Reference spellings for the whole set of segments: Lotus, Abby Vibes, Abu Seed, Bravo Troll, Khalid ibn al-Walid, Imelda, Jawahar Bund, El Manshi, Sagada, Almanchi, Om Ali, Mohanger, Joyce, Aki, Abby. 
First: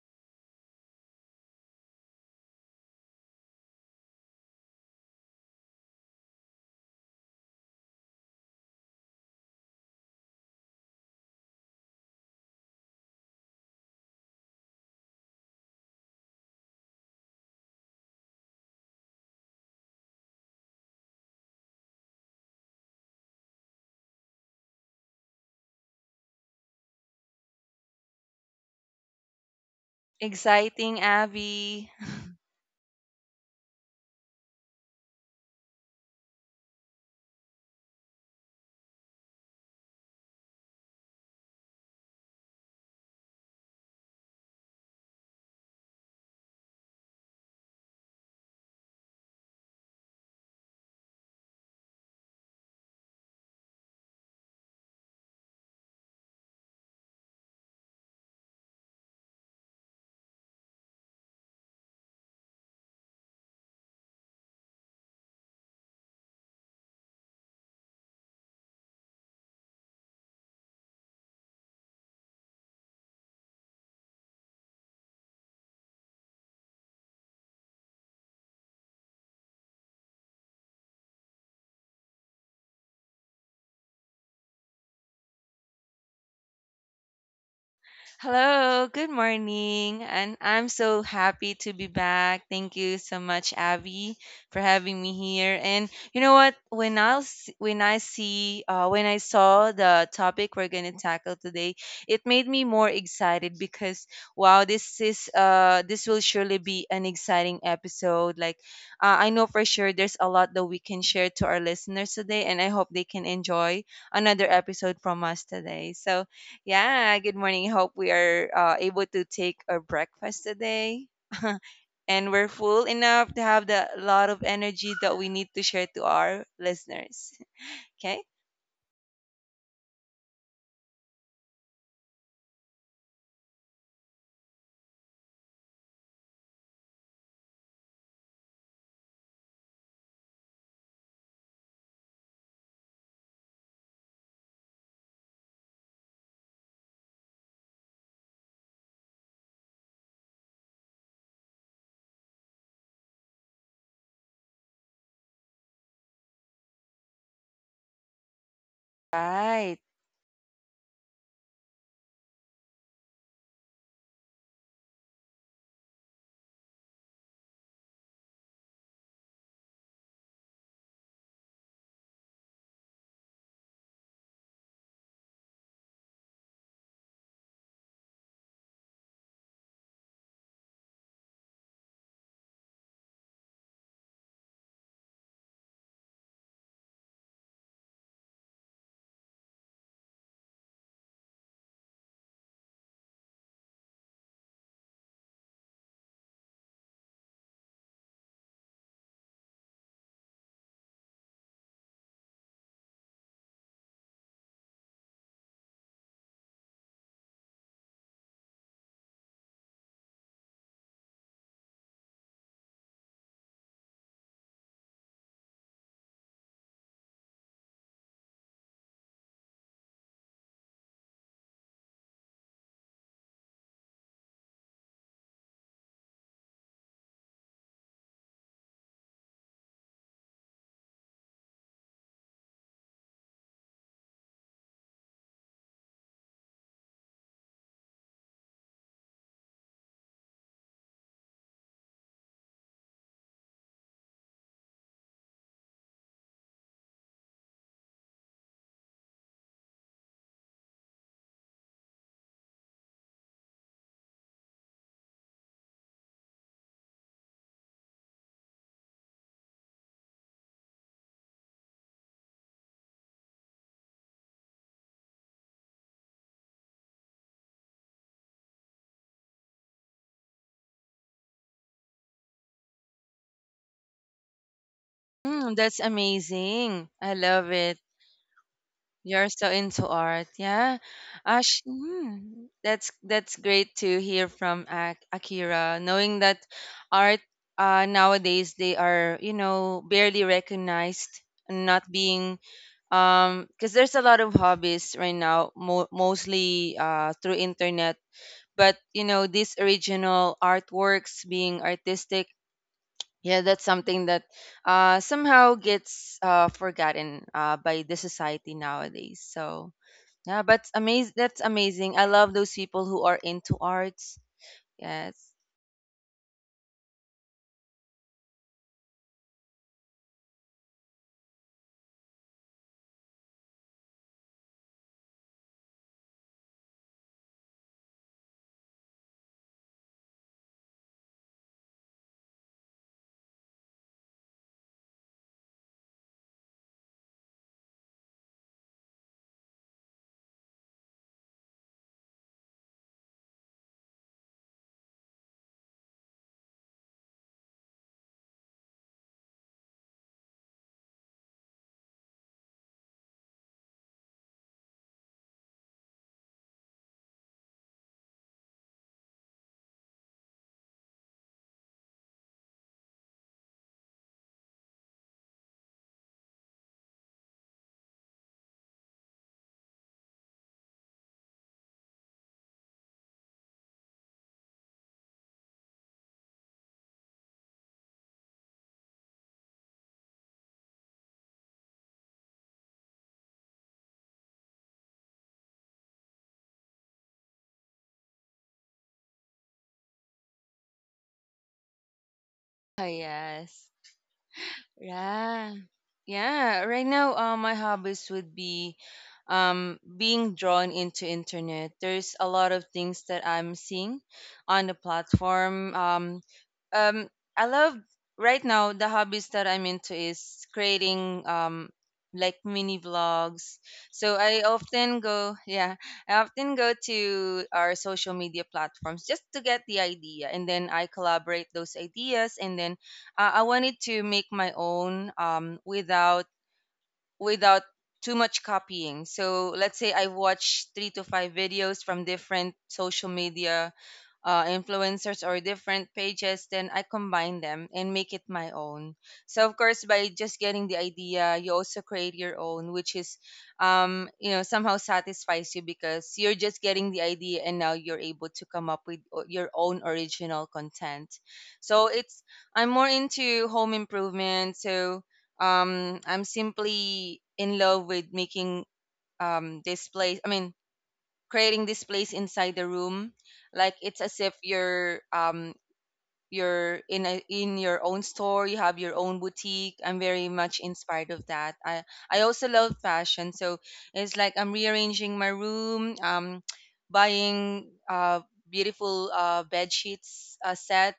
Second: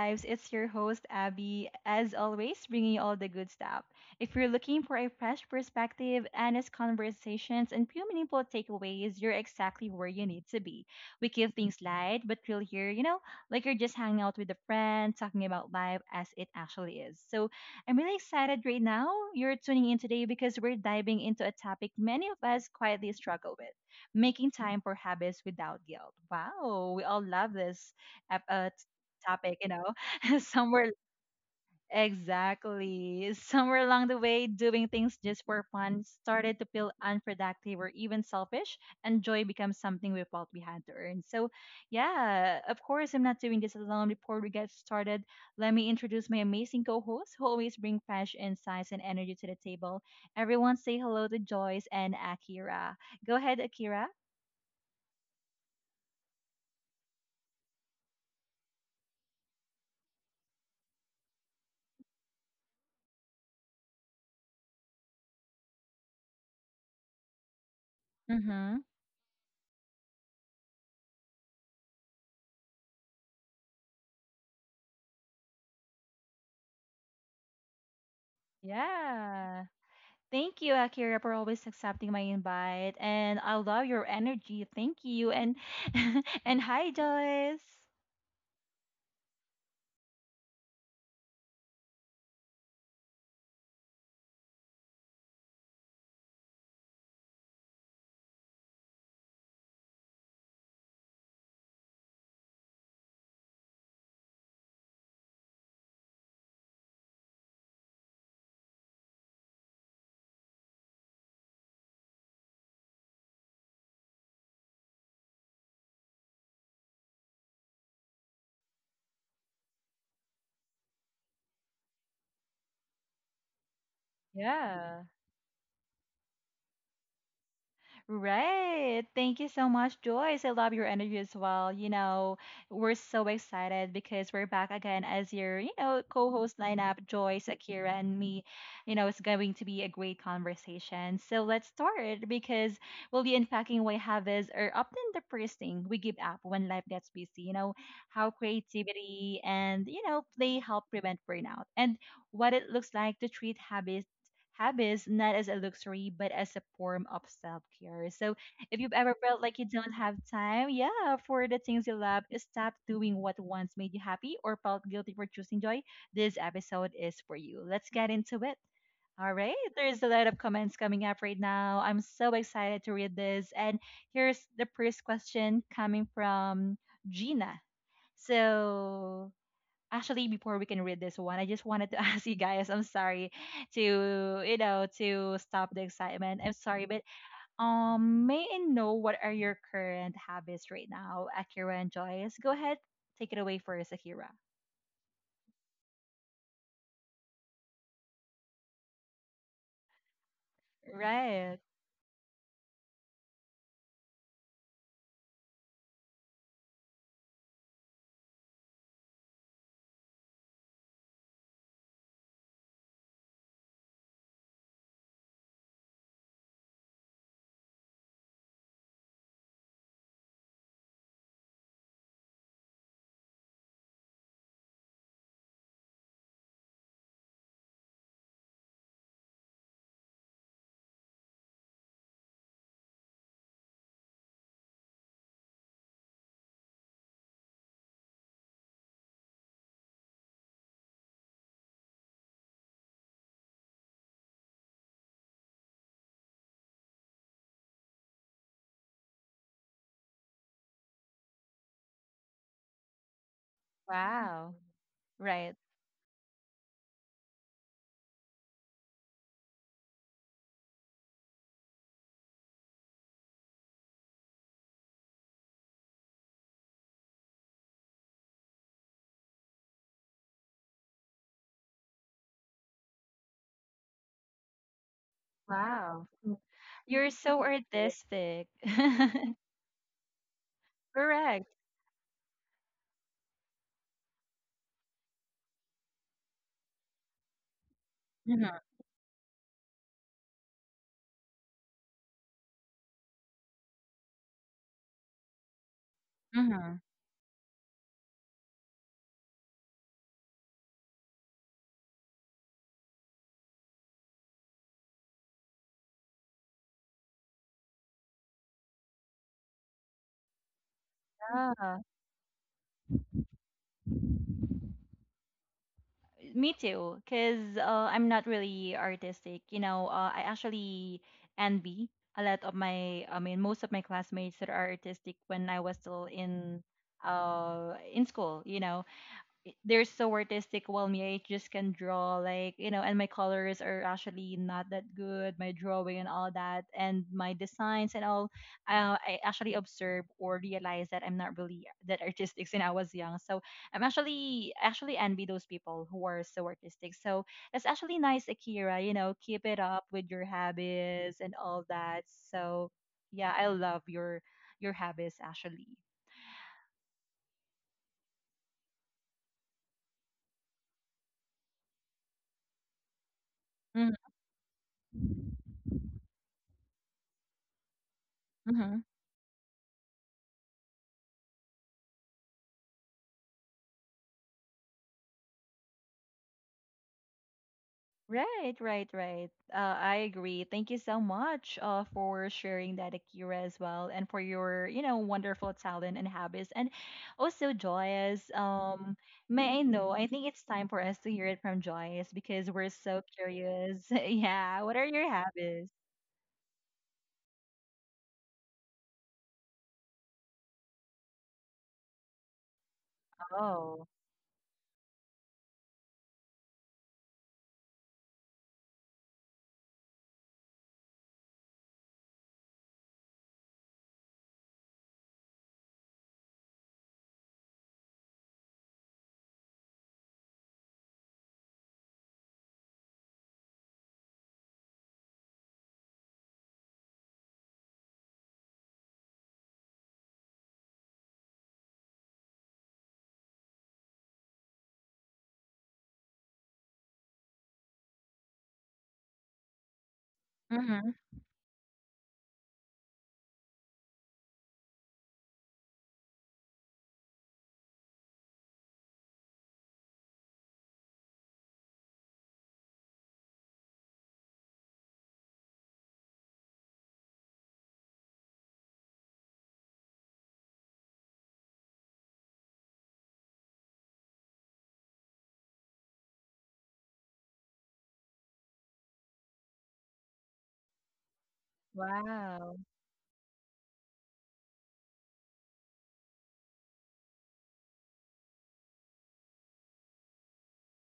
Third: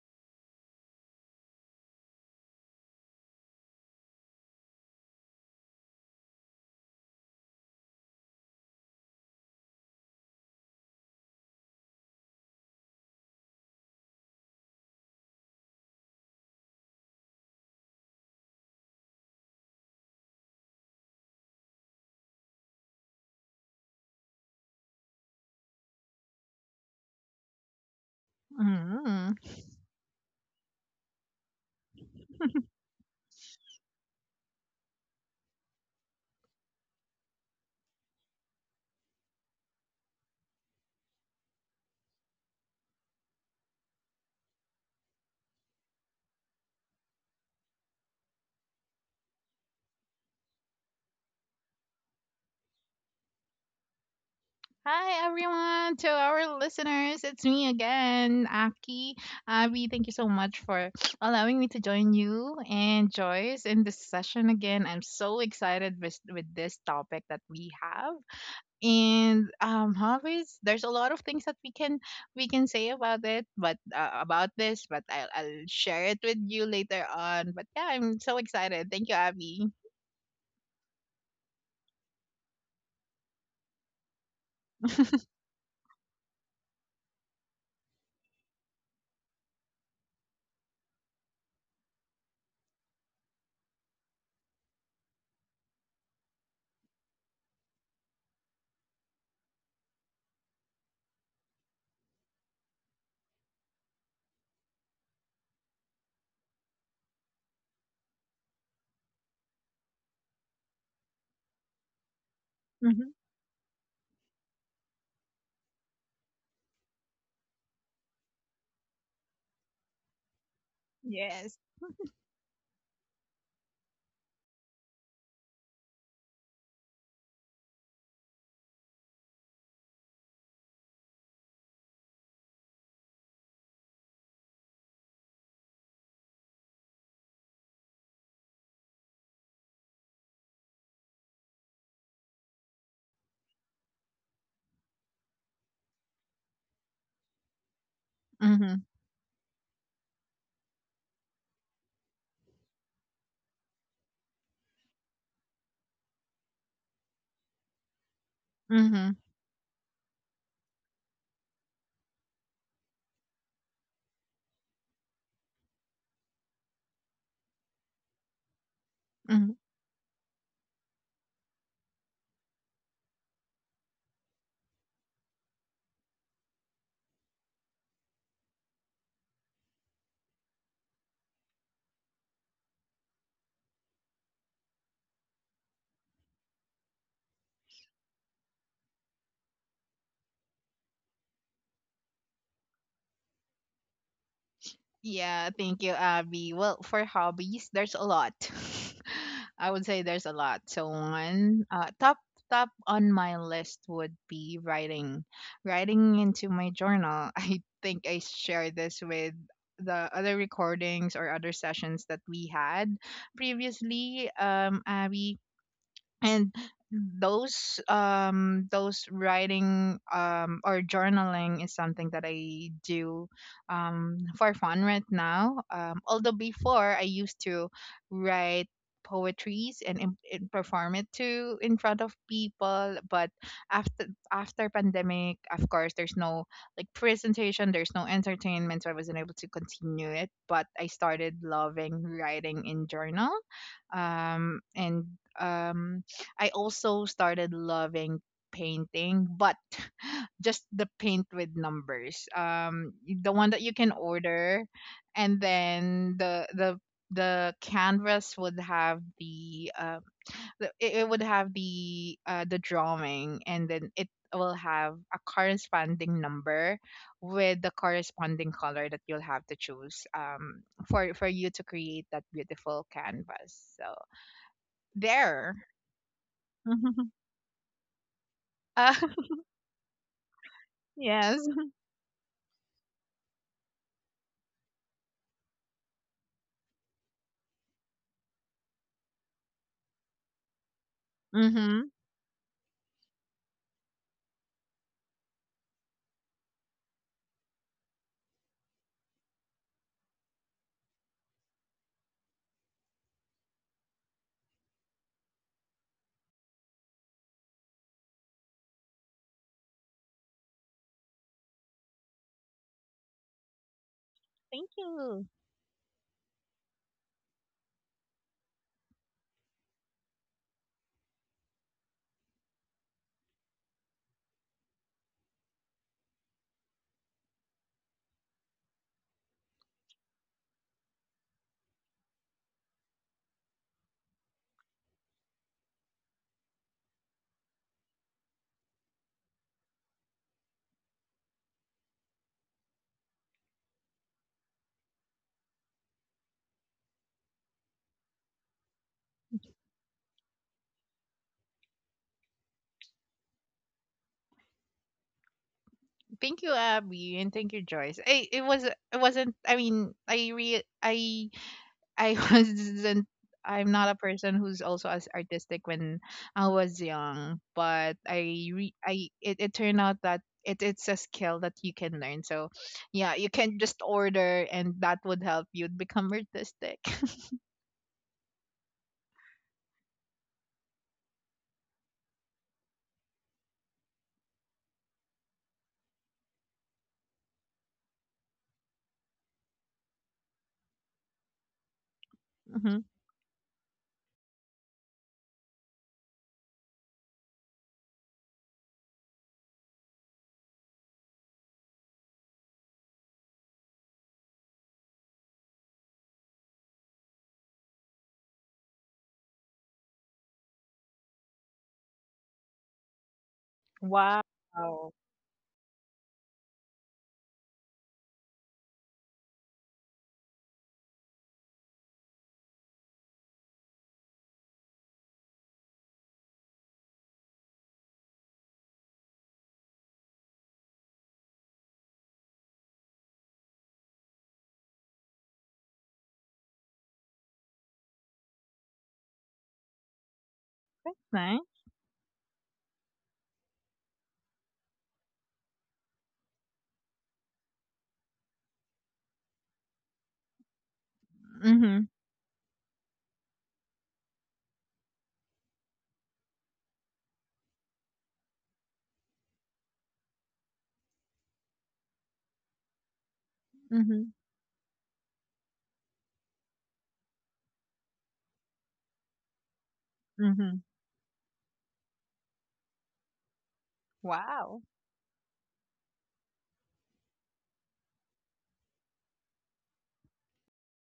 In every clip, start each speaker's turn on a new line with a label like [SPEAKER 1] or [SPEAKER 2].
[SPEAKER 1] Vibes. It's your host, Abby, as always, bringing you all the good stuff. If you're looking for a fresh perspective, honest conversations, and few meaningful takeaways, you're exactly where you need to be. We keep things light, but feel here, like you're just hanging out with a friend, talking about life as it actually is. So I'm really excited right now you're tuning in today because we're diving into a topic many of us quietly struggle with, making time for habits without guilt. Wow, we all love this ep- uh, t-
[SPEAKER 2] Mhm.
[SPEAKER 1] topic, you know. Somewhere
[SPEAKER 3] Exciting, Abby.
[SPEAKER 1] exactly, somewhere along the way, doing things just for fun started to feel unproductive or even selfish, and joy becomes something we felt we had to earn. So, yeah, of course, I'm not doing this alone. Before we get started, let me introduce my amazing co-hosts who always bring fresh insights and energy to the table. Everyone, say hello to Joyce and Akira. Go ahead, Akira.
[SPEAKER 2] Hi, everyone, to our listeners. It's me again, Aki. Abby, thank you so much for allowing me to join you and Joyce in this session again. I'm so excited with this topic that we have.
[SPEAKER 1] Mm-hmm.
[SPEAKER 2] And hobbies, there's a lot of things that we can say about it, but about this, but I'll share it with you later on. But yeah, I'm so excited. Thank you,
[SPEAKER 1] Yeah.
[SPEAKER 2] Abby.
[SPEAKER 1] Thank you, Akira, for always accepting my invite. And I love your energy. Thank you. And and hi, Joyce.
[SPEAKER 3] Hello, good morning. And I'm so happy to be back. Thank you so much, Abby, for having me here. And you know what? When I see when I saw the topic we're gonna tackle today, it made me more excited because wow, this is this will surely be an exciting episode. Like I know for sure there's a lot that we can share to our listeners today, and I hope they
[SPEAKER 2] Hmm.
[SPEAKER 3] can enjoy another episode from us today. So yeah, good morning. Hope we are able to take our breakfast today.
[SPEAKER 2] Yes.
[SPEAKER 3] And we're full enough to have the lot of energy
[SPEAKER 1] Yeah.
[SPEAKER 3] that we need to share to our listeners. Okay?
[SPEAKER 1] Right. Thank you so much, Joyce. I love your energy as well. We're so excited because we're back again as your, co-host lineup, Joyce, Akira, and me. You know, it's going to be a great conversation. So let's start because we'll be unpacking why habits are often the first thing we give up when life gets busy. You know, how
[SPEAKER 2] Mm-hmm.
[SPEAKER 1] creativity and, play help prevent burnout and what it looks like to treat habits habits not as a luxury but as a form of self-care. So if you've
[SPEAKER 2] Mm-hmm.
[SPEAKER 1] ever felt like you
[SPEAKER 3] Right.
[SPEAKER 1] don't have time, yeah, for the things you love, stop doing what once made you happy or felt guilty for choosing joy, this episode is for you. Let's get into it. All right, there's a lot of comments coming up right now. I'm so excited to read this. And here's the first question coming from Gina. So actually before we can read this one, I just wanted to ask you guys, I'm sorry to, to stop the excitement, I'm sorry, but may I know what are your current habits right now, Akira and Joyce? Go ahead, take it away first, Akira.
[SPEAKER 2] Yeah, thank you, Abby. Well, for hobbies, there's a lot. I would say there's a lot. So
[SPEAKER 1] Right.
[SPEAKER 2] one top on my list would be writing, writing into my journal. I think I shared this with the other recordings or other sessions that we had previously, Abby, and those writing, or journaling, is something that I do for fun right now. Although before I used to write poetries, and perform it to in front of people. But after after pandemic, of course, there's no like presentation, there's no entertainment, so I wasn't able to continue it. But I started loving writing in journal. And um I also started loving painting, but just the paint with numbers. The one that you can
[SPEAKER 1] Wow.
[SPEAKER 2] order, and
[SPEAKER 1] Right.
[SPEAKER 2] then the canvas would have it would have the drawing, and then it will have a corresponding number with the corresponding color that you'll have to choose, for you to create that beautiful canvas. So
[SPEAKER 3] Mm,
[SPEAKER 2] there.
[SPEAKER 3] that's
[SPEAKER 1] Wow. Mm.
[SPEAKER 3] amazing. I
[SPEAKER 1] You're so
[SPEAKER 3] love it.
[SPEAKER 1] artistic.
[SPEAKER 3] You're so into art. Yeah.
[SPEAKER 2] Yes.
[SPEAKER 1] Correct.
[SPEAKER 3] Ash, that's great to hear from Akira, knowing that art nowadays they are, you know, barely recognized and not
[SPEAKER 2] Mhm.
[SPEAKER 3] being because there's a lot of hobbies right now mostly
[SPEAKER 1] Hmm.
[SPEAKER 3] through internet. But you know, these original artworks, being artistic, yeah, that's something that somehow gets forgotten by the society nowadays. So yeah, but amazing, that's amazing. I love those people who are into arts.
[SPEAKER 2] Thank
[SPEAKER 3] Yes.
[SPEAKER 2] you.
[SPEAKER 1] Me too, because I'm not really artistic. You know, I actually envy a lot of my, I mean, most of my classmates that are artistic when I was still in school. You know, they're so artistic while me, I just can draw like, you know, and my colors are actually not that good, my drawing and all that, and my designs and all. I actually observe or realize that I'm not really that artistic since I was young, so I'm actually envy those people who are so artistic, so that's actually nice, Akira. You know, keep it up with your habits and all that. So yeah, I love your habits actually.
[SPEAKER 2] Thank you, Abby, and thank you, Joyce. It was it wasn't, I mean, I wasn't I'm not
[SPEAKER 1] Mhm,
[SPEAKER 2] a person who's also as artistic when I was young, but I re
[SPEAKER 1] mhm.
[SPEAKER 2] I it turned out that it's a skill that you can learn. So yeah, you can just order and that would help you become artistic.
[SPEAKER 1] Right, right, right. I agree. Thank you so much for sharing that, Akira, as well, and for your, wonderful talent and habits. And also, Joyce, may I know, I think it's time for us to hear it from Joyce because we're
[SPEAKER 3] Oh
[SPEAKER 2] Hmm.
[SPEAKER 1] so
[SPEAKER 3] yes.
[SPEAKER 1] curious. Yeah, what are your
[SPEAKER 3] Yeah.
[SPEAKER 1] habits?
[SPEAKER 3] Yeah. Right now, my hobbies would be being drawn into internet. There's a lot of things that I'm
[SPEAKER 1] Oh,
[SPEAKER 3] seeing on the platform. Um, I love right now. The hobbies that I'm into is creating like mini vlogs. So
[SPEAKER 2] Wow.
[SPEAKER 3] I often go, yeah, I often go to our social media platforms just to get the idea, and then I collaborate those ideas, and then I wanted to make my own, without too much copying. So let's say I watch three to five videos from different social media influencers or different pages, then I combine them and make it my own. So of course, by just getting the
[SPEAKER 1] mm-hmm.
[SPEAKER 3] idea,
[SPEAKER 2] Thanks.
[SPEAKER 3] you also create your own, which is, you know, somehow satisfies you because you're just getting the idea and now you're able to come up with your own original content. So
[SPEAKER 2] Mm-hmm.
[SPEAKER 3] it's, I'm more into home improvement, so I'm simply in love with making, this place, I mean, creating this place inside the room, like it's
[SPEAKER 2] Mm-hmm.
[SPEAKER 3] as if you're you're in a, in your own store. You have your own boutique. I'm very much
[SPEAKER 2] Mm-hmm.
[SPEAKER 3] inspired of that. I also
[SPEAKER 1] Wow.
[SPEAKER 3] love fashion, so it's like I'm
[SPEAKER 2] Wow.
[SPEAKER 3] rearranging my room, buying beautiful bed sheets, set,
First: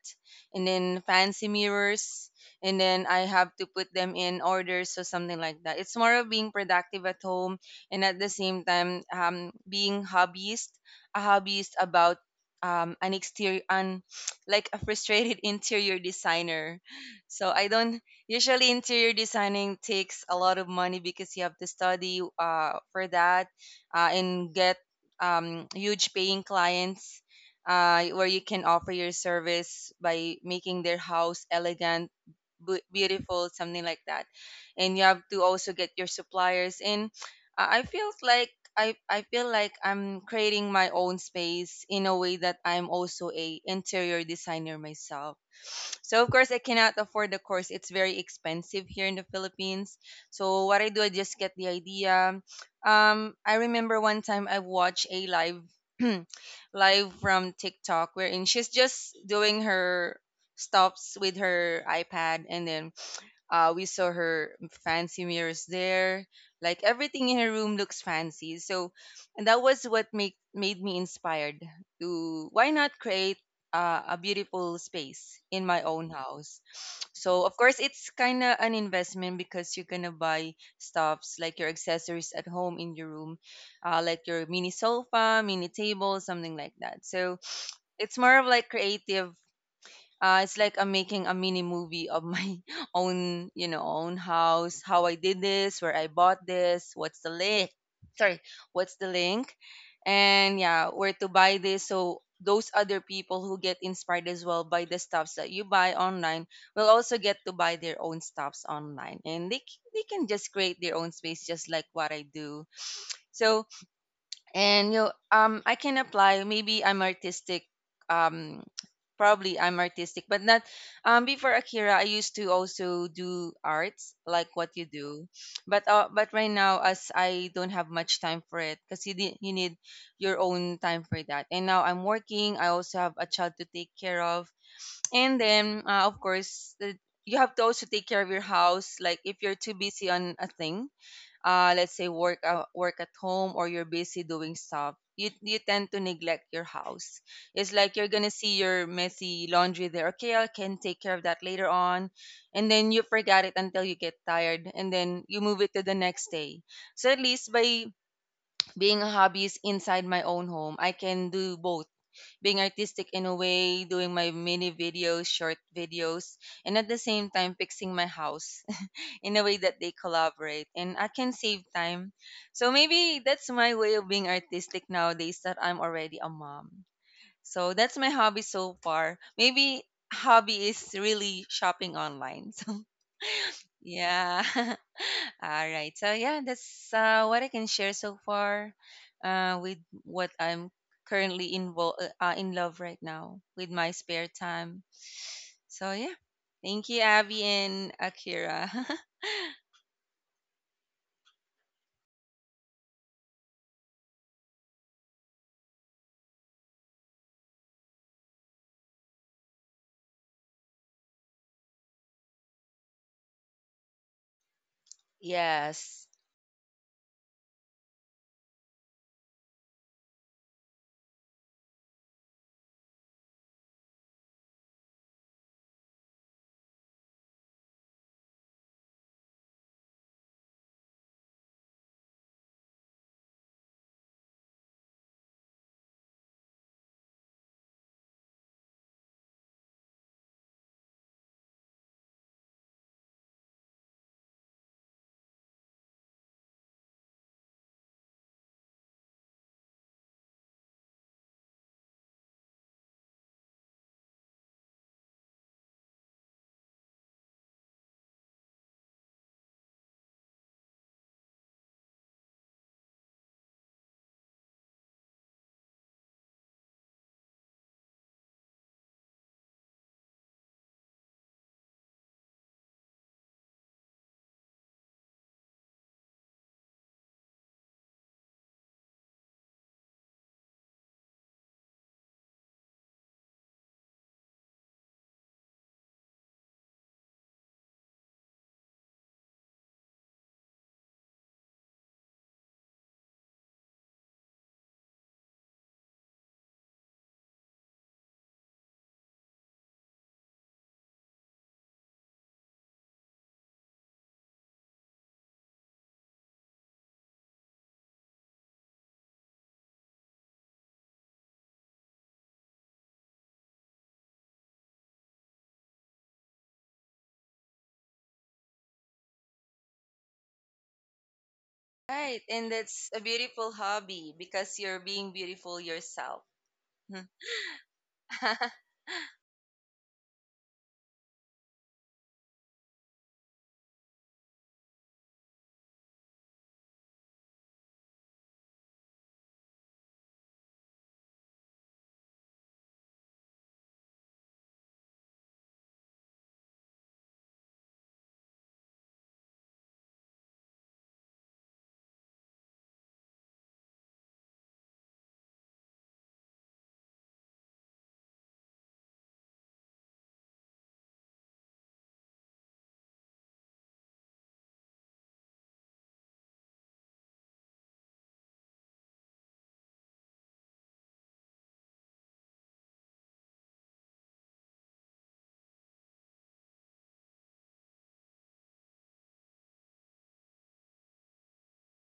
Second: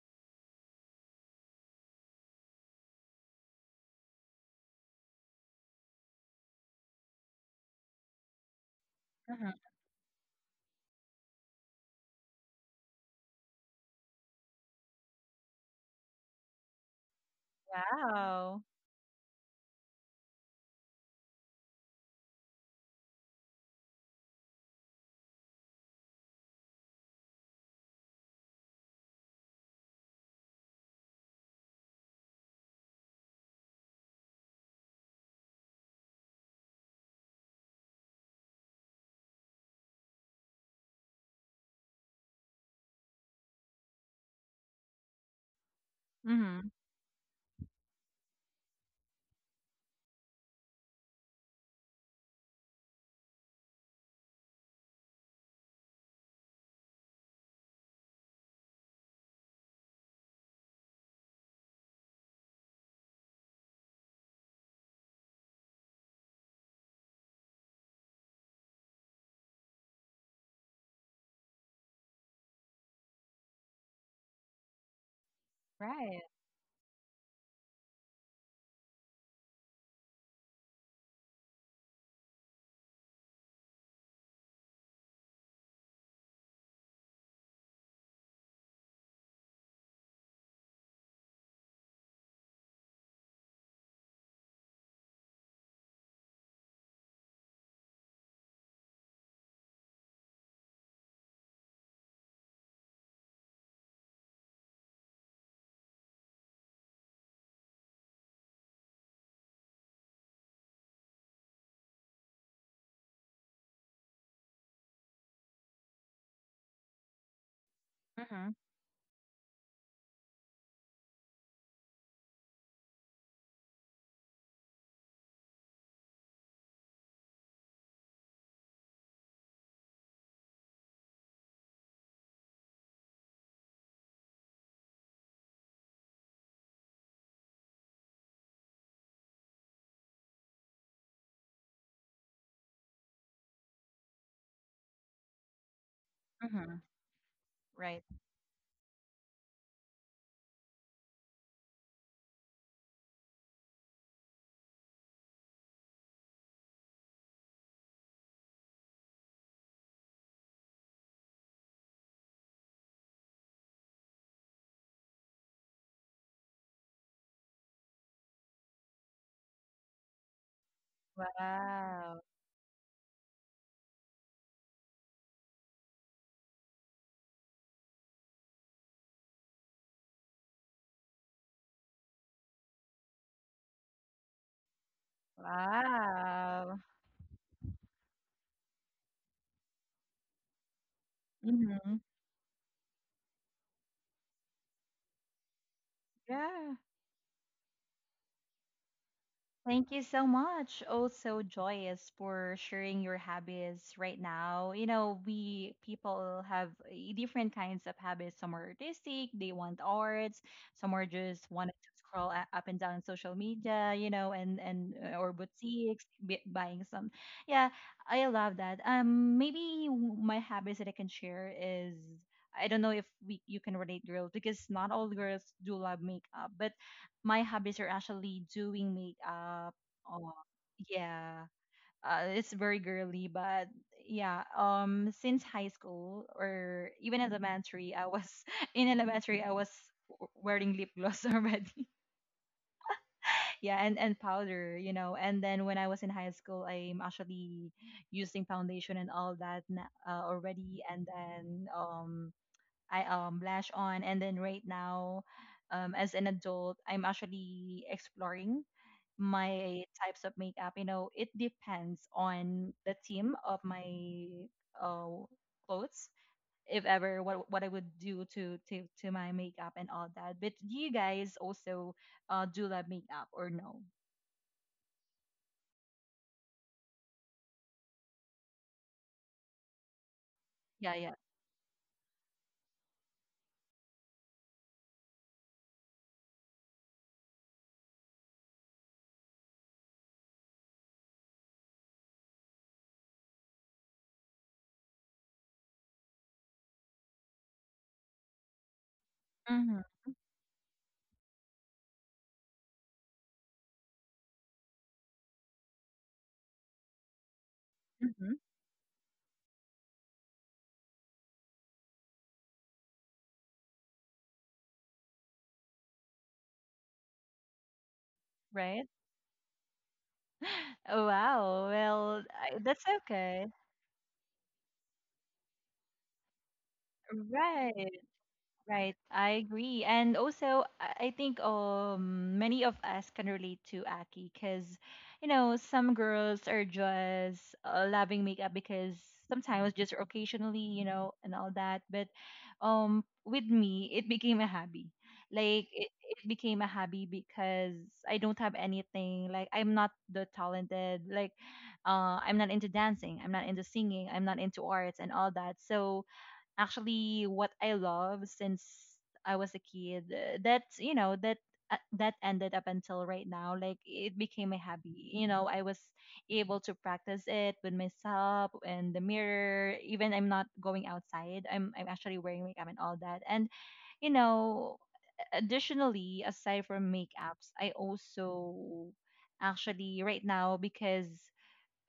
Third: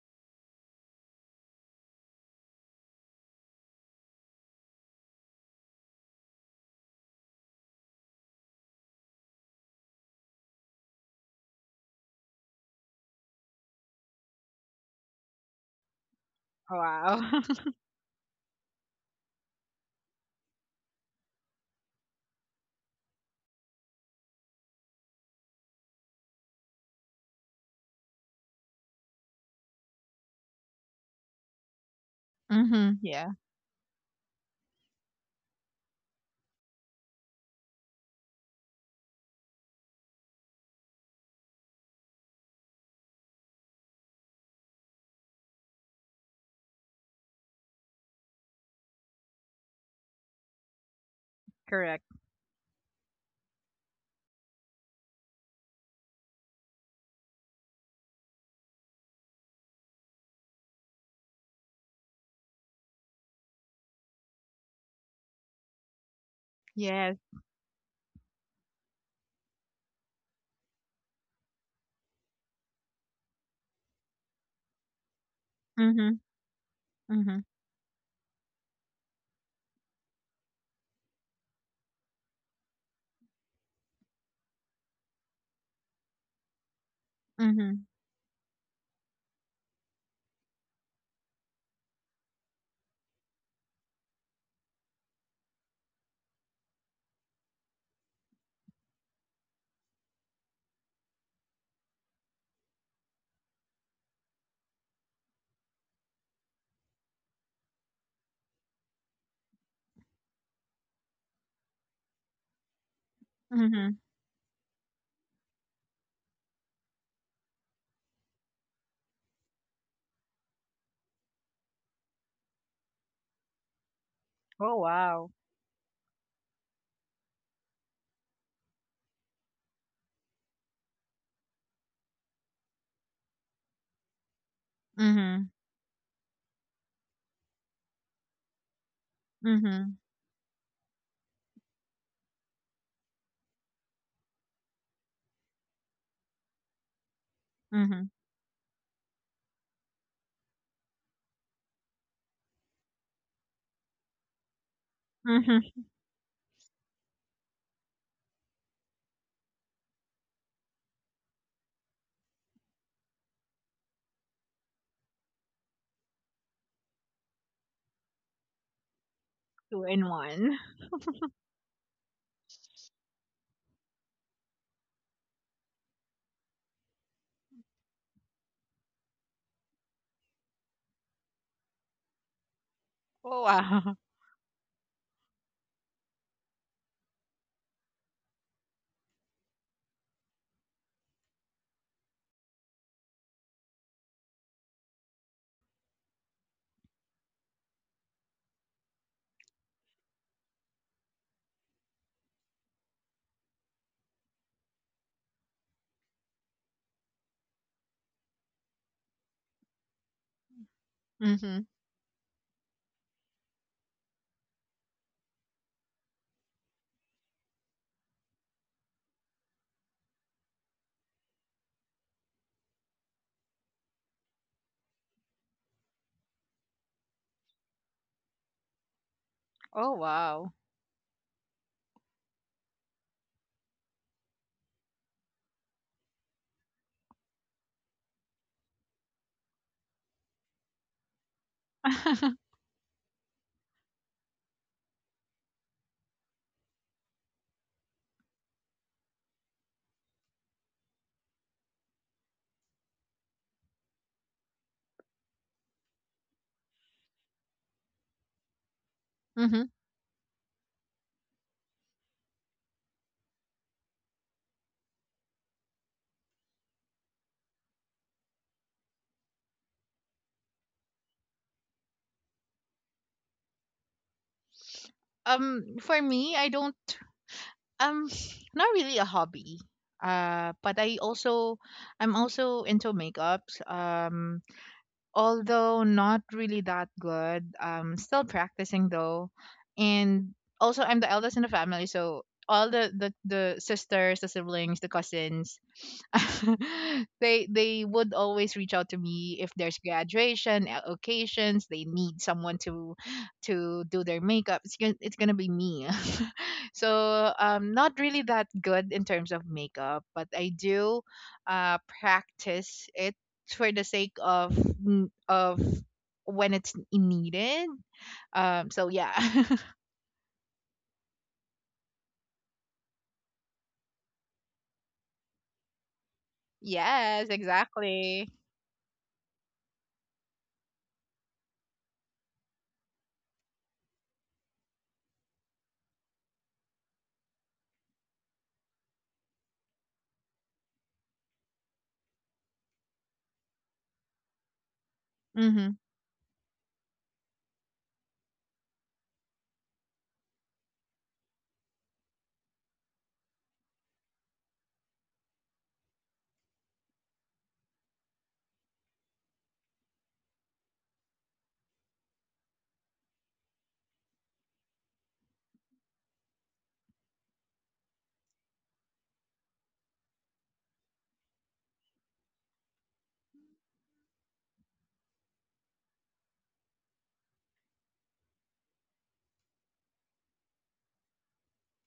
[SPEAKER 3] and then fancy mirrors, and then I have to put them in order. So something like that. It's more of being productive at home and at the same time
[SPEAKER 1] Mm-hmm.
[SPEAKER 3] being hobbyist about an exterior an like a frustrated interior designer.
[SPEAKER 2] Wow.
[SPEAKER 3] So I don't,
[SPEAKER 1] Wow.
[SPEAKER 3] usually interior designing takes a lot of money because you have to study for that, and get huge paying clients where you can offer your service by making their house elegant,
[SPEAKER 2] Mhm. Yeah,
[SPEAKER 3] beautiful, something like that. And you have to also get your suppliers in. I feel like I feel like I'm creating my own space in a way that I'm also a interior designer myself. So of course I
[SPEAKER 1] Mm-hmm.
[SPEAKER 3] cannot afford the course. It's very expensive here in the Philippines. So what I do, I just get the
[SPEAKER 2] correct.
[SPEAKER 3] idea. I remember one time I watched a live live from TikTok, wherein she's just doing her stops with her iPad, and then we saw her fancy mirrors there. Like
[SPEAKER 2] Yes.
[SPEAKER 3] everything in her room looks fancy. So, and that was what made me inspired to why not create a beautiful space in my own
[SPEAKER 2] Mhm.
[SPEAKER 1] Right.
[SPEAKER 3] house. So,
[SPEAKER 2] Mhm.
[SPEAKER 3] of course, it's kind of an investment because you're going to buy stuffs like your accessories at home in your room, like your mini sofa, mini table, something like that. So,
[SPEAKER 2] Mhm.
[SPEAKER 3] it's more of like creative, it's like I'm making a mini movie of my own, you know, own house, how I did this, where I bought this, what's the link, sorry, what's the link, and yeah, where to buy this. So those other people who get inspired as well by the stuffs that you buy online will also get to buy their own stuffs online, and they can just create their own space, just like what I do. So
[SPEAKER 2] Mhm.
[SPEAKER 3] and you know, I can apply, maybe I'm artistic,
[SPEAKER 1] Mm-hmm.
[SPEAKER 3] um probably I'm artistic, but not before. Akira, I used to also do arts like what
[SPEAKER 2] Oh,
[SPEAKER 3] you do,
[SPEAKER 2] wow.
[SPEAKER 3] but right now as I don't have much time for it because you need your own time for that, and now I'm working. I also have a child to take care of, and
[SPEAKER 2] Mhm.
[SPEAKER 3] then of course the, you have to also take care of your house. Like if you're too
[SPEAKER 2] Mhm.
[SPEAKER 3] busy on a thing, let's say work at home, or you're busy doing stuff, you tend to neglect your
[SPEAKER 1] Mm-hmm.
[SPEAKER 3] house. It's like
[SPEAKER 1] Right.
[SPEAKER 3] you're
[SPEAKER 2] Mhm.
[SPEAKER 3] gonna see your messy laundry there. Okay, I can take care of that later on, and then you forget it until you get tired, and then you move it to
[SPEAKER 2] Mhm.
[SPEAKER 3] the next day. So at least by being a hobbyist inside my own home, I can do both, being artistic in a way doing my mini videos, short videos, and at the same time fixing my house in a way that
[SPEAKER 2] Two
[SPEAKER 3] they
[SPEAKER 2] in one.
[SPEAKER 3] collaborate and I can save time.
[SPEAKER 1] Wow.
[SPEAKER 3] So maybe that's my way of being artistic nowadays that I'm already a mom. So that's my hobby so far. Maybe hobby is really shopping online. So
[SPEAKER 2] Oh, wow.
[SPEAKER 3] yeah. All right. So yeah,
[SPEAKER 1] Wow.
[SPEAKER 3] that's what I can share so far with what I'm currently
[SPEAKER 1] Mm-hmm.
[SPEAKER 3] involved, in love right now with my spare time. So yeah.
[SPEAKER 1] Yeah.
[SPEAKER 3] Thank you, Abby and Akira.
[SPEAKER 1] Thank you so much, also Joyous, for sharing your habits right now. You know, we people have eh, different kinds of habits. Some are artistic, they want arts. Some are just
[SPEAKER 2] Mhm.
[SPEAKER 1] wanting to scroll up and down social media. You know, and eh, or boutiques
[SPEAKER 3] Yes.
[SPEAKER 1] buying some. Yeah, I love that. Maybe w- My habits that I can share is, I don't know if we you can relate, girls, because not all girls do love makeup, but my hobbies are actually doing makeup.
[SPEAKER 2] Oh,
[SPEAKER 1] Oh,
[SPEAKER 2] wow.
[SPEAKER 1] yeah. It's very girly, but yeah. Since high school or even elementary, I was, in elementary, I was wearing lip gloss already. Yeah, and powder, you know. And then when I was in high school, I'm actually using foundation and all that already. And then I lash on, and then right now as an adult, I'm actually exploring
[SPEAKER 2] Mhm.
[SPEAKER 1] my types of makeup. You know, it depends on the theme of my uh clothes, if ever, what I would do to my makeup and all that. But do you guys also do that makeup or no?
[SPEAKER 2] For me, I don't. Um, Not really a hobby. But
[SPEAKER 1] Yeah, yeah.
[SPEAKER 2] I'm also into makeups. Although not really that good. Still practicing though, and also I'm the eldest in the family, so all the sisters, the siblings, the cousins, they would always reach out to me if there's
[SPEAKER 1] Mm-hmm.
[SPEAKER 2] graduation occasions. They need someone to do their makeup. It's gonna be me. So not really
[SPEAKER 1] Mm-hmm.
[SPEAKER 2] that good in terms of makeup, but I do practice it for the sake of, of, when it's needed.
[SPEAKER 1] Right.
[SPEAKER 2] So yeah.
[SPEAKER 1] Oh wow.
[SPEAKER 3] Right,
[SPEAKER 1] Well
[SPEAKER 3] and
[SPEAKER 1] I, that's
[SPEAKER 3] that's a
[SPEAKER 1] okay.
[SPEAKER 3] beautiful hobby because you're being beautiful yourself. Hmm.
[SPEAKER 2] Yes,
[SPEAKER 1] Right.
[SPEAKER 2] exactly.
[SPEAKER 1] Right, I agree. And also, I think many of us can relate to Aki because, you know, some girls are just loving makeup because sometimes just occasionally, you know, and all that. But with me, it became a hobby. Like
[SPEAKER 2] Mhm.
[SPEAKER 1] it became a hobby because I don't have anything. Like I'm not the talented. Like I'm not into dancing. I'm not into singing. I'm not into arts and all that. So actually what I love since I was a kid, that's, you know, that that ended up until right now. Like it became a hobby. You know, I was able to practice it with myself and the mirror. Even I'm not going outside, I'm actually wearing makeup and all that. And you know, additionally, aside from makeups, I also actually right now, because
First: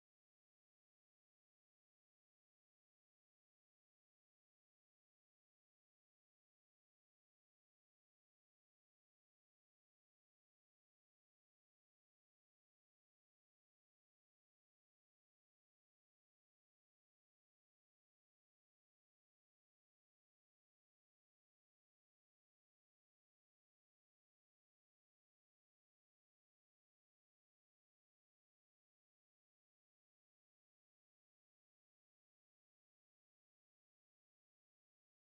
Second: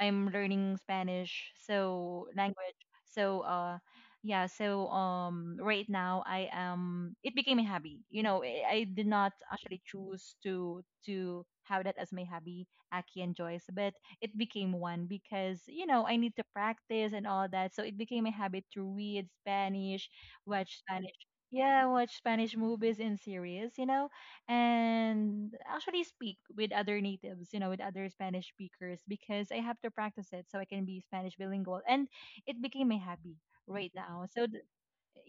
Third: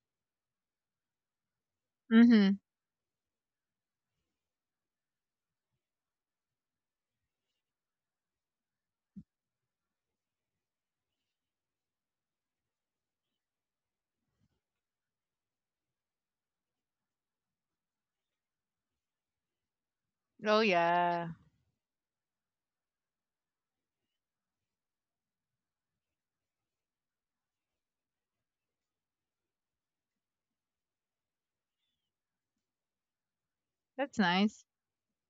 [SPEAKER 1] I'm learning Spanish, so
[SPEAKER 2] Mhm.
[SPEAKER 1] language. So yeah, so right now I am, it became a hobby. You know, I did not actually choose to have that as my hobby, Aki and Joyce, but it became one because, you know, I need to practice and all that. So it became a habit to read Spanish,
[SPEAKER 2] Oh,
[SPEAKER 1] watch Spanish.
[SPEAKER 2] yeah.
[SPEAKER 1] Yeah, watch Spanish movies and series, you know, and actually speak with other natives, you know, with other Spanish speakers because I have to practice it so I can be Spanish bilingual. And it became my hobby right
[SPEAKER 2] That's
[SPEAKER 1] now. So,
[SPEAKER 2] nice.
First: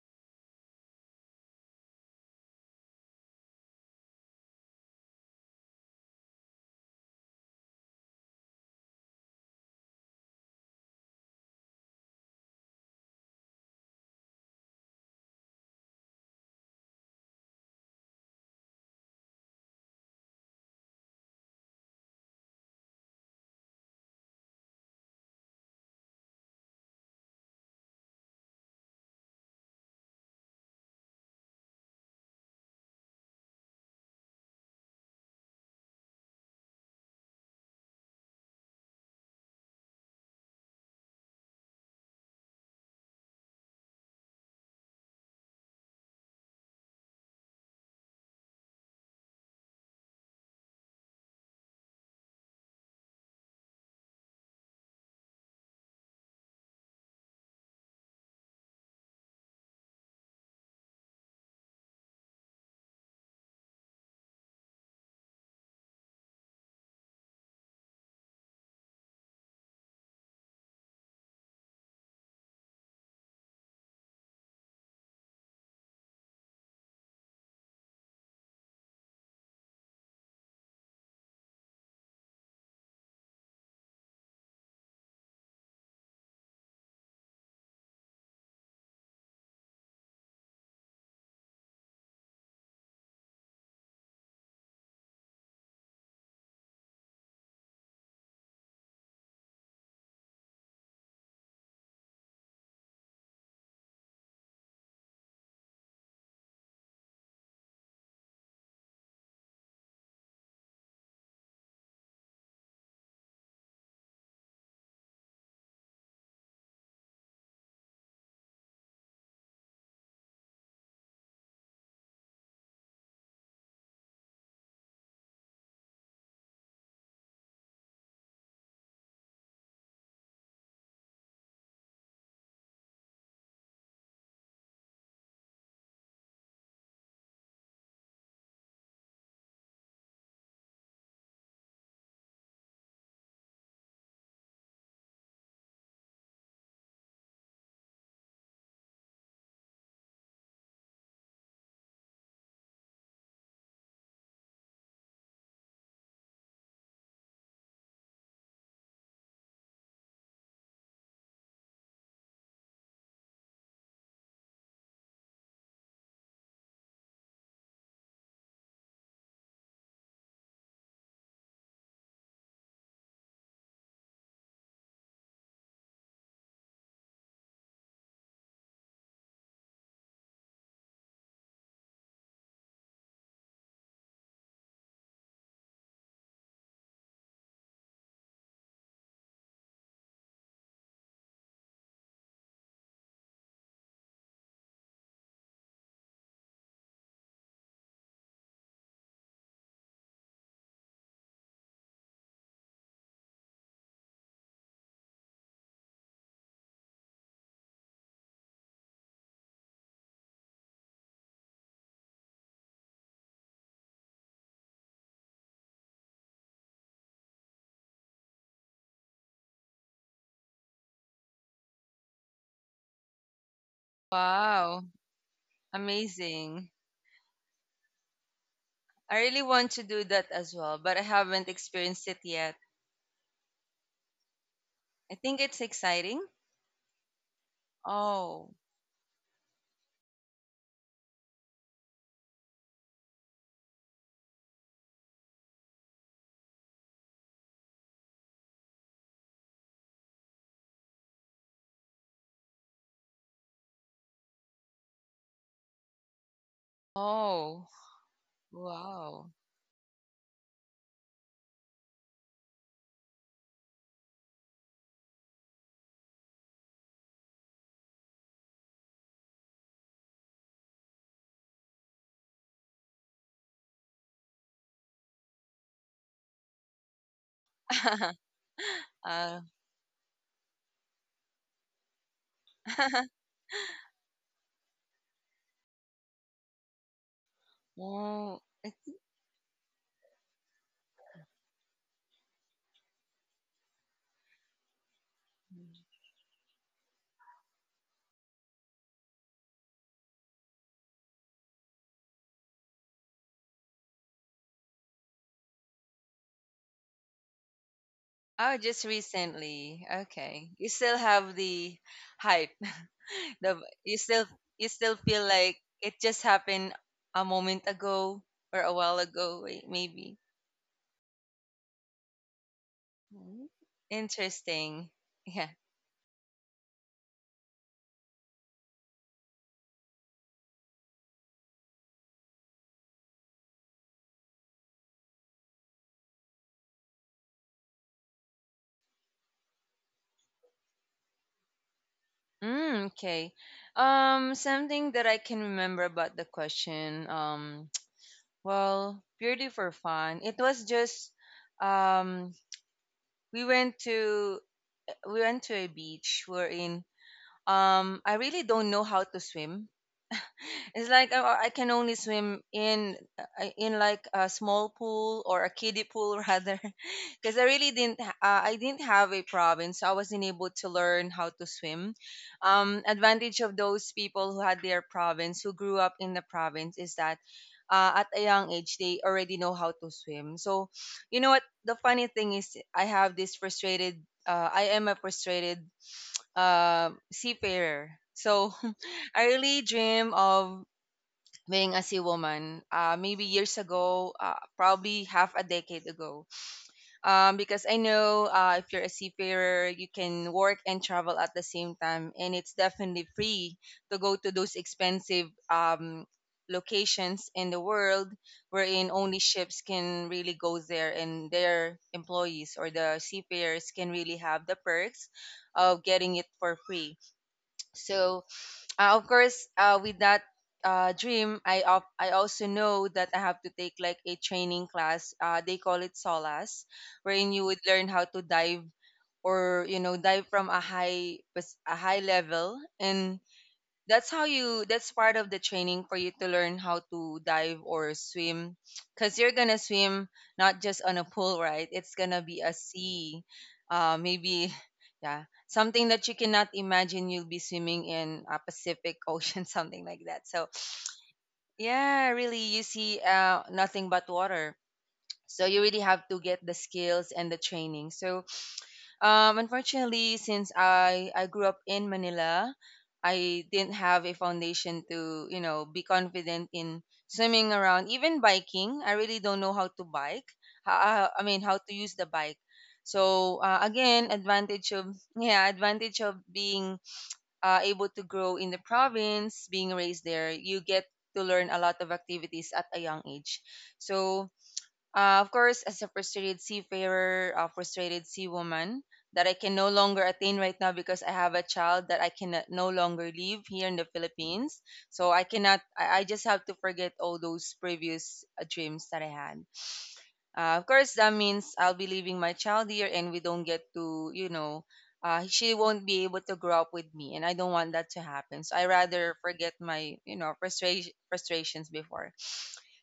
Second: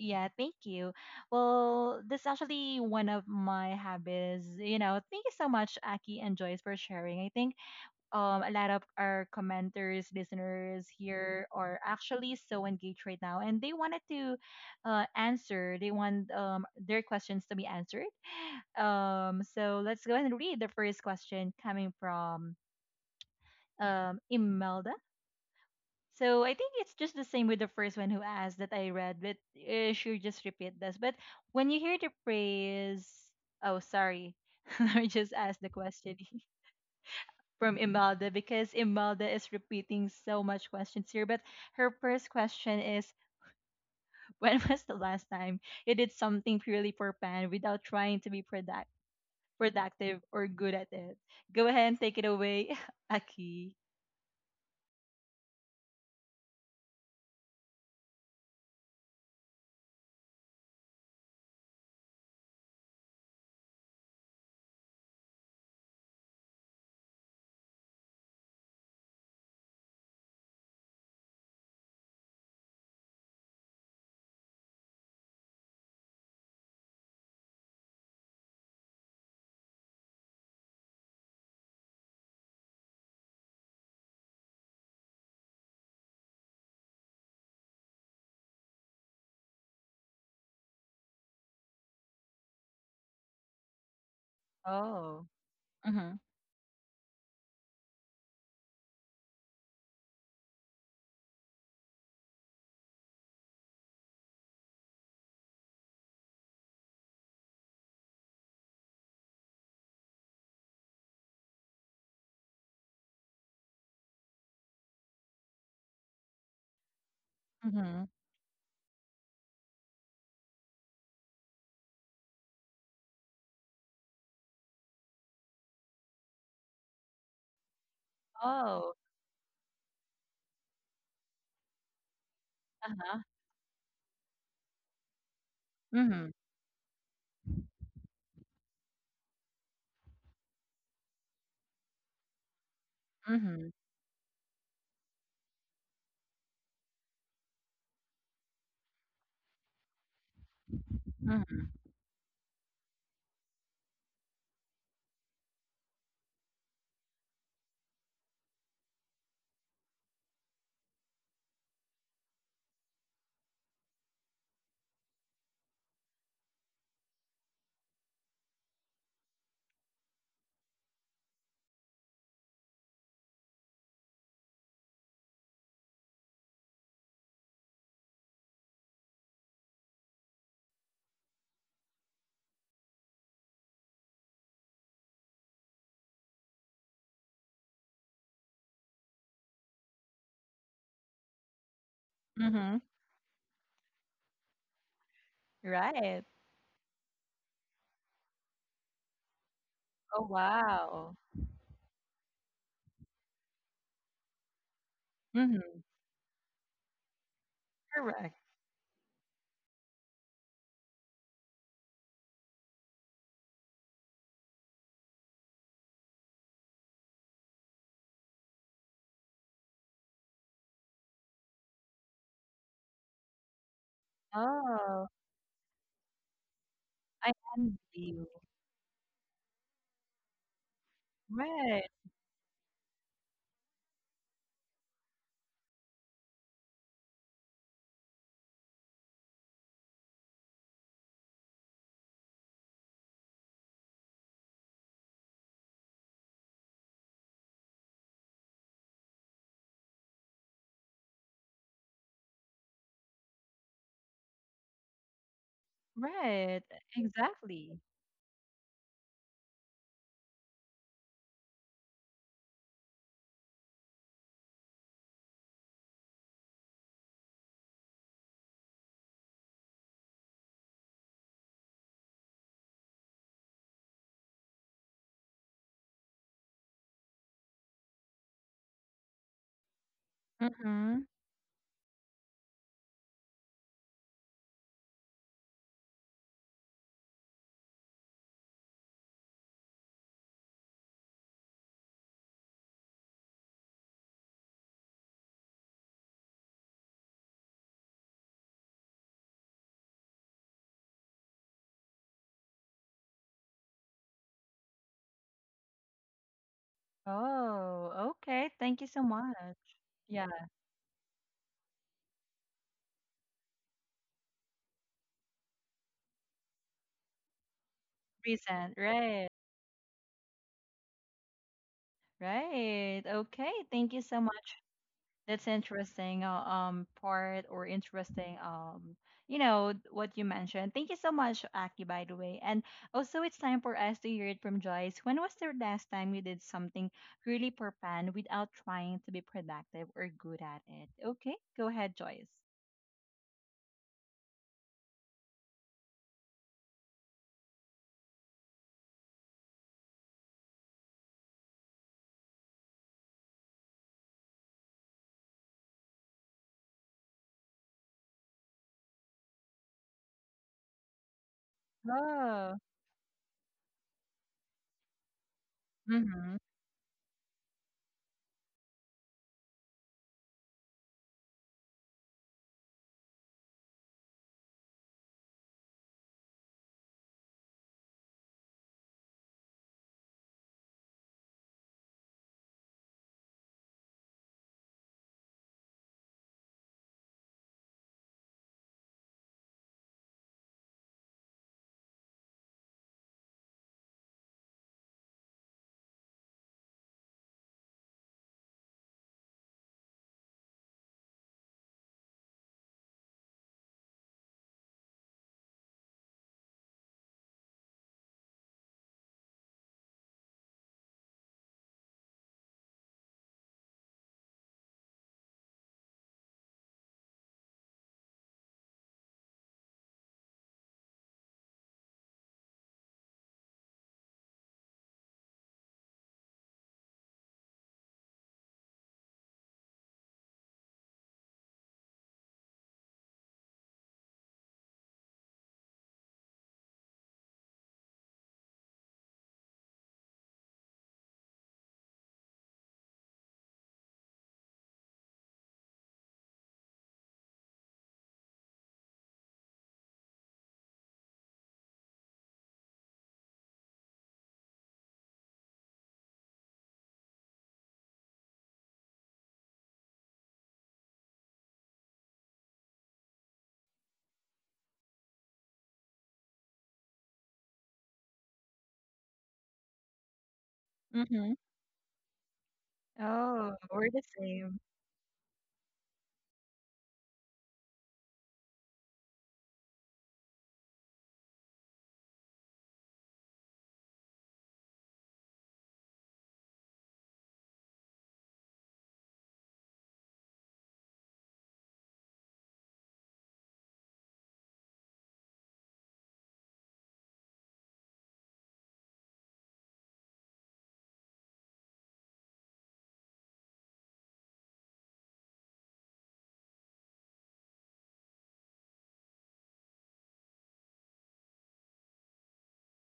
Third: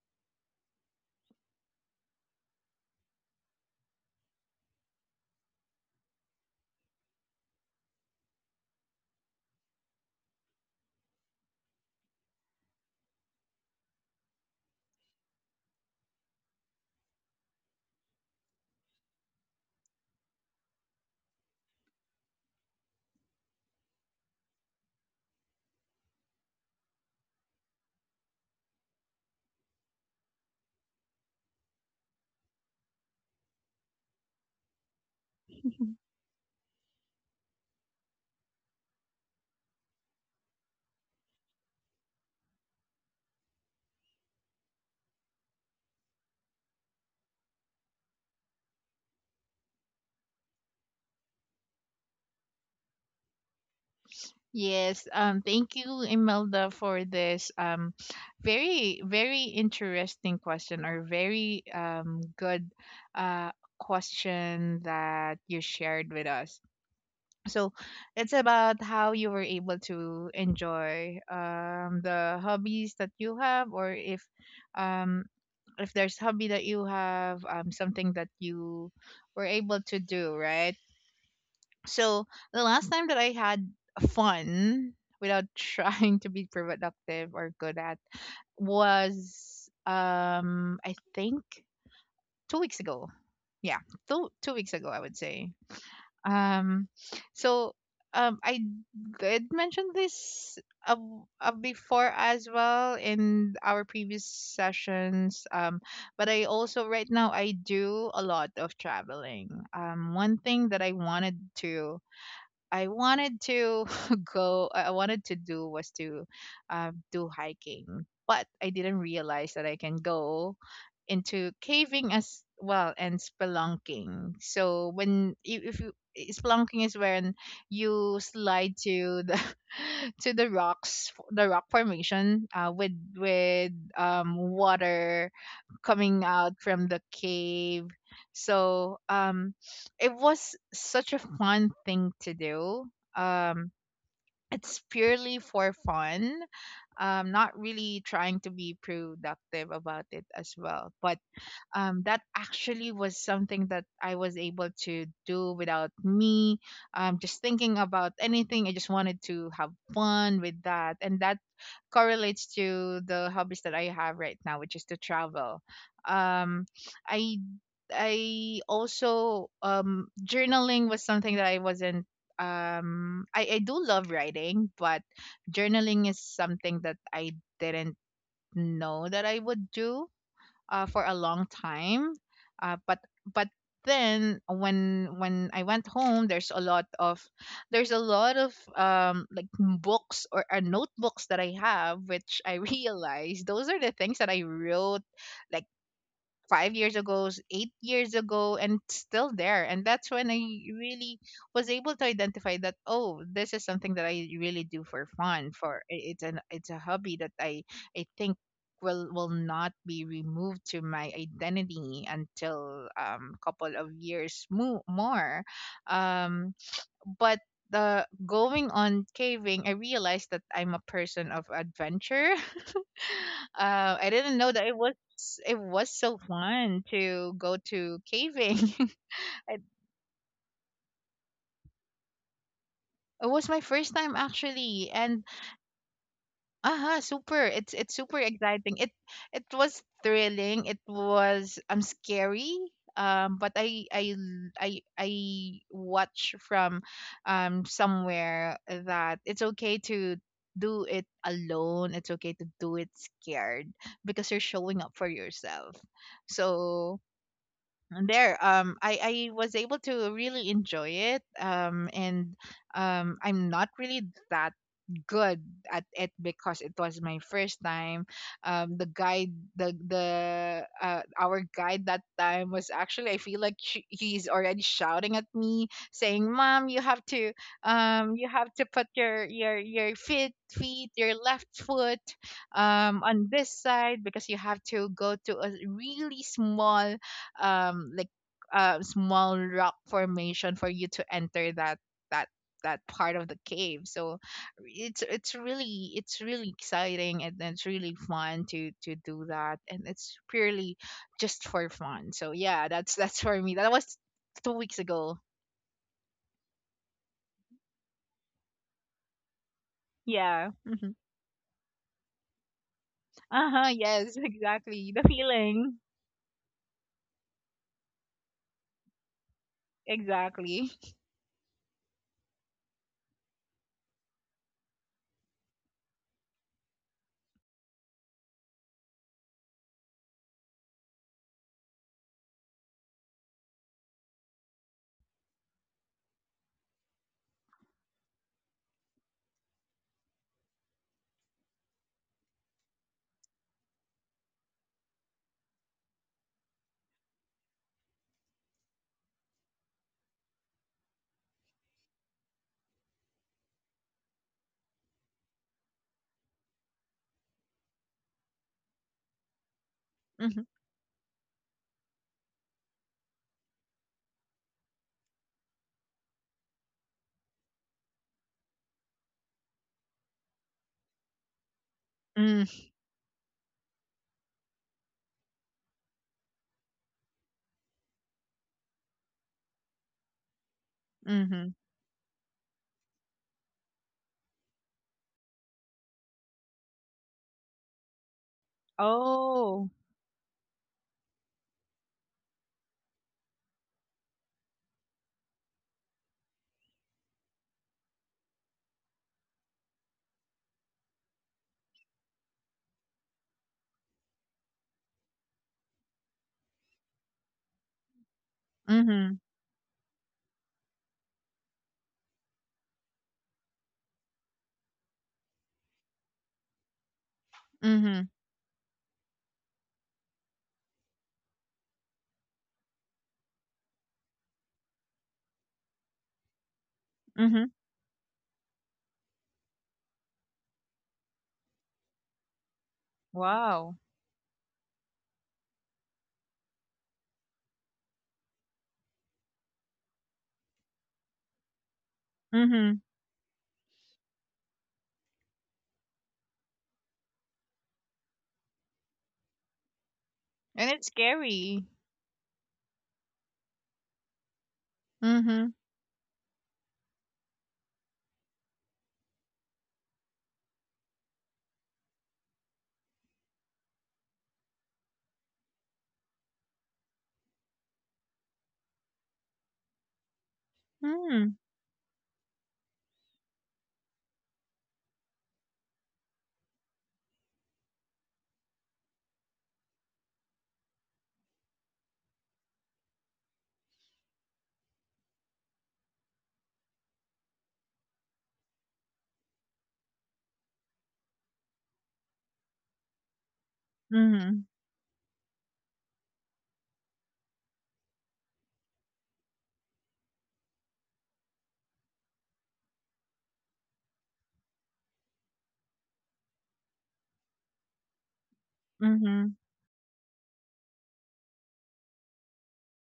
[SPEAKER 1] yeah, thank you. Well, this is actually one of my habits, you know. Thank you so much, Aki and Joyce, for sharing. I think a lot of our commenters, listeners here are actually so engaged right now, and they wanted to answer, they want their questions to be answered, so let's go ahead and read the first question coming from Imelda. So I think it's just the same with the first one who asked that I read, but sure, just repeat this. But when you hear the phrase, oh, sorry, let me just ask the question from Imelda, because Imelda is repeating so much questions here. But her first question is, when was the last time you did something purely for fun without trying to be productive, or good at it. Go ahead and take it away, Aki.
[SPEAKER 2] Yes, thank you, Imelda, for this very, very interesting question, or very good, uh, question that you shared with us. So it's about how you were able to enjoy, the hobbies that you have, or um, if there's hobby that you have, something that you were able to do, right? So the last time that I had fun without trying to be productive or good at was, I think, 2 weeks ago. Yeah, two weeks ago, I would
[SPEAKER 1] Oh.
[SPEAKER 2] say.
[SPEAKER 1] Mhm.
[SPEAKER 2] Um, so I did mention this uh, before, as well, in our previous sessions. But I also, right now, I do a lot of traveling. One thing that I wanted to, I wanted to go, I wanted to do, was to, do hiking,
[SPEAKER 1] Mhm.
[SPEAKER 2] but I didn't realize that I can go into caving as well, and spelunking. So when you, if you I- spelunking is when you slide
[SPEAKER 1] Oh,
[SPEAKER 2] to the to the rocks, the rock formation, with
[SPEAKER 1] uh-huh.
[SPEAKER 2] water coming
[SPEAKER 1] Mhm.
[SPEAKER 2] out from the cave. So, it was such a fun thing to do.
[SPEAKER 1] Mhm.
[SPEAKER 2] Um, it's purely for fun. Not really trying to be productive about it as well, but,
[SPEAKER 1] Mhm.
[SPEAKER 2] that actually was something that I was able to do without me, just thinking about anything. I just wanted to have fun with that. And that correlates to the hobbies that I have right now, which is to travel. Um, I I also Journaling was something that I wasn't I do love writing, but journaling is something that I didn't know that I would do, for a long time. Uh, but but then when I went home, there's a lot of, like, books or, notebooks that I have, which I
[SPEAKER 1] Mhm.
[SPEAKER 2] realized those are the things that I wrote like
[SPEAKER 1] Right.
[SPEAKER 2] 5 years ago, 8 years ago, and it's still there. And that's
[SPEAKER 1] Oh
[SPEAKER 2] when I
[SPEAKER 1] wow.
[SPEAKER 2] really was able to identify that, oh, this is something that I really do for fun.
[SPEAKER 1] Mhm.
[SPEAKER 2] It's an it's a hobby that I
[SPEAKER 1] Correct.
[SPEAKER 2] think will not be removed to my identity until, couple of years more. Um, but the going on caving, I realized that I'm a person of adventure. I didn't know that
[SPEAKER 3] Wow,
[SPEAKER 1] Oh,
[SPEAKER 2] it was so
[SPEAKER 3] amazing.
[SPEAKER 2] fun to
[SPEAKER 1] I
[SPEAKER 2] go
[SPEAKER 1] envy
[SPEAKER 2] to
[SPEAKER 1] you.
[SPEAKER 2] caving.
[SPEAKER 3] I really
[SPEAKER 2] it,
[SPEAKER 3] want to do that as well, but I haven't
[SPEAKER 1] Right,
[SPEAKER 3] experienced it yet.
[SPEAKER 2] it was my first time, actually,
[SPEAKER 3] I
[SPEAKER 2] and
[SPEAKER 3] think it's exciting.
[SPEAKER 2] aha, super! It's super
[SPEAKER 3] Oh,
[SPEAKER 2] exciting. It was thrilling. It was, scary. But I l- I watch from, somewhere, that it's okay to do it alone. It's okay to do it scared because you're showing up for yourself.
[SPEAKER 1] right.
[SPEAKER 2] So
[SPEAKER 3] oh,
[SPEAKER 1] Exactly.
[SPEAKER 2] and there, I
[SPEAKER 3] wow.
[SPEAKER 2] was able to really enjoy it, and I'm not really that good at it because it was my first time. The guide, the our guide that time was, actually, I feel like she, he's already shouting at me, saying, "Mom, you have to, um, you have to put
[SPEAKER 3] uh,
[SPEAKER 2] your feet feet
[SPEAKER 1] Mhm.
[SPEAKER 2] your left foot, on this side, because you have to go to a really small, like."
[SPEAKER 3] oh, it-
[SPEAKER 2] Small rock formation for you to enter that, that that part of the cave. So it's really exciting, and it's really fun to do that, and it's purely just for fun. So yeah, that's, for me, that was 2 weeks ago.
[SPEAKER 1] Oh, okay.
[SPEAKER 3] oh,
[SPEAKER 1] Thank
[SPEAKER 3] just
[SPEAKER 1] you so much.
[SPEAKER 3] recently.
[SPEAKER 1] Yeah,
[SPEAKER 2] Yeah.
[SPEAKER 3] Okay. You
[SPEAKER 2] Hmm.
[SPEAKER 3] still have the hype, the,
[SPEAKER 2] Uh-huh.
[SPEAKER 3] you
[SPEAKER 2] Yes.
[SPEAKER 3] still, you
[SPEAKER 2] Exactly,
[SPEAKER 3] still
[SPEAKER 2] the
[SPEAKER 3] feel like
[SPEAKER 2] feeling.
[SPEAKER 3] it just happened a moment ago or a
[SPEAKER 1] recent.
[SPEAKER 3] while
[SPEAKER 1] Right,
[SPEAKER 3] ago. Wait, maybe.
[SPEAKER 2] Exactly.
[SPEAKER 1] right.
[SPEAKER 3] Mm.
[SPEAKER 1] Okay. Thank you so much.
[SPEAKER 3] Interesting.
[SPEAKER 1] That's
[SPEAKER 3] Yeah.
[SPEAKER 1] interesting part, or interesting you know what you mentioned. Thank you so much, Aki, by the way. And also it's time for us to hear it from Joyce. When was the last time you did something really per pan without trying to be productive or good at it? Okay, go ahead, Joyce.
[SPEAKER 3] Mm, okay. Something that I can remember about the question, well, purely for fun, it was just, um we went to we went to a beach we're in. I really don't know how to swim.
[SPEAKER 2] Mm-hmm.
[SPEAKER 3] It's like I can only swim
[SPEAKER 1] Oh,
[SPEAKER 3] in like a small pool, or a kiddie pool
[SPEAKER 1] mm-hmm.
[SPEAKER 3] rather, because I really didn't I didn't have a province, so I wasn't able to learn how to swim. Advantage of those people who had their province, who grew up in the province, is that at a young age they already know how to swim. So, you know what?
[SPEAKER 2] Mm-hmm.
[SPEAKER 3] The funny thing is, I have this frustrated. I am a frustrated seafarer. So I really
[SPEAKER 2] Oh.
[SPEAKER 3] dream of being as a woman, maybe years ago, probably half a decade ago, because I know if you're a seafarer you can work and travel at the same time, and it's definitely free to go to those expensive locations in the world wherein
[SPEAKER 2] Mm-hmm.
[SPEAKER 3] only ships can really go there, and their employees or the seafarers can really have the perks of getting it for free.
[SPEAKER 2] Mm-hmm.
[SPEAKER 3] So of course, with that dream, I also know that I have to take like a training class. They call it SOLAS, wherein
[SPEAKER 2] Mm-hmm.
[SPEAKER 3] you would learn how to dive, or you know, dive from a high level, and
[SPEAKER 2] Wow.
[SPEAKER 3] that's how you that's part of the training for you to learn how to dive or swim. Because you're gonna swim not just on a pool, right? It's gonna be a
[SPEAKER 2] Mm-hmm.
[SPEAKER 3] sea, maybe. Yeah, something that you cannot imagine. You'll be swimming in a Pacific Ocean, something like that. So
[SPEAKER 2] And it's scary.
[SPEAKER 3] yeah, really, you see nothing but water.
[SPEAKER 2] Mm-hmm.
[SPEAKER 3] So you really have to get the skills and the training. So unfortunately, since I grew up in Manila, I didn't have a foundation to, you know, be confident in swimming around, even biking. I really don't know how to bike. How, I
[SPEAKER 2] Mm-hmm.
[SPEAKER 1] Mm-hmm.
[SPEAKER 3] mean, how to use the bike. So
[SPEAKER 1] Oh, we're the
[SPEAKER 3] again,
[SPEAKER 1] same.
[SPEAKER 3] advantage of yeah, advantage of being able to grow in the province, being raised there, you get to learn a lot of activities at a young age. So of course, as a frustrated seafarer, a frustrated sea woman that I can no longer attain right now because I have a child that I can no longer leave here in the
[SPEAKER 2] Mm-hmm.
[SPEAKER 3] Philippines. So I cannot, I just have to forget all those previous dreams that I had. Of course, that means I'll be leaving my child here, and we don't get to, she won't be able to grow up with me, and I don't want that to happen. So I rather
[SPEAKER 2] Mm-hmm.
[SPEAKER 3] forget my, frustrations before.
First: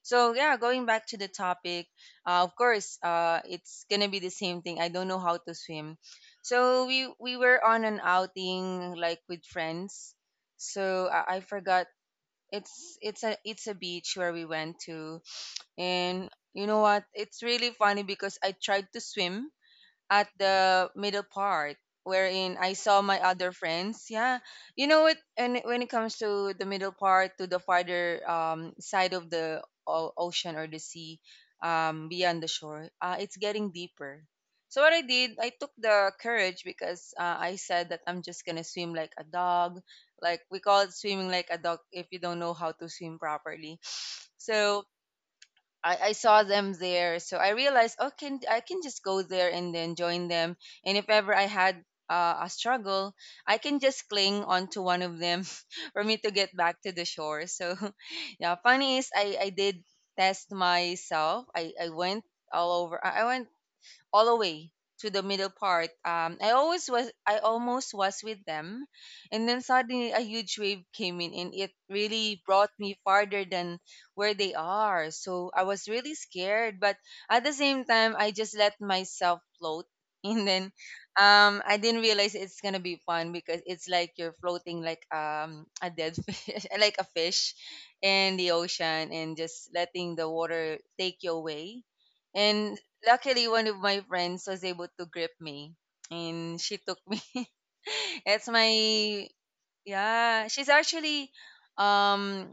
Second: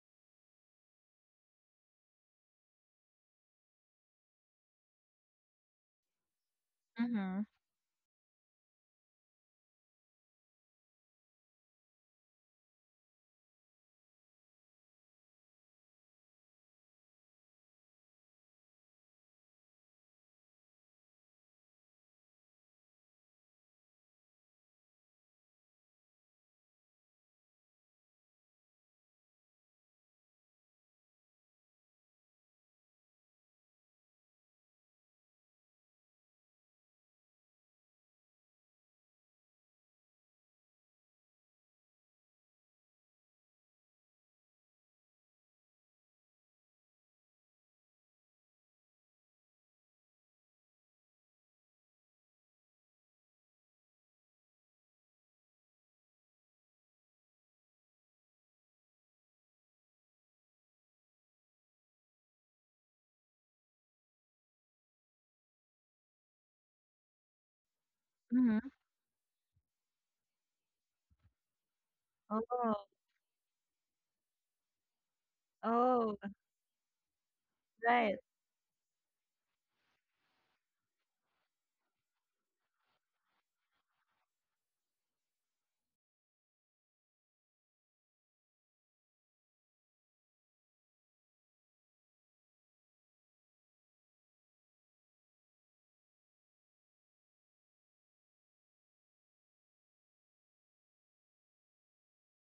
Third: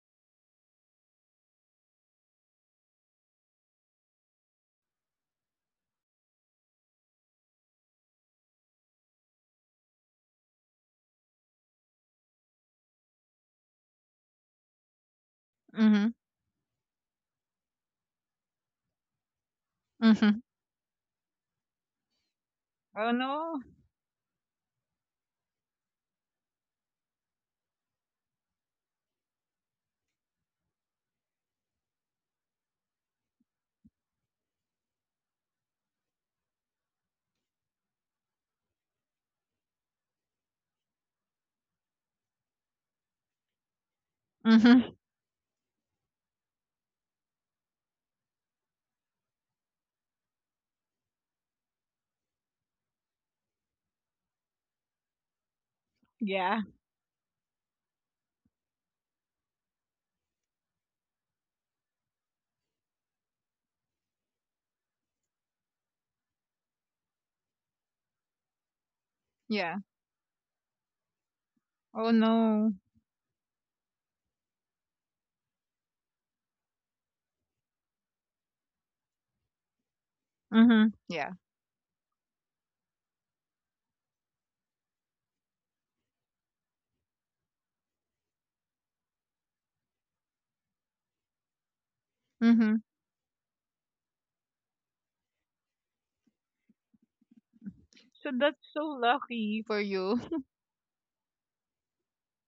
[SPEAKER 3] So yeah, going back to the topic, of course, it's gonna be the same thing. I don't know how to swim, so we
[SPEAKER 1] Mm-hmm.
[SPEAKER 3] were on an outing like with friends. So I forgot it's a beach where we went to, and you know what? It's really funny because I tried to swim at
[SPEAKER 2] Mm-hmm.
[SPEAKER 3] the middle part wherein I saw
[SPEAKER 2] Oh,
[SPEAKER 3] my other
[SPEAKER 2] no.
[SPEAKER 3] friends. Yeah. You know what? And when it comes to the middle part, to the farther side of the ocean or the sea, beyond the shore, it's getting deeper. So what I did, I took the courage because I said that I'm just gonna swim like a dog, like we call it swimming like a dog if you don't know how to swim properly. So
[SPEAKER 2] Mm-hmm.
[SPEAKER 3] I saw them there, so I realized, oh, can just go there and then join them. And if ever I had a struggle, I can just cling onto one of them for me to get
[SPEAKER 2] Yeah.
[SPEAKER 3] back to the shore. So, yeah, funny is I did test myself. I went all over. I went all the way to the middle part. I almost was with
[SPEAKER 1] Mm-hmm.
[SPEAKER 3] them, and then
[SPEAKER 2] Yeah.
[SPEAKER 3] suddenly a huge wave came in, and it
[SPEAKER 2] Oh,
[SPEAKER 3] really brought
[SPEAKER 2] no.
[SPEAKER 1] Oh.
[SPEAKER 3] me farther than where they are. So I was really
[SPEAKER 1] Oh,
[SPEAKER 3] scared, but at the same
[SPEAKER 1] right.
[SPEAKER 3] time, I just let myself float, and then
[SPEAKER 2] Mhm. Yeah.
[SPEAKER 3] I didn't realize it's gonna be fun because it's like you're floating like a dead fish, like a fish, in the ocean, and just letting the water take you away. And
[SPEAKER 2] Mhm.
[SPEAKER 3] luckily one of my friends was able to grip me and she took me
[SPEAKER 2] So
[SPEAKER 3] it's
[SPEAKER 2] that's so
[SPEAKER 3] my
[SPEAKER 2] lucky for you.
[SPEAKER 3] yeah, she's actually um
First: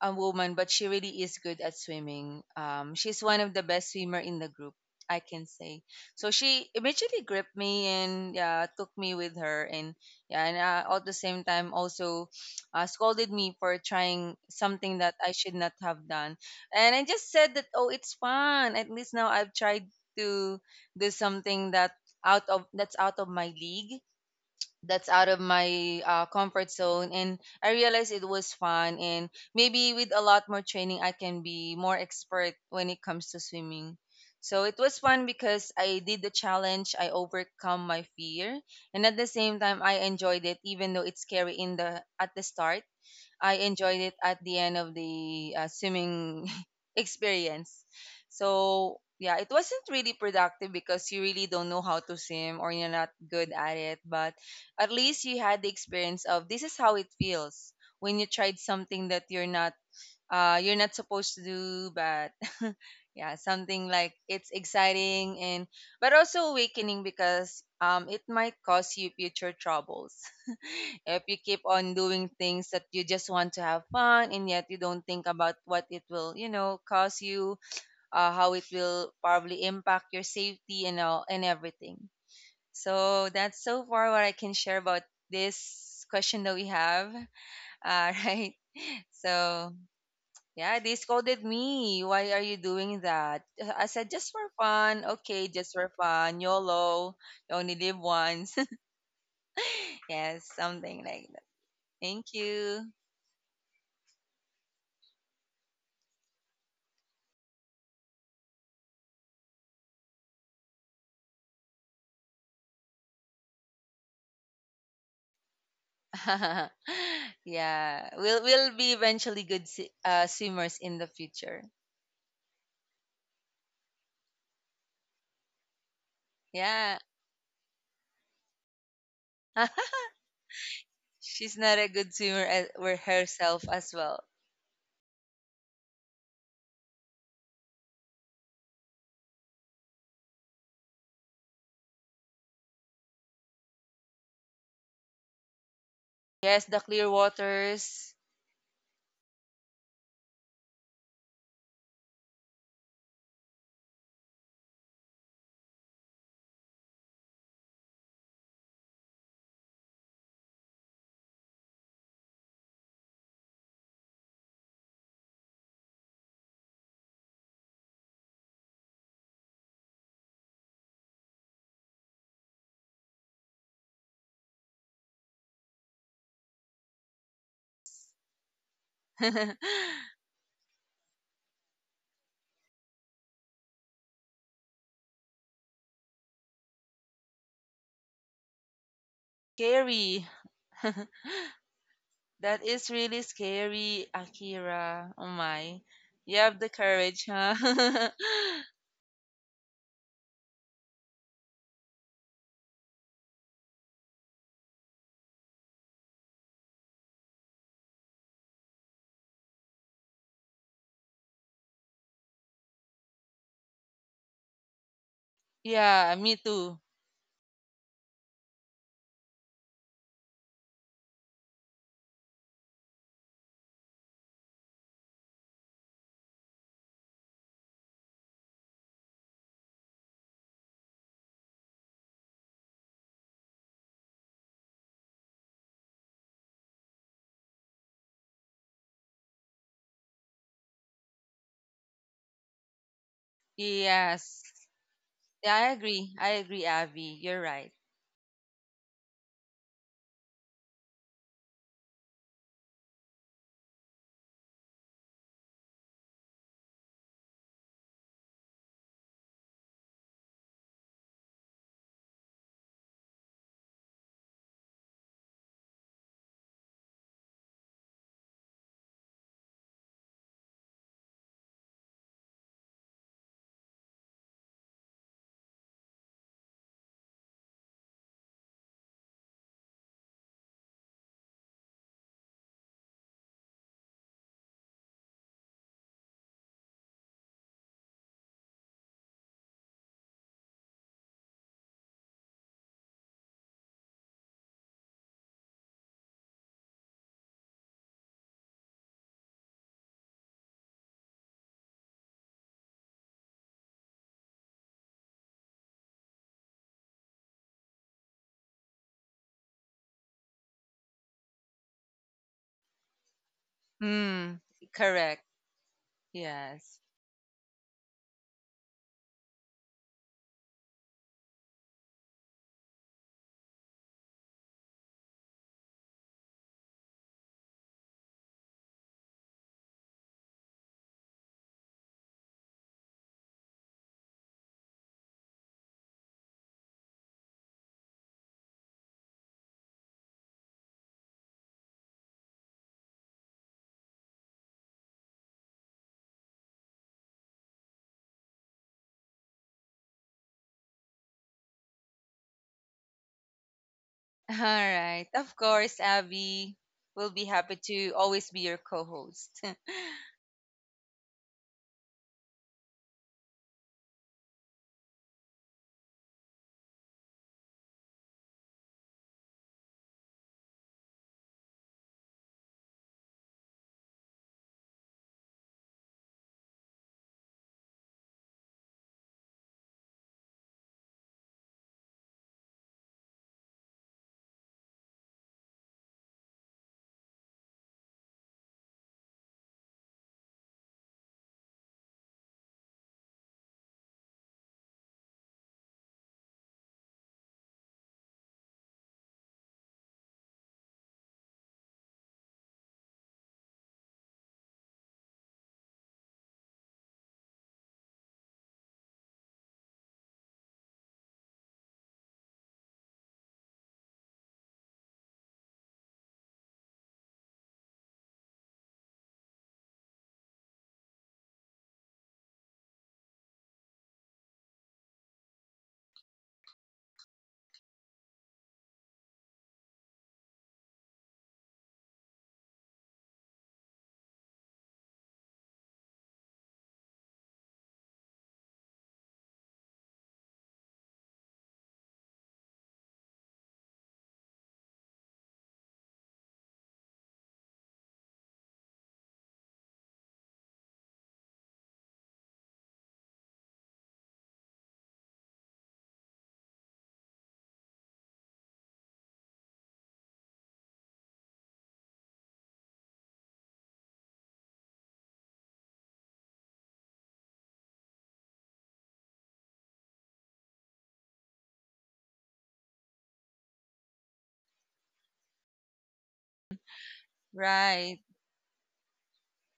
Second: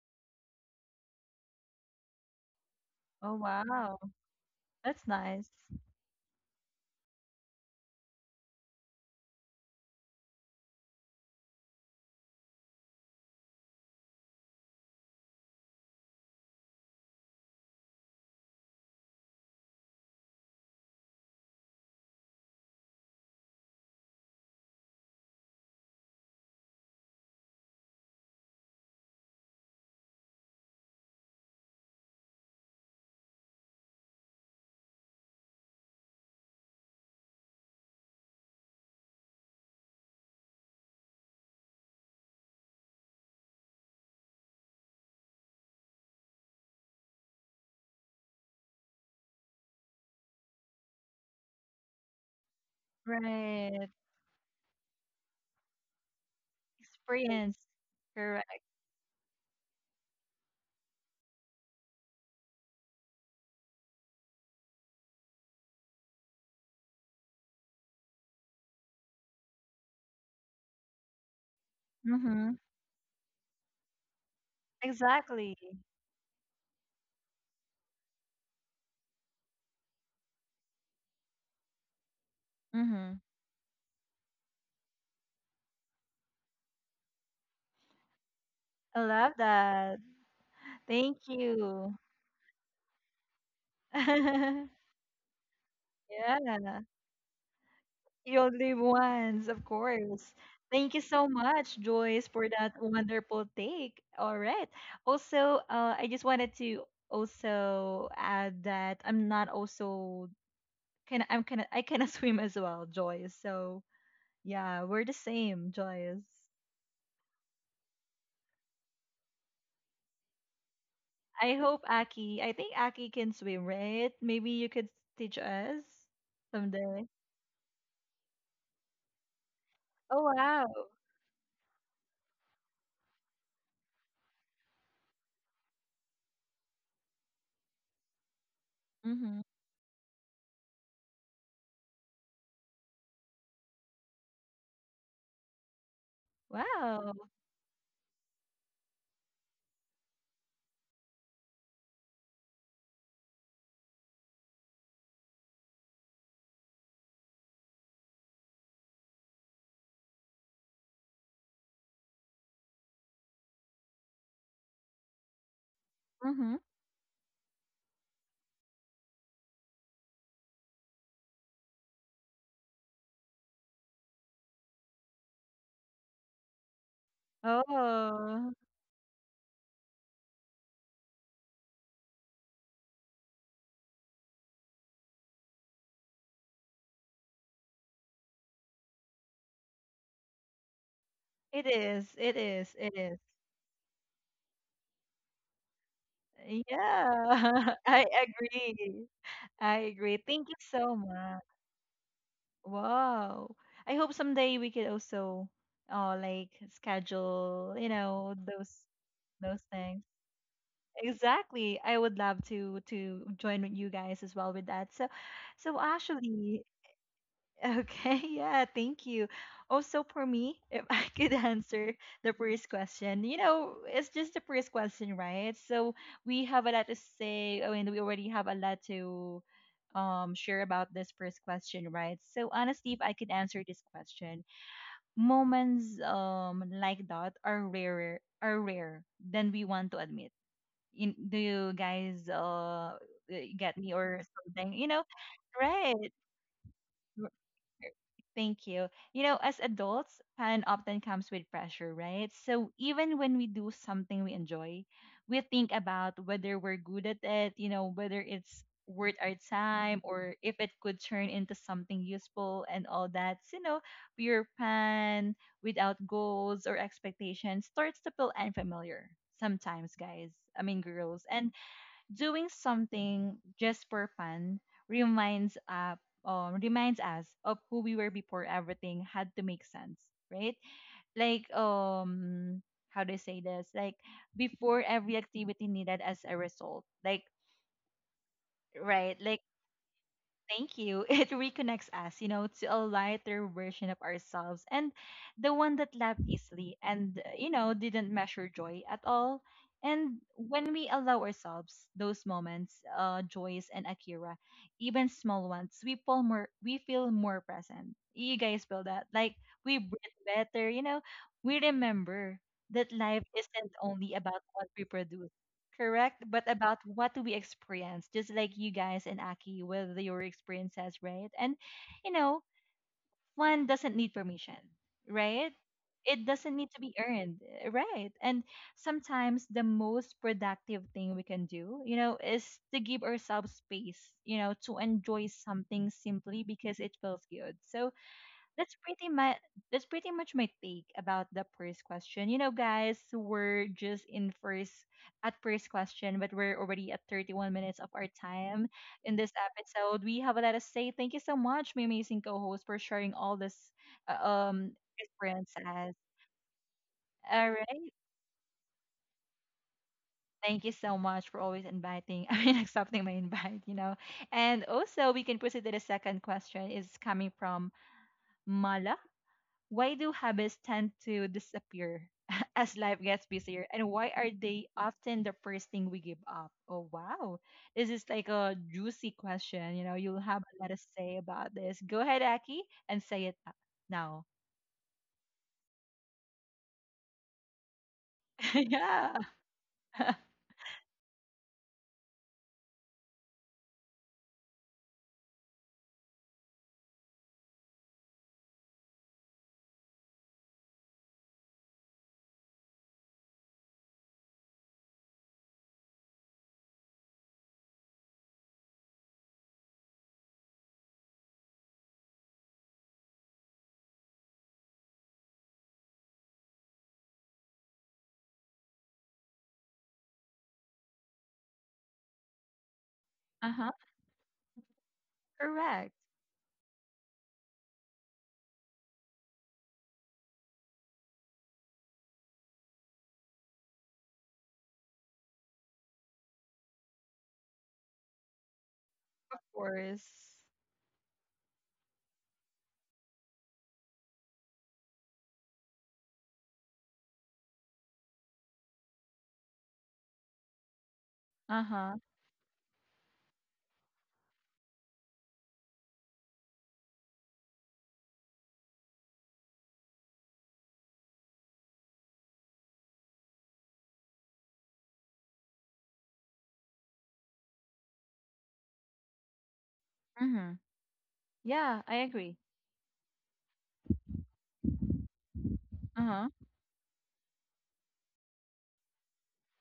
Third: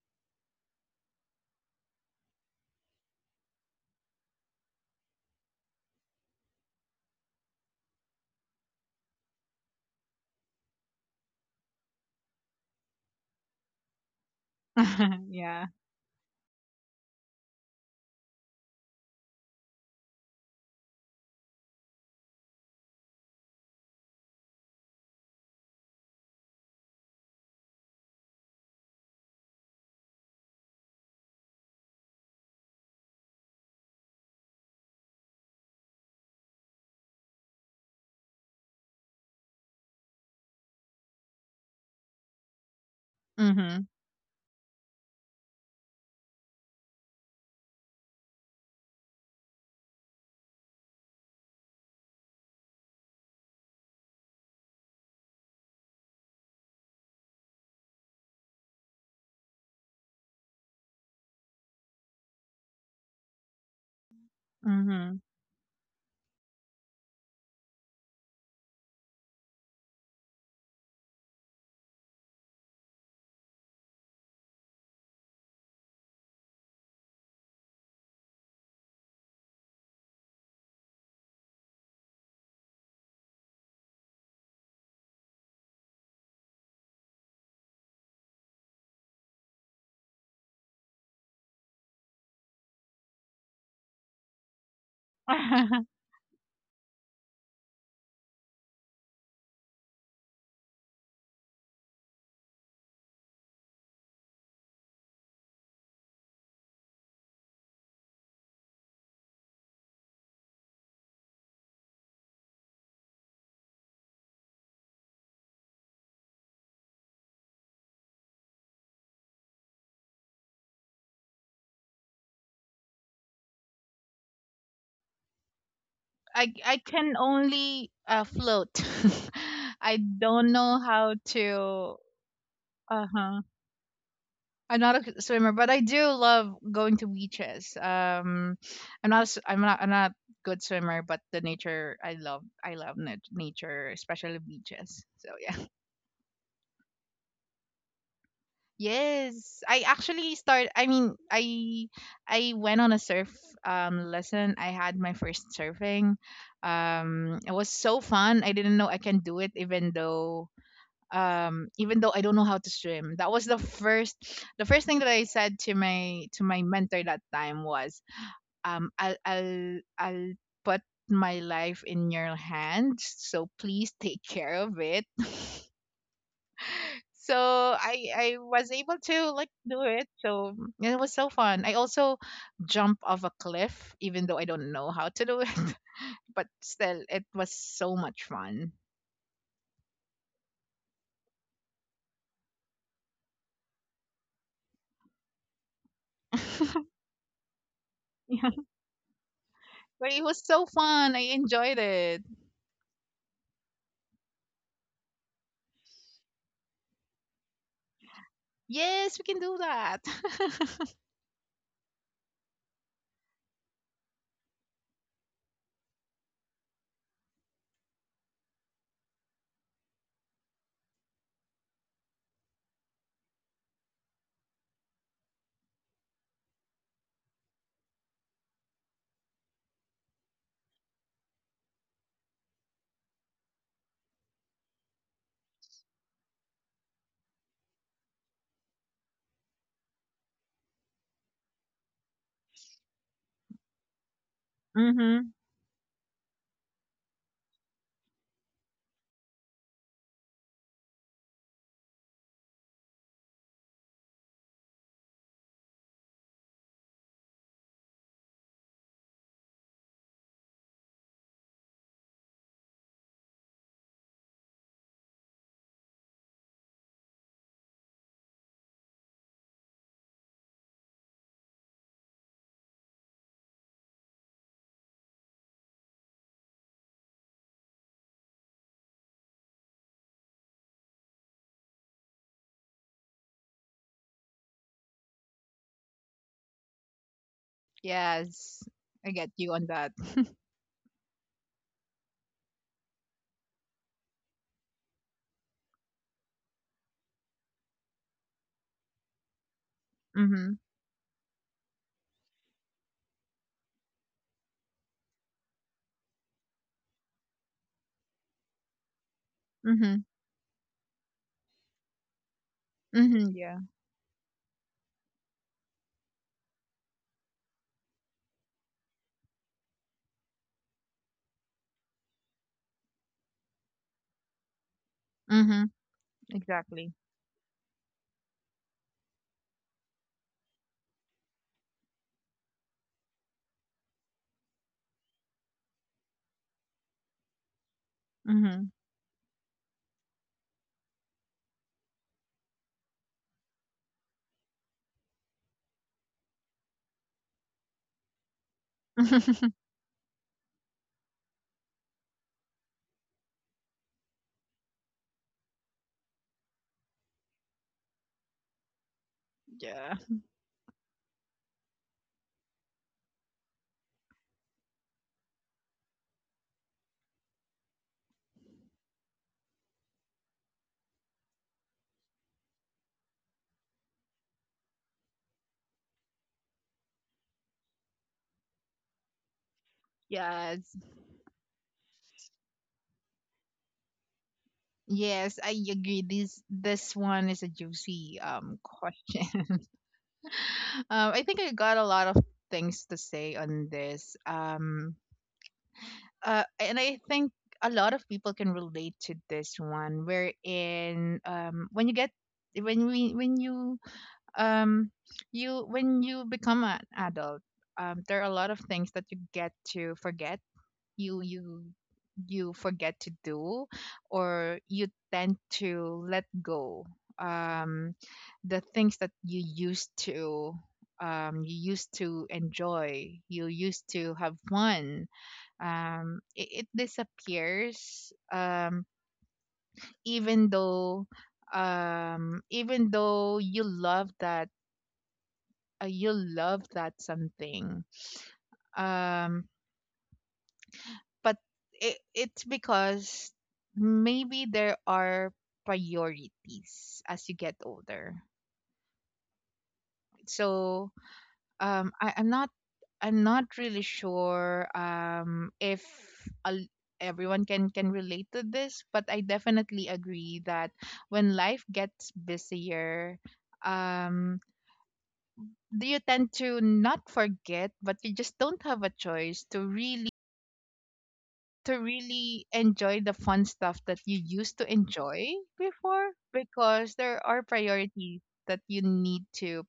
[SPEAKER 3] a woman, but she really is good at swimming. She's
[SPEAKER 1] Oh
[SPEAKER 3] one of the best
[SPEAKER 1] wow.
[SPEAKER 3] swimmer in the group,
[SPEAKER 1] That's
[SPEAKER 3] I can
[SPEAKER 1] nice.
[SPEAKER 3] say. So she immediately gripped me and yeah, took me with her, and yeah, and at the same time also scolded me for trying something that I should
[SPEAKER 2] Yeah.
[SPEAKER 3] not have done. And I just said that oh, it's fun. At least now I've tried to do something that out of that's out of my league, that's out of my comfort zone, and I realized it was fun, and maybe with a lot more training I can be more expert when it comes to swimming. So it was fun because I did the challenge, I overcome my fear, and at the same time I enjoyed it even though it's scary in the at the start. I
[SPEAKER 2] Mhm.
[SPEAKER 3] enjoyed it at the end of the swimming experience. So yeah, it wasn't really productive because you really don't know how to swim or you're not good at
[SPEAKER 1] Right.
[SPEAKER 3] it. But at least you had the experience of this is how it
[SPEAKER 1] Experience.
[SPEAKER 3] feels when you tried
[SPEAKER 1] Correct.
[SPEAKER 3] something that you're not supposed to do, but yeah, something like it's
[SPEAKER 2] Mhm.
[SPEAKER 3] exciting and but also awakening because it might cause you future troubles if you keep on doing
[SPEAKER 1] Mm-hmm.
[SPEAKER 3] things that you just want to have fun and yet you don't think about
[SPEAKER 1] Exactly.
[SPEAKER 3] what it will, you know, cause you, how it will probably impact your safety and all and everything.
[SPEAKER 1] Mm-hmm.
[SPEAKER 3] So that's so far what I can share about this question that we have. Right.
[SPEAKER 1] I love
[SPEAKER 3] So
[SPEAKER 1] that.
[SPEAKER 3] yeah, they
[SPEAKER 1] Thank
[SPEAKER 3] scolded
[SPEAKER 1] you.
[SPEAKER 3] me. Why are you doing that? I said, just for
[SPEAKER 1] Yeah.
[SPEAKER 3] fun. Okay, just for fun. YOLO. You only live
[SPEAKER 1] You
[SPEAKER 3] once.
[SPEAKER 1] only live once, of course.
[SPEAKER 3] Yes,
[SPEAKER 1] Thank
[SPEAKER 3] something
[SPEAKER 1] you
[SPEAKER 3] like
[SPEAKER 1] so
[SPEAKER 3] that.
[SPEAKER 1] much,
[SPEAKER 3] Thank
[SPEAKER 1] Joyce, for that
[SPEAKER 3] you.
[SPEAKER 1] wonderful take. All right. Also, I just wanted to also add that I'm not also I'm kind of, I kind of swim as well, Joyce. So yeah, we're the same, Joyce.
[SPEAKER 3] Yeah, we'll be eventually good swimmers in the
[SPEAKER 1] I
[SPEAKER 3] future.
[SPEAKER 1] hope Aki, I think Aki can swim, right? Maybe you could teach us
[SPEAKER 2] I
[SPEAKER 3] Yeah,
[SPEAKER 1] someday.
[SPEAKER 2] can only, float. I
[SPEAKER 1] Oh
[SPEAKER 2] don't
[SPEAKER 1] wow.
[SPEAKER 2] know how
[SPEAKER 3] she's not a
[SPEAKER 2] to.
[SPEAKER 3] good swimmer as, with
[SPEAKER 2] Uh huh.
[SPEAKER 3] herself as well.
[SPEAKER 2] I'm not a swimmer, but I do love going to beaches. I'm not. A s-
[SPEAKER 1] Mhm.
[SPEAKER 2] I'm not. I'm not good swimmer, but the nature. I love, nature, especially beaches. So yeah.
[SPEAKER 3] Yes, the clear
[SPEAKER 1] Wow.
[SPEAKER 3] waters.
[SPEAKER 2] Yes, I actually start. I mean, I went on a surf, lesson. I had my first surfing. It was so fun. I didn't know I can do it, even though, I don't know how to swim. That was the first thing that I said to my,
[SPEAKER 1] Mhm.
[SPEAKER 2] mentor. That time was, I'll put my life in your hands, so please take care of it. So I
[SPEAKER 1] Oh,
[SPEAKER 2] was able to, like, do it. So, and it was so fun. I also jump off a cliff, even though I don't know how to do it. But still, it was so much fun.
[SPEAKER 3] Scary.
[SPEAKER 1] it is. It
[SPEAKER 3] That
[SPEAKER 1] is.
[SPEAKER 3] is
[SPEAKER 1] It is.
[SPEAKER 3] really scary, Akira. Oh my. You have the
[SPEAKER 2] Yeah.
[SPEAKER 3] courage,
[SPEAKER 1] Yeah.
[SPEAKER 3] huh?
[SPEAKER 1] I agree. I
[SPEAKER 2] But it
[SPEAKER 1] agree.
[SPEAKER 2] was
[SPEAKER 1] Thank you
[SPEAKER 2] so
[SPEAKER 1] so
[SPEAKER 2] fun. I
[SPEAKER 1] much.
[SPEAKER 2] enjoyed it.
[SPEAKER 1] Wow. I hope someday we could also like schedule, you know, those
[SPEAKER 2] Yes, we can do that.
[SPEAKER 1] things. Exactly. I would love to join with you guys as well with that. So so
[SPEAKER 3] Yeah, me
[SPEAKER 1] actually,
[SPEAKER 3] too.
[SPEAKER 1] okay, yeah, thank you. Also for me, if I could answer the first question, you know, it's just the first question, right? So we have a lot to say. I mean, we already have a lot to share about this first question, right? So honestly, if I could answer this question, moments like that are rare than we want to admit in, do you guys get me or
[SPEAKER 3] Yes.
[SPEAKER 1] something, you know?
[SPEAKER 2] Mm-hmm.
[SPEAKER 3] Yeah, I
[SPEAKER 1] Right.
[SPEAKER 3] agree. I agree, Avi.
[SPEAKER 1] R-
[SPEAKER 3] You're right.
[SPEAKER 1] Thank you. You know, as adults fun often comes with pressure, right? So even when we do something we enjoy, we think about whether we're good at it, you know, whether it's worth our time or if it could turn into something useful and all that. So, you know, pure fun without goals or expectations starts to feel unfamiliar sometimes, guys, I mean girls, and doing something just for fun reminds up reminds us of who we were before everything had to make sense, right? Like, how do I say this, like, before every activity needed as a result, like,
[SPEAKER 2] Yes, I
[SPEAKER 1] right,
[SPEAKER 2] get
[SPEAKER 1] like.
[SPEAKER 2] you on that.
[SPEAKER 1] Thank you. It reconnects us, you know, to a lighter version of ourselves and the one that laughed easily and, you know, didn't measure joy at all. And
[SPEAKER 2] Mm-hmm.
[SPEAKER 1] when we allow ourselves those moments, Joyce and Akira, even small ones, we feel more present. You guys feel that? Like we
[SPEAKER 2] Mm-hmm.
[SPEAKER 1] breathe better, you know, we remember that
[SPEAKER 2] Mm-hmm.
[SPEAKER 1] life
[SPEAKER 2] Yeah.
[SPEAKER 1] isn't only
[SPEAKER 3] Hmm.
[SPEAKER 1] about what we
[SPEAKER 3] Correct.
[SPEAKER 1] produce. Correct, but about
[SPEAKER 3] Yes.
[SPEAKER 1] what we experience, just like you guys and Aki with your experiences, right? And you know, fun doesn't need permission, right?
[SPEAKER 2] Mm-hmm.
[SPEAKER 1] It doesn't need to
[SPEAKER 2] Exactly.
[SPEAKER 1] be earned, right? And sometimes the most productive thing we can do, you know, is to give ourselves space, you know, to enjoy something simply because it feels good. So
[SPEAKER 2] Mm-hmm.
[SPEAKER 1] that's pretty much that's pretty much my take about the first question. You know, guys, we're just in first at first question, but we're already at 31 minutes of our time in this episode. We have a lot to say. Thank you so much, my amazing co-host, for sharing all this uh,
[SPEAKER 3] All
[SPEAKER 1] um
[SPEAKER 3] right. Of course,
[SPEAKER 1] experiences.
[SPEAKER 3] Abby, we'll be
[SPEAKER 1] All
[SPEAKER 3] happy
[SPEAKER 1] right.
[SPEAKER 3] to always be your co host.
[SPEAKER 2] Yeah.
[SPEAKER 1] Thank you so much for always inviting, I mean, accepting my invite, you know. And also, we can proceed to the second question. Is coming from Mala. Why do habits tend to disappear as life gets busier? And why are they often the first thing we give up? Oh, wow. This is like a juicy question. You know, you'll have a
[SPEAKER 2] Yes.
[SPEAKER 1] lot to say about this. Go ahead, Aki, and say now.
[SPEAKER 2] Yes, I agree. This one is a juicy,
[SPEAKER 1] Yeah.
[SPEAKER 2] question. I think I got a lot of things to say on this. And I think a lot of people can relate to this one, wherein when you get when we when you um you when you become an adult, there are a lot of things that you get to forget you you you forget to do or you tend to let go um the things that you used to enjoy, you
[SPEAKER 1] Uh huh.
[SPEAKER 2] used to have fun.
[SPEAKER 1] Correct.
[SPEAKER 2] It disappears, even though even though you love that, you love that something, um
[SPEAKER 1] Of course.
[SPEAKER 2] but it's because maybe there are priorities as you get older. So
[SPEAKER 1] Uh
[SPEAKER 2] um
[SPEAKER 1] huh.
[SPEAKER 2] I, i'm not I'm not really sure if, a, everyone can relate to this, but I definitely agree that when life gets busier, um do you tend to not forget, but you just don't have a choice to really
[SPEAKER 1] Mm-hmm. Yeah, I agree.
[SPEAKER 2] enjoy the fun stuff that you used to enjoy before,
[SPEAKER 1] Uh huh.
[SPEAKER 2] because there are
[SPEAKER 3] Right.
[SPEAKER 2] priorities that you need to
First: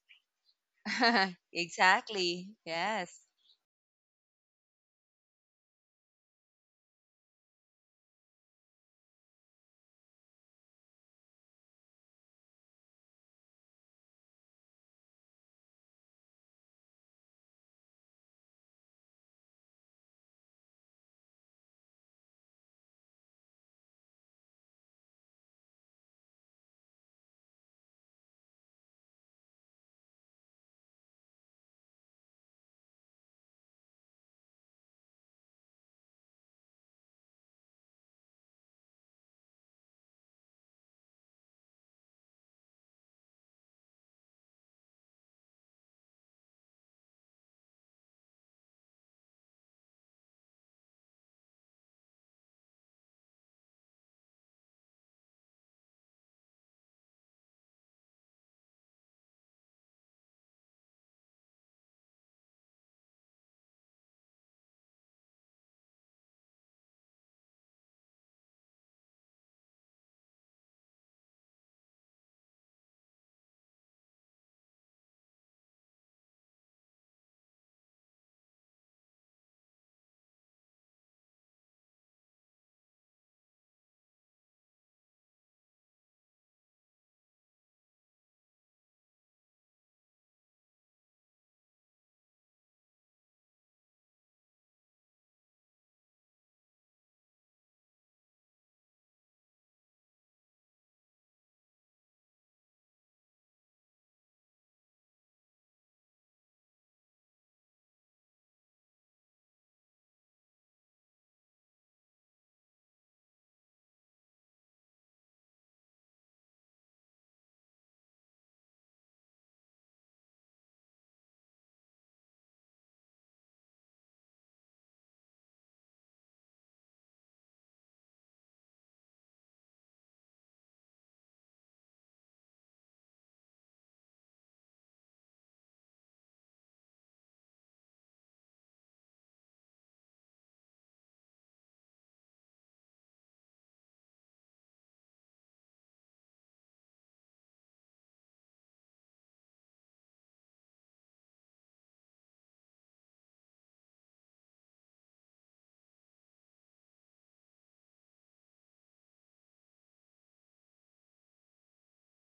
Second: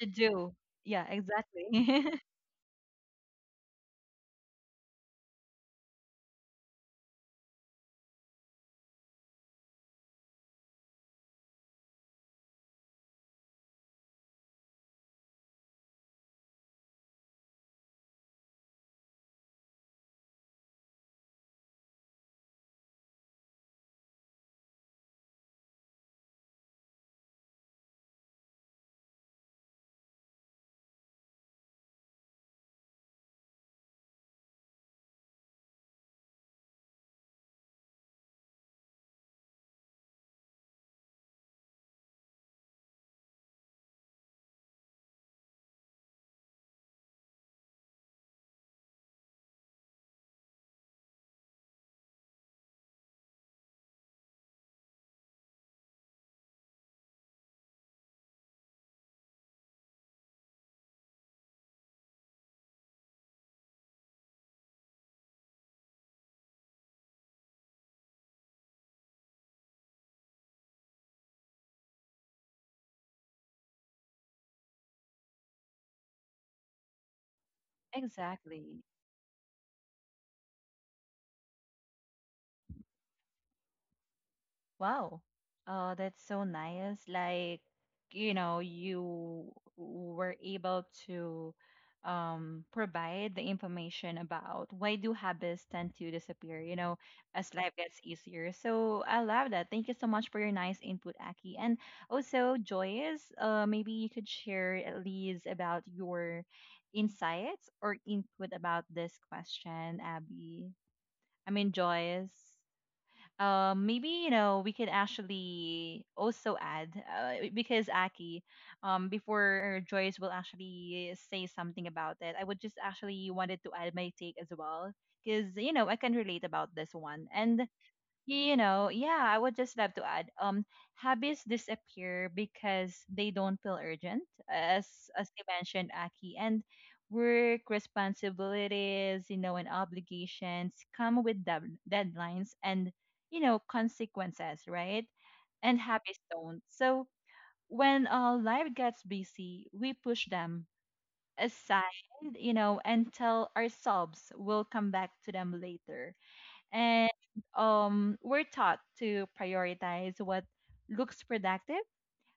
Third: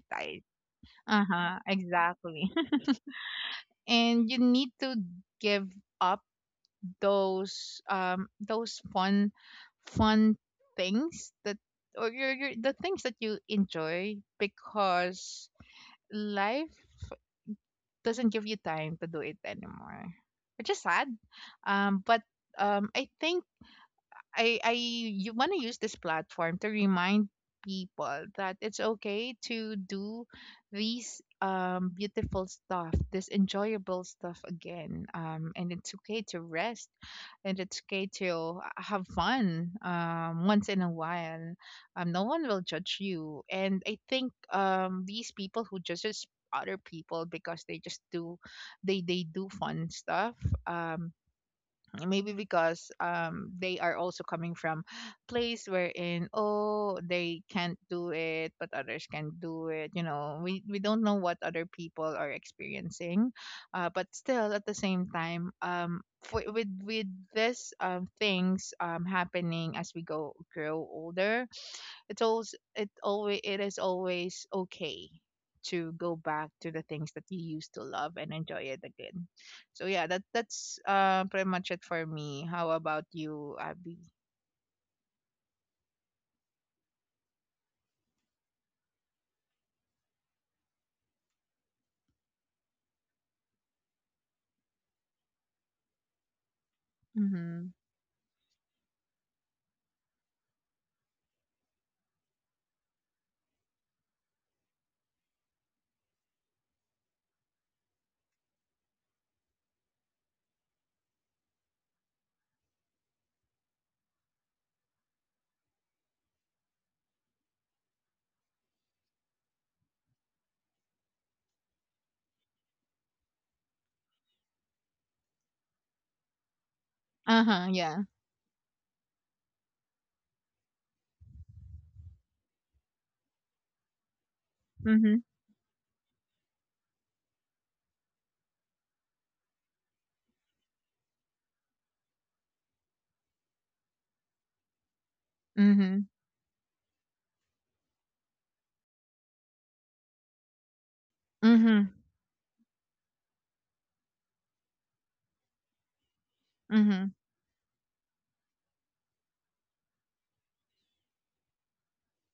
[SPEAKER 1] To do. Yeah,
[SPEAKER 2] Uh huh,
[SPEAKER 1] exactly.
[SPEAKER 3] Exactly.
[SPEAKER 2] exactly.
[SPEAKER 3] Yes.
[SPEAKER 2] And you need to give up those fun things that, or your the things that you enjoy, because life doesn't give you time to do it anymore, which is sad. Um but um i think I I you want to use this platform to remind people that it's okay to do these beautiful stuff, this enjoyable stuff again. And it's okay to rest, and it's okay to have fun. Once in a while, no one will judge you. And I think these people who judges other people because they just do, they do fun stuff, um maybe because they are also coming from place wherein, oh, they can't do it but others can do it. We don't know what other people are experiencing. Uh, but still at the same time, for, with this things happening as we go grow older, it is always okay to go back to the things that you used to love and enjoy it
[SPEAKER 1] Exactly.
[SPEAKER 2] again. So yeah, that's pretty much it for me. How about you, Abby?
[SPEAKER 1] Wow. Oh, that's so nice. Like, you know, you were able to provide the information about why do habits tend to disappear, you know, as
[SPEAKER 2] Mm-hmm.
[SPEAKER 1] life gets easier. So I love that. Thank you so much for your nice input, Aki. And also, Joyce, maybe you could share at least about your insights or input about this question, Abby. I mean, Joyce. Maybe you know we could actually also add because Aki, before Joyce will actually say something about it, I would just actually wanted to add my take as well because you know I can relate about this one and
[SPEAKER 2] Uh-huh, yeah.
[SPEAKER 1] you know, yeah, I would just love to add. Hobbies disappear because they don't feel urgent, as
[SPEAKER 2] Mm-hmm.
[SPEAKER 1] as you mentioned, Aki, and work responsibilities, you know, and obligations come with deadlines and you know consequences, right? And
[SPEAKER 2] Mm-hmm.
[SPEAKER 1] hobbies don't. So when life gets busy, we push them aside,
[SPEAKER 2] Mm-hmm.
[SPEAKER 1] you know, and tell ourselves we'll come back to them later and
[SPEAKER 2] Mm-hmm.
[SPEAKER 1] we're taught to prioritize what looks productive,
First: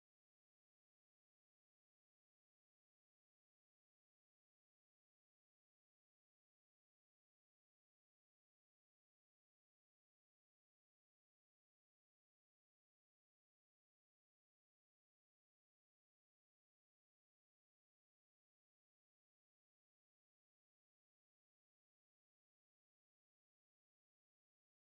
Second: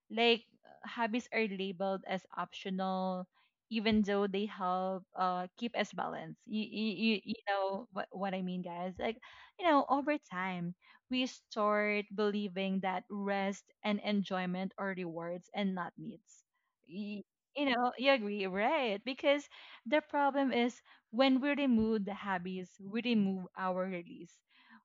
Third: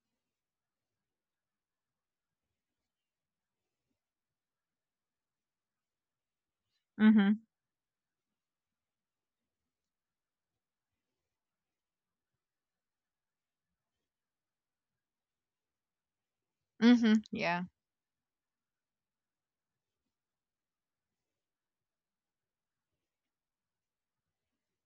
[SPEAKER 1] like hobbies are labeled as optional, even though they help keep us balanced. You
[SPEAKER 2] Mm-hmm.
[SPEAKER 1] know what I mean, guys? Like you know, over time we start believing that rest and enjoyment are rewards and not needs.
[SPEAKER 2] Mm-hmm.
[SPEAKER 1] Y-
[SPEAKER 2] Yeah.
[SPEAKER 1] You know, you agree, right? Because the problem is when we remove the hobbies, we remove our release.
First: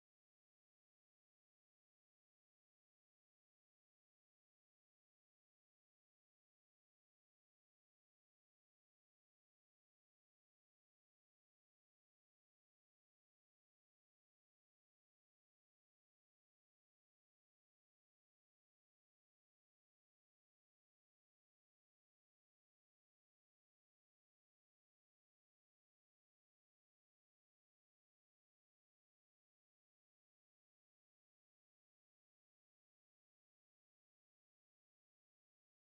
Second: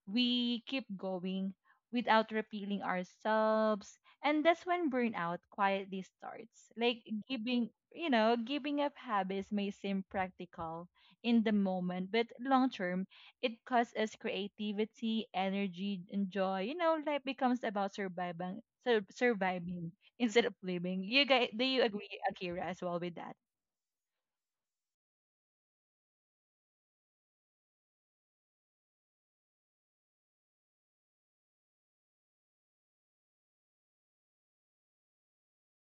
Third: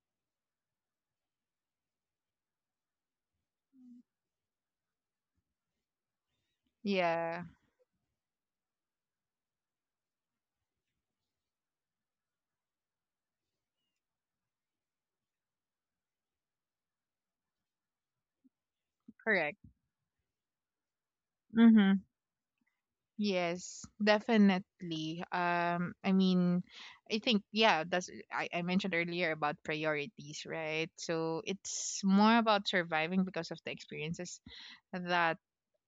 [SPEAKER 1] We keep going without repealing ourselves, and that's when burnout quietly starts. Like
[SPEAKER 2] Yeah.
[SPEAKER 1] giving, you know, giving up habits may seem practical in the moment, but long term, it costs us creativity, energy, and joy. You know, life becomes about surviving,
[SPEAKER 2] Correct.
[SPEAKER 1] surviving instead of living. You guys, do you
[SPEAKER 2] Mm-hmm.
[SPEAKER 1] agree, Akira, as well with that?
[SPEAKER 2] Yes, definitely. I mean, I think yeah, I mentioned earlier about priorities, right? So it's more about surviving because of the experiences that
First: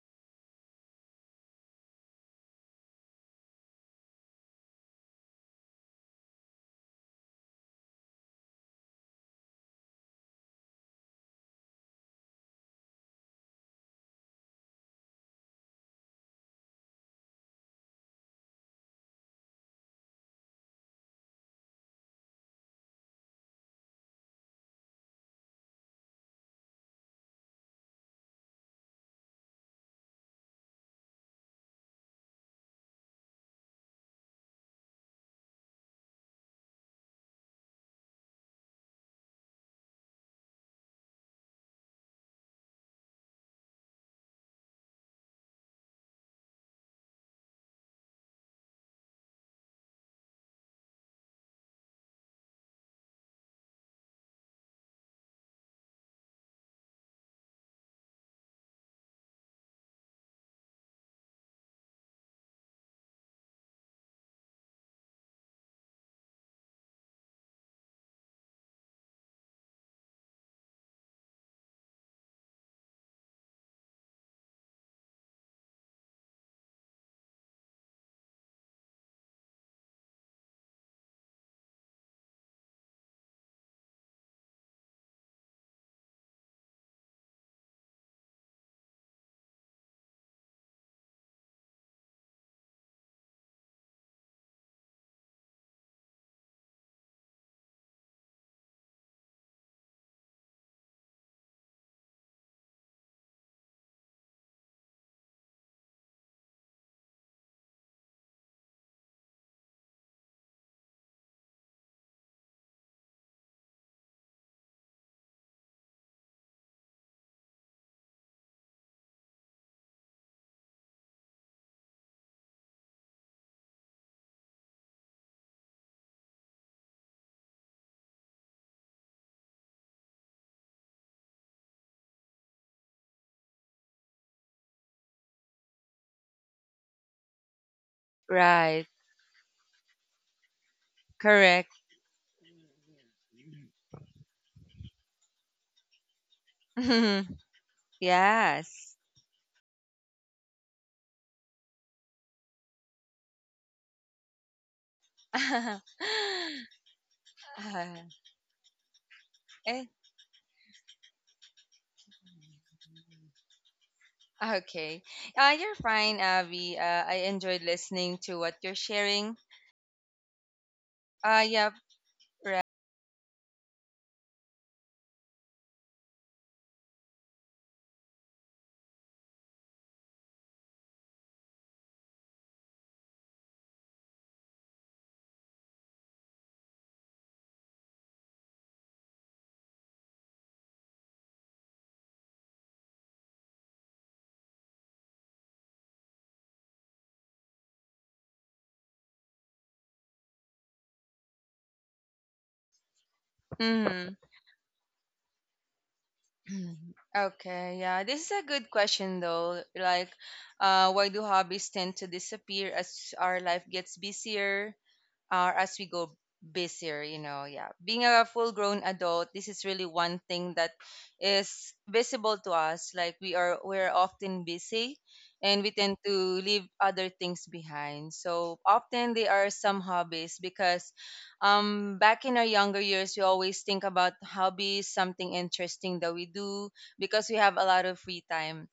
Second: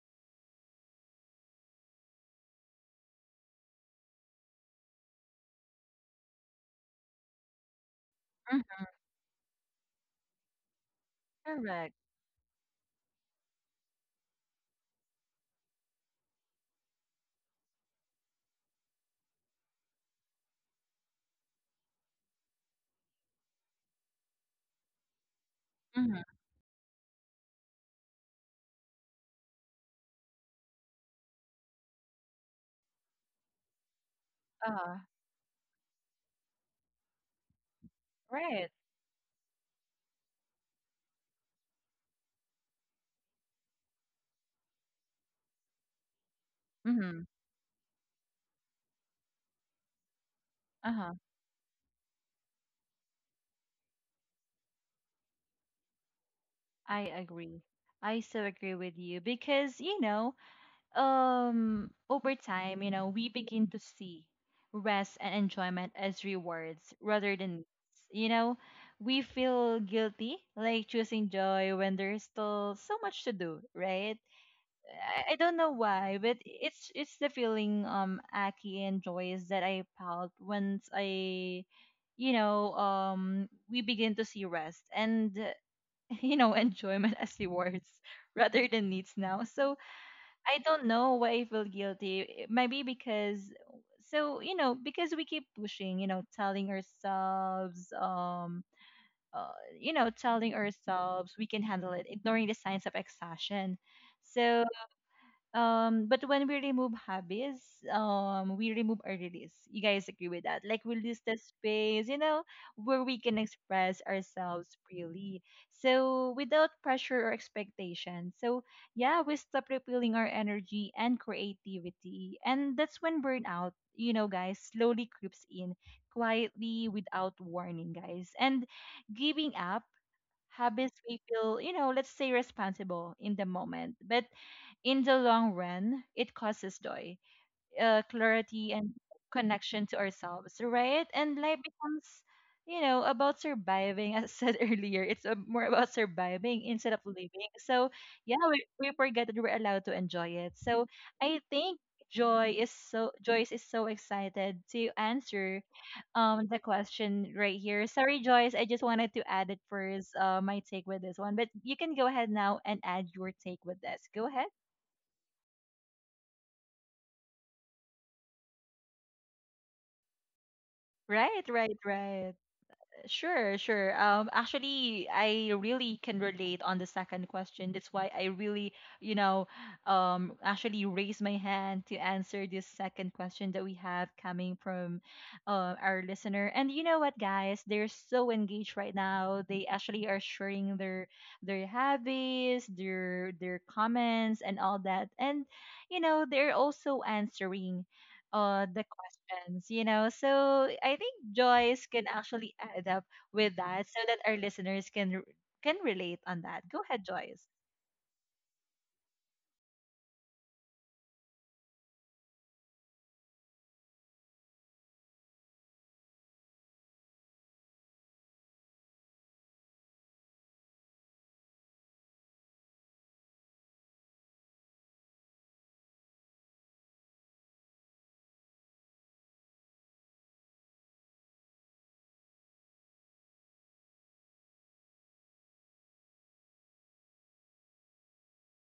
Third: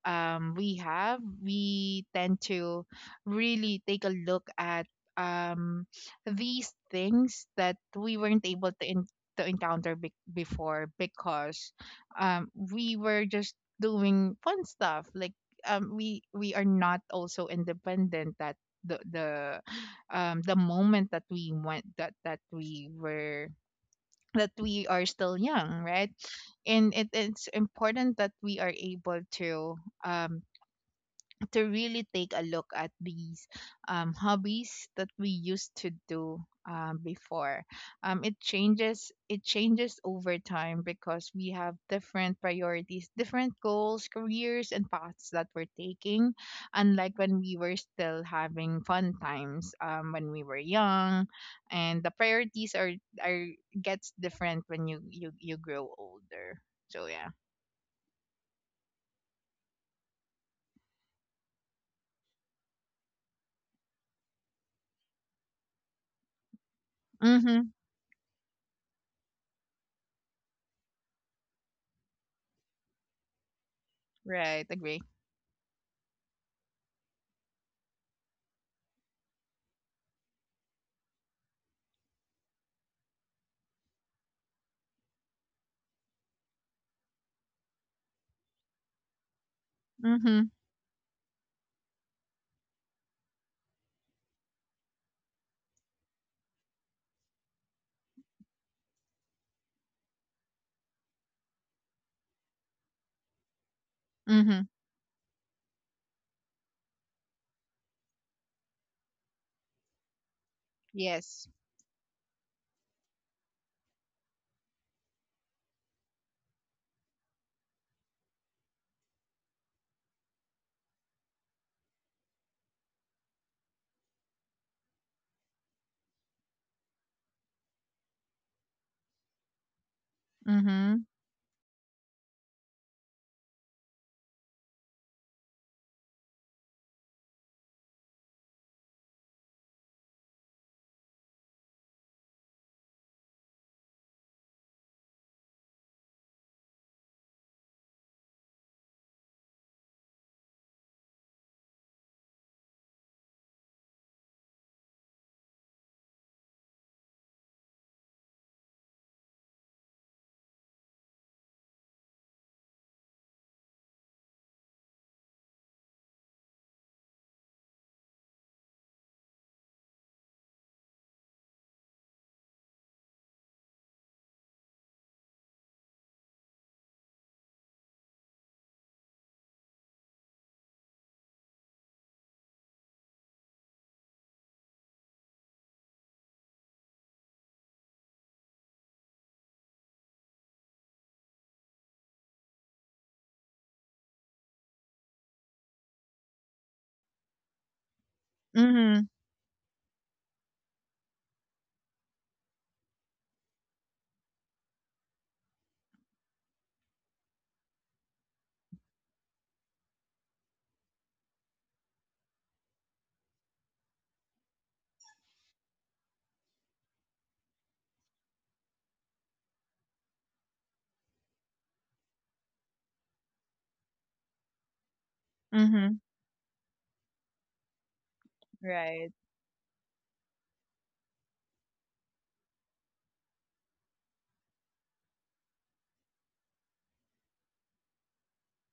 [SPEAKER 2] we have, we tend to really take a look at um, these things that we weren't able
[SPEAKER 1] Mhm.
[SPEAKER 2] to, to encounter before because,
[SPEAKER 1] Correct.
[SPEAKER 2] we were just doing fun stuff. Like we are not also independent that the the the moment that we went that that we were that we are still young, right?
[SPEAKER 1] Mm-hmm.
[SPEAKER 2] And it's important that we are able to, um, to really take a look at these hobbies
[SPEAKER 1] Uh,
[SPEAKER 2] that we used to do, before. It
[SPEAKER 1] right.
[SPEAKER 2] changes. It changes over time because we have different priorities, different goals, careers, and paths that we're taking. Unlike
[SPEAKER 1] Mm-hmm.
[SPEAKER 2] when we were still having fun times when we were
[SPEAKER 1] Uh-huh.
[SPEAKER 2] young, and the priorities are gets different when you grow older.
[SPEAKER 1] I
[SPEAKER 2] So yeah.
[SPEAKER 1] agree. I so agree with you because, you know, over time, you know, we begin to see rest and enjoyment as rewards rather than
[SPEAKER 2] Mhm.
[SPEAKER 1] needs. You know, we feel guilty like choosing joy when there's still so much to do, right?
[SPEAKER 2] Right. Agree.
[SPEAKER 1] I don't know why, but it's the feeling Aki and Joyce that I felt once I you know, we begin to see rest and you know, enjoyment as rewards rather than needs now. So
[SPEAKER 2] Mhm.
[SPEAKER 1] I don't know why I feel guilty. Maybe because so you know because we keep pushing, you know, telling ourselves, uh, you know, telling ourselves we can handle it, ignoring the signs of exhaustion.
[SPEAKER 2] Mhm.
[SPEAKER 1] So but when we remove hobbies, we remove our release. You guys agree with that? Like we lose the
[SPEAKER 2] Yes.
[SPEAKER 1] space, you know, where we can express ourselves freely. So without pressure or expectation. So yeah, we stop repealing our energy and creativity. And that's when burnout, you know, guys, slowly creeps in quietly without warning, guys. And giving up habits
[SPEAKER 2] Mhm.
[SPEAKER 1] we feel, you know, let's say responsible in the moment. But in the long run, it causes joy, clarity,
[SPEAKER 3] Right.
[SPEAKER 1] and connection to ourselves, right? And life
[SPEAKER 3] Correct.
[SPEAKER 1] becomes, you know, about surviving. As I said earlier, it's more about surviving instead of living. So, yeah, we
[SPEAKER 3] Yes.
[SPEAKER 1] forget that we're allowed to enjoy it. So, I think Joyce is so excited to answer the question right here.
[SPEAKER 3] Uh,
[SPEAKER 1] Sorry, Joyce, I just wanted to add it
[SPEAKER 3] eh,
[SPEAKER 1] first, my take with this one. But you can go ahead now and add your take with this. Go ahead.
[SPEAKER 3] Okay. You're fine, Avi. I enjoyed listening to what you're sharing. Uh,
[SPEAKER 1] Right,
[SPEAKER 3] yeah,
[SPEAKER 1] right, right.
[SPEAKER 3] right.
[SPEAKER 1] Sure. Actually, I really can relate on the second question. That's why I really, you know, actually raise my hand to answer this second question that we have coming from, our listener. And you know what, guys? They're so engaged right now. They actually are sharing their hobbies, their comments, and all that. And you know, they're also answering the
[SPEAKER 2] Mhm.
[SPEAKER 1] questions, you know. So I think Joyce can actually add up with that so
[SPEAKER 3] Hmm.
[SPEAKER 1] that our listeners can can relate on that. Go ahead, Joyce.
[SPEAKER 3] Okay, yeah. This is a good question, though. Like, why do hobbies tend to disappear as our life gets busier? Uh, as we go busier, you know, yeah, being a full grown adult, this is really one thing that is visible to us. Like we're often busy and we tend
[SPEAKER 2] Mhm.
[SPEAKER 3] to leave other things behind, so often
[SPEAKER 2] Right.
[SPEAKER 3] they are some hobbies because back in our younger years we always think about hobbies something interesting that we do because we have a lot of free time.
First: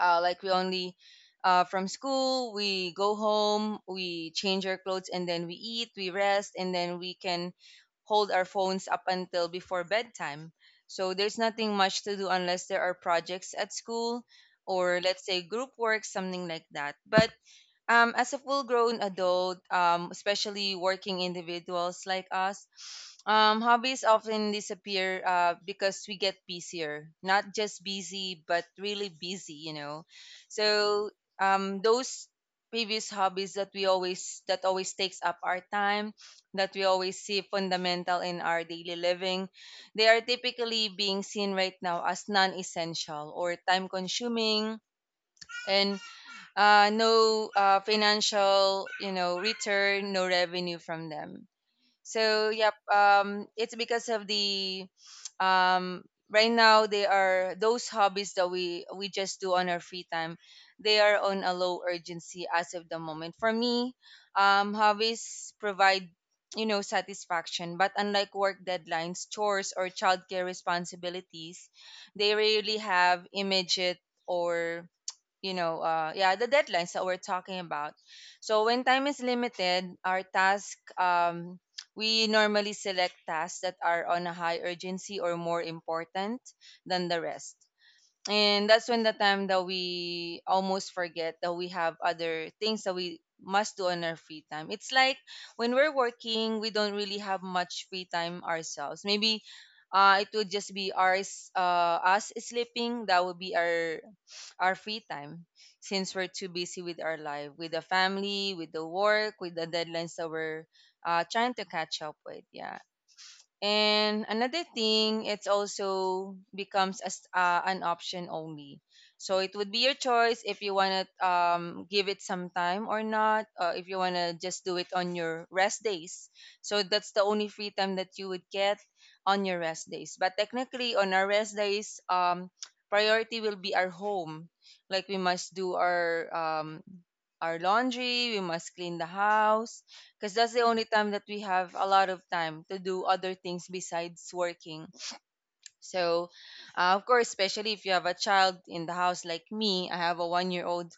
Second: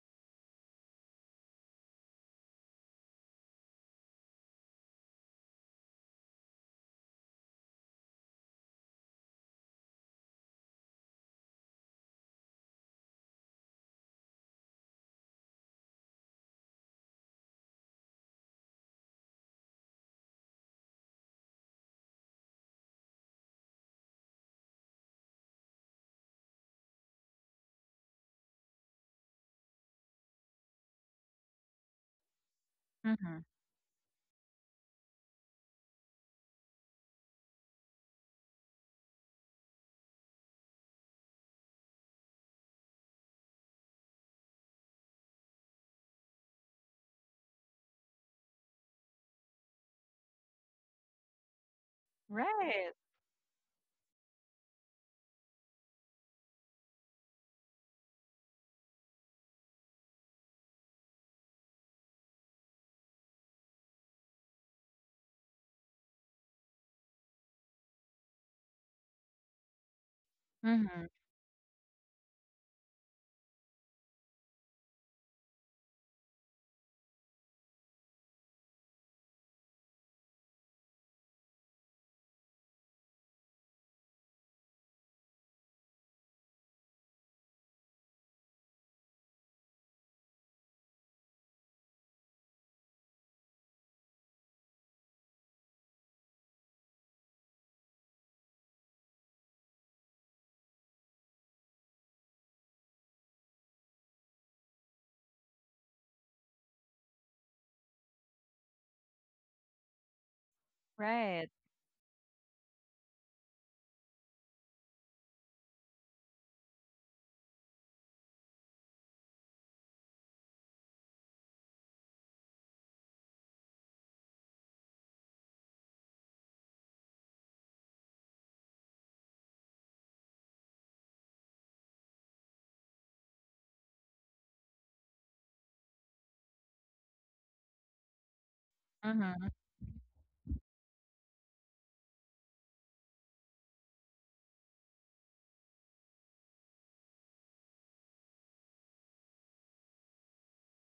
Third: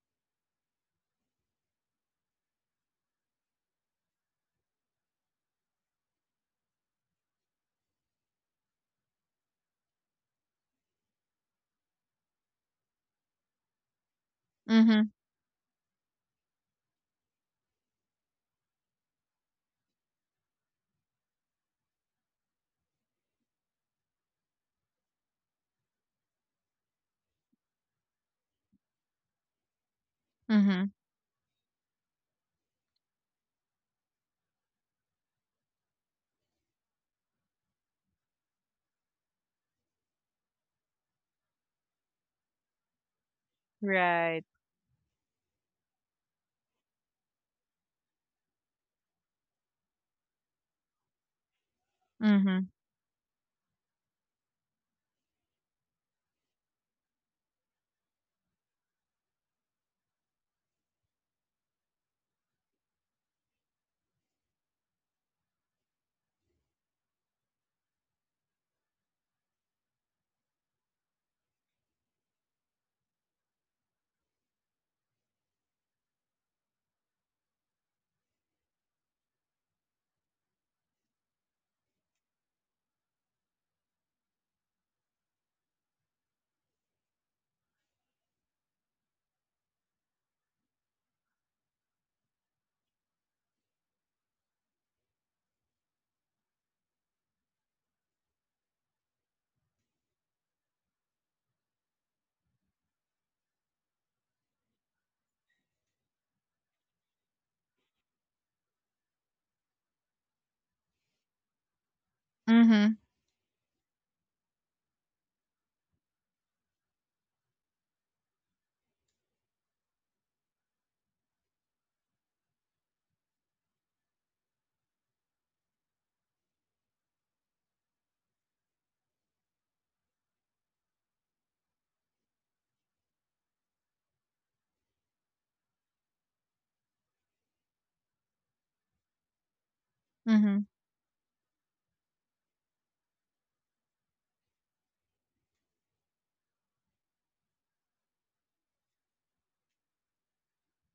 [SPEAKER 3] Like we only, from school, we go home, we change our clothes, and then we eat, we rest, and then we can hold our phones up until before bedtime. So there's nothing much to do unless there are projects at school or
[SPEAKER 2] Mhm.
[SPEAKER 3] let's say group work, something like that. But as a full grown adult, especially working individuals like us, hobbies often disappear because we get busier. Not just busy, but really busy, you know.
[SPEAKER 2] Mhm.
[SPEAKER 3] So those previous
[SPEAKER 1] Mm-hmm.
[SPEAKER 3] hobbies that always takes up our time, that we always see fundamental in our daily living, they are typically being seen right now as non-essential or time
[SPEAKER 2] Right.
[SPEAKER 3] consuming, and no financial, you know, return, no revenue from them. So
[SPEAKER 2] Mhm.
[SPEAKER 3] yep,
[SPEAKER 1] Right.
[SPEAKER 3] it's because of the, um, right now they are those hobbies that we just do on our free time. They are on a low urgency as of the moment. For me, hobbies provide, you know, satisfaction, but unlike work deadlines, chores, or childcare
[SPEAKER 1] Mm-hmm.
[SPEAKER 3] responsibilities, they rarely have immediate or, you know, yeah, the deadlines that we're talking about. So when time is limited, our task we normally select tasks that are on a high urgency or more important than the rest. And that's when the time that we almost forget that we have other things that we must do on our free time. It's like when we're working, we don't really have much free time ourselves. Maybe it would just be ours, us sleeping, that would be our free time, since we're too busy with our life, with the family, with the work, with the deadlines that we're
[SPEAKER 1] Right.
[SPEAKER 3] trying to catch up with. Yeah.
[SPEAKER 2] Mhm.
[SPEAKER 3] And another thing, it's also becomes as an option only. So it would be your choice if you wanna give it some time or not, or if you wanna just do it on your rest days. So that's the only free time that you would get on your rest days. But technically, on our rest days, priority will be our home. Like we must do our laundry, we must clean the
[SPEAKER 1] Mm-hmm.
[SPEAKER 3] house, because that's the
[SPEAKER 2] Mhm.
[SPEAKER 3] only time that we have a lot of time to do other things besides working. So, of course, especially if you have a child in the house like me, I have a one-year-old,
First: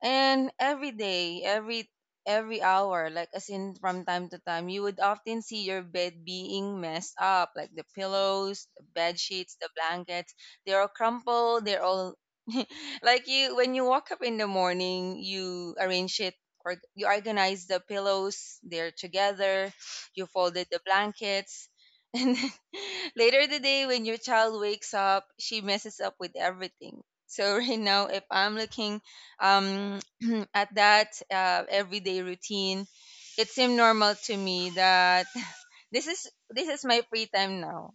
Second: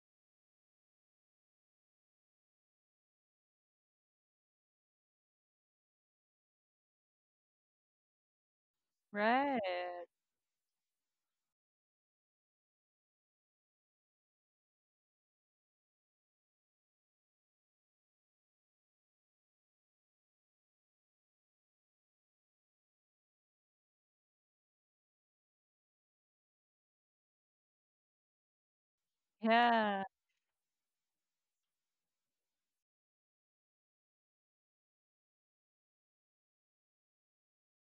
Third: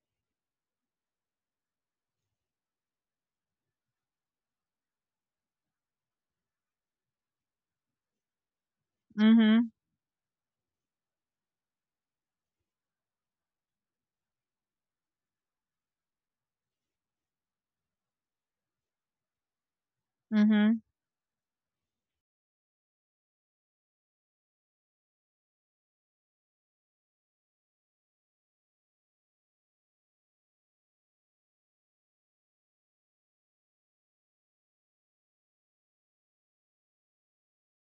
[SPEAKER 3] and every day, every hour, like as in from time to time, you would often see your bed being messed up, like the pillows, the bed sheets,
[SPEAKER 1] Right.
[SPEAKER 3] the
[SPEAKER 2] Mhm.
[SPEAKER 3] blankets. They're all crumpled. They're all like you when you wake up in the morning, you arrange it. Or you organize the pillows, they're together. You folded
[SPEAKER 2] Mhm.
[SPEAKER 3] the blankets, later the day, when your child wakes up, she messes up with everything. So right now, if I'm looking um,
[SPEAKER 1] Yeah.
[SPEAKER 3] at that everyday routine, it seemed normal to me that this is my free time now.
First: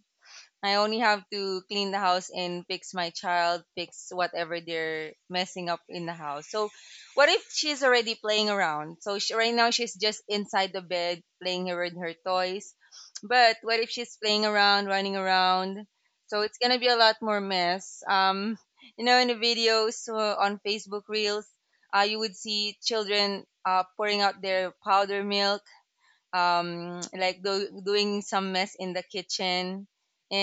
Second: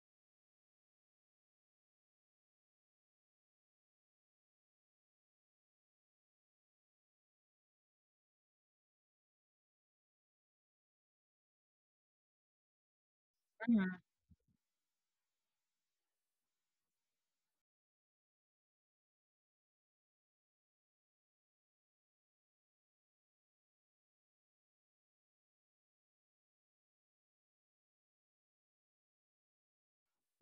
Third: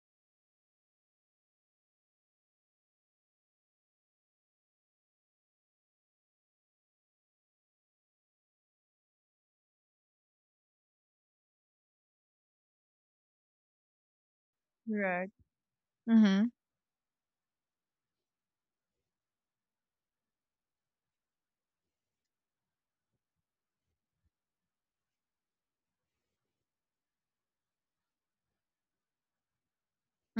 [SPEAKER 3] I only have to clean the house and fix my child, fix whatever they're messing up in the house. So, what if she's already playing around? So, she, right now she's just inside the bed playing with her toys. But what if
[SPEAKER 1] Mm-hmm.
[SPEAKER 3] she's playing around, running
[SPEAKER 2] Right.
[SPEAKER 3] around? So,
[SPEAKER 2] Mhm.
[SPEAKER 3] it's going to be a lot more mess. You know, in the videos on Facebook Reels, you would see children pouring out their powder milk, like doing some mess in the kitchen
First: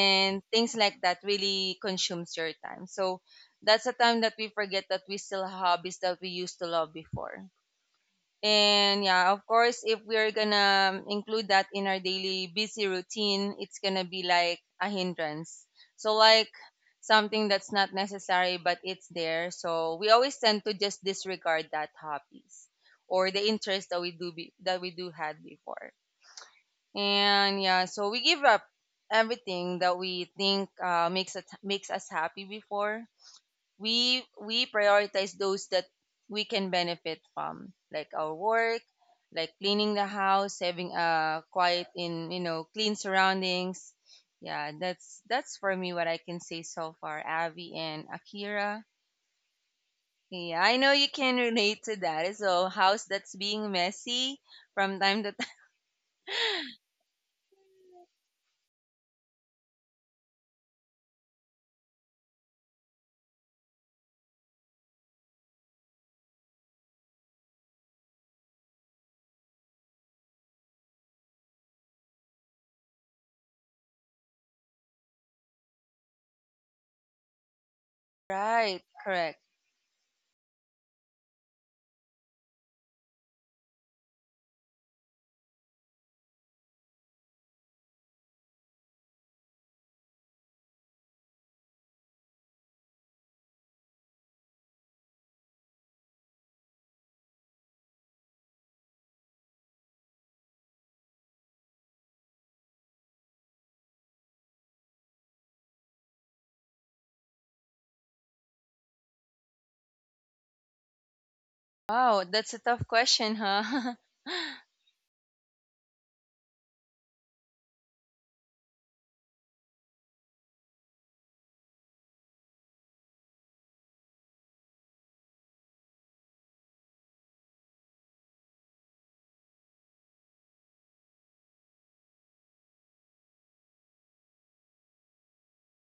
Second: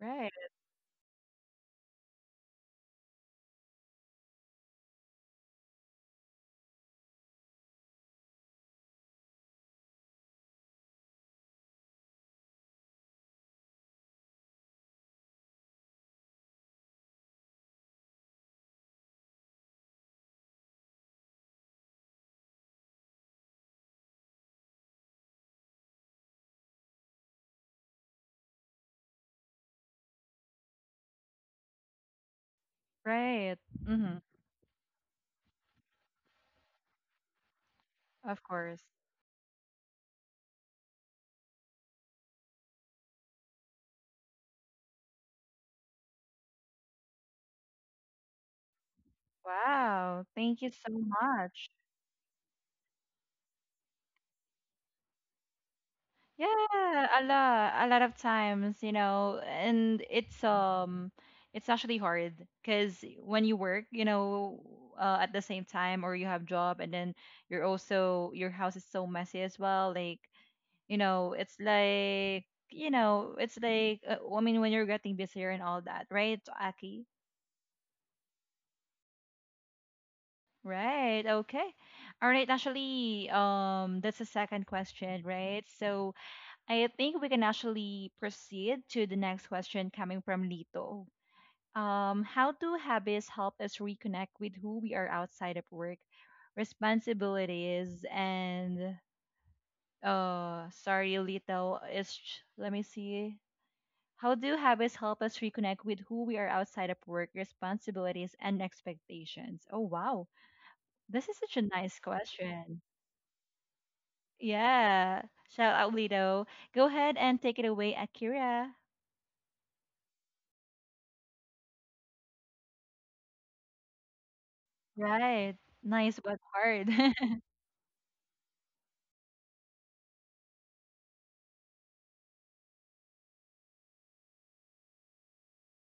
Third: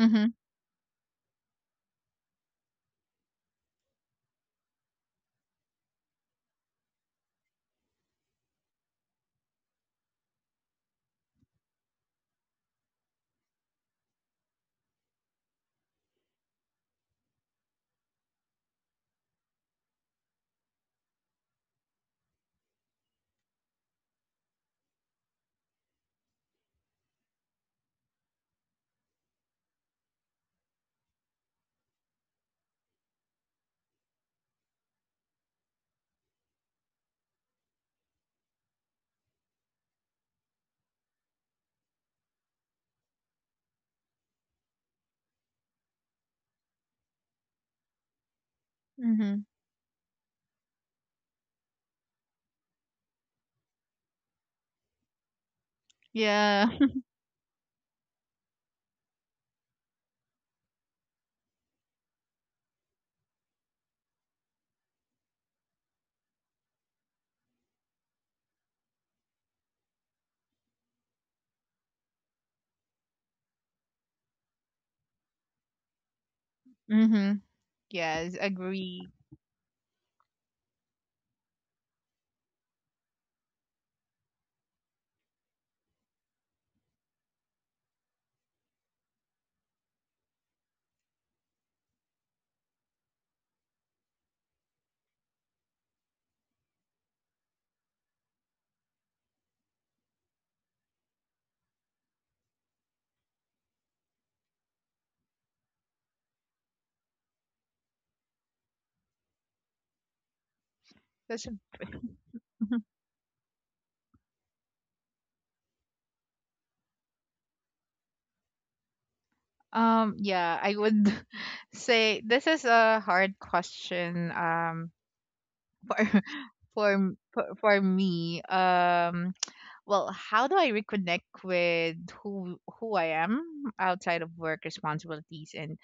[SPEAKER 1] Right.
[SPEAKER 3] things like that really consumes your time. So that's a time that we forget that we still have hobbies that we used to love before. And yeah, of course, if we're gonna include that in our daily busy routine, it's gonna be like a hindrance. So, like something that's not necessary, but it's there. So, we always tend to just disregard that hobbies or the interest that we do had before and yeah so we give up everything that we think makes us happy before
[SPEAKER 1] Right. Mm-hmm.
[SPEAKER 3] we prioritize those that we can benefit from, like our
[SPEAKER 1] Of course.
[SPEAKER 3] work, like cleaning the house, having a quiet, in you know, clean surroundings. Yeah, that's for me what I can say so far, Avi and Akira.
[SPEAKER 2] Mhm.
[SPEAKER 1] Wow.
[SPEAKER 3] Yeah,
[SPEAKER 1] Thank you
[SPEAKER 3] I know
[SPEAKER 1] so
[SPEAKER 3] you can
[SPEAKER 1] much.
[SPEAKER 3] relate to that, so house that's being messy from time to time.
[SPEAKER 2] Yeah.
[SPEAKER 1] Yeah, a lot of times, you know, and it's actually hard because when you work, you know, at the same time, or you have job, and then you're also your house is so messy as well. Like, you know, it's like, you know, it's like, I mean, when you're getting busier and all that, right, Aki?
[SPEAKER 2] Mhm. Yes,
[SPEAKER 3] Right,
[SPEAKER 2] agree.
[SPEAKER 3] correct.
[SPEAKER 1] Right. Okay. All right. Actually, that's the second question, right? So, I think we can actually proceed to the next question coming from Lito. How do habits help us reconnect with who we are outside of work, responsibilities, and sorry, Lito, is let me see. How do habits help us reconnect with who we are outside of work, responsibilities, and expectations? Oh wow, this is
[SPEAKER 2] That's
[SPEAKER 1] such a nice
[SPEAKER 3] Wow, that's a
[SPEAKER 1] question.
[SPEAKER 3] tough question, huh?
[SPEAKER 1] Yeah, shout out Lito. Go ahead and take it away, Akira.
[SPEAKER 2] yeah, I would say this is a hard question
[SPEAKER 1] Right. Nice
[SPEAKER 2] for
[SPEAKER 1] but hard.
[SPEAKER 2] for me. Um, well, how do I reconnect with who I am outside of work, responsibilities, and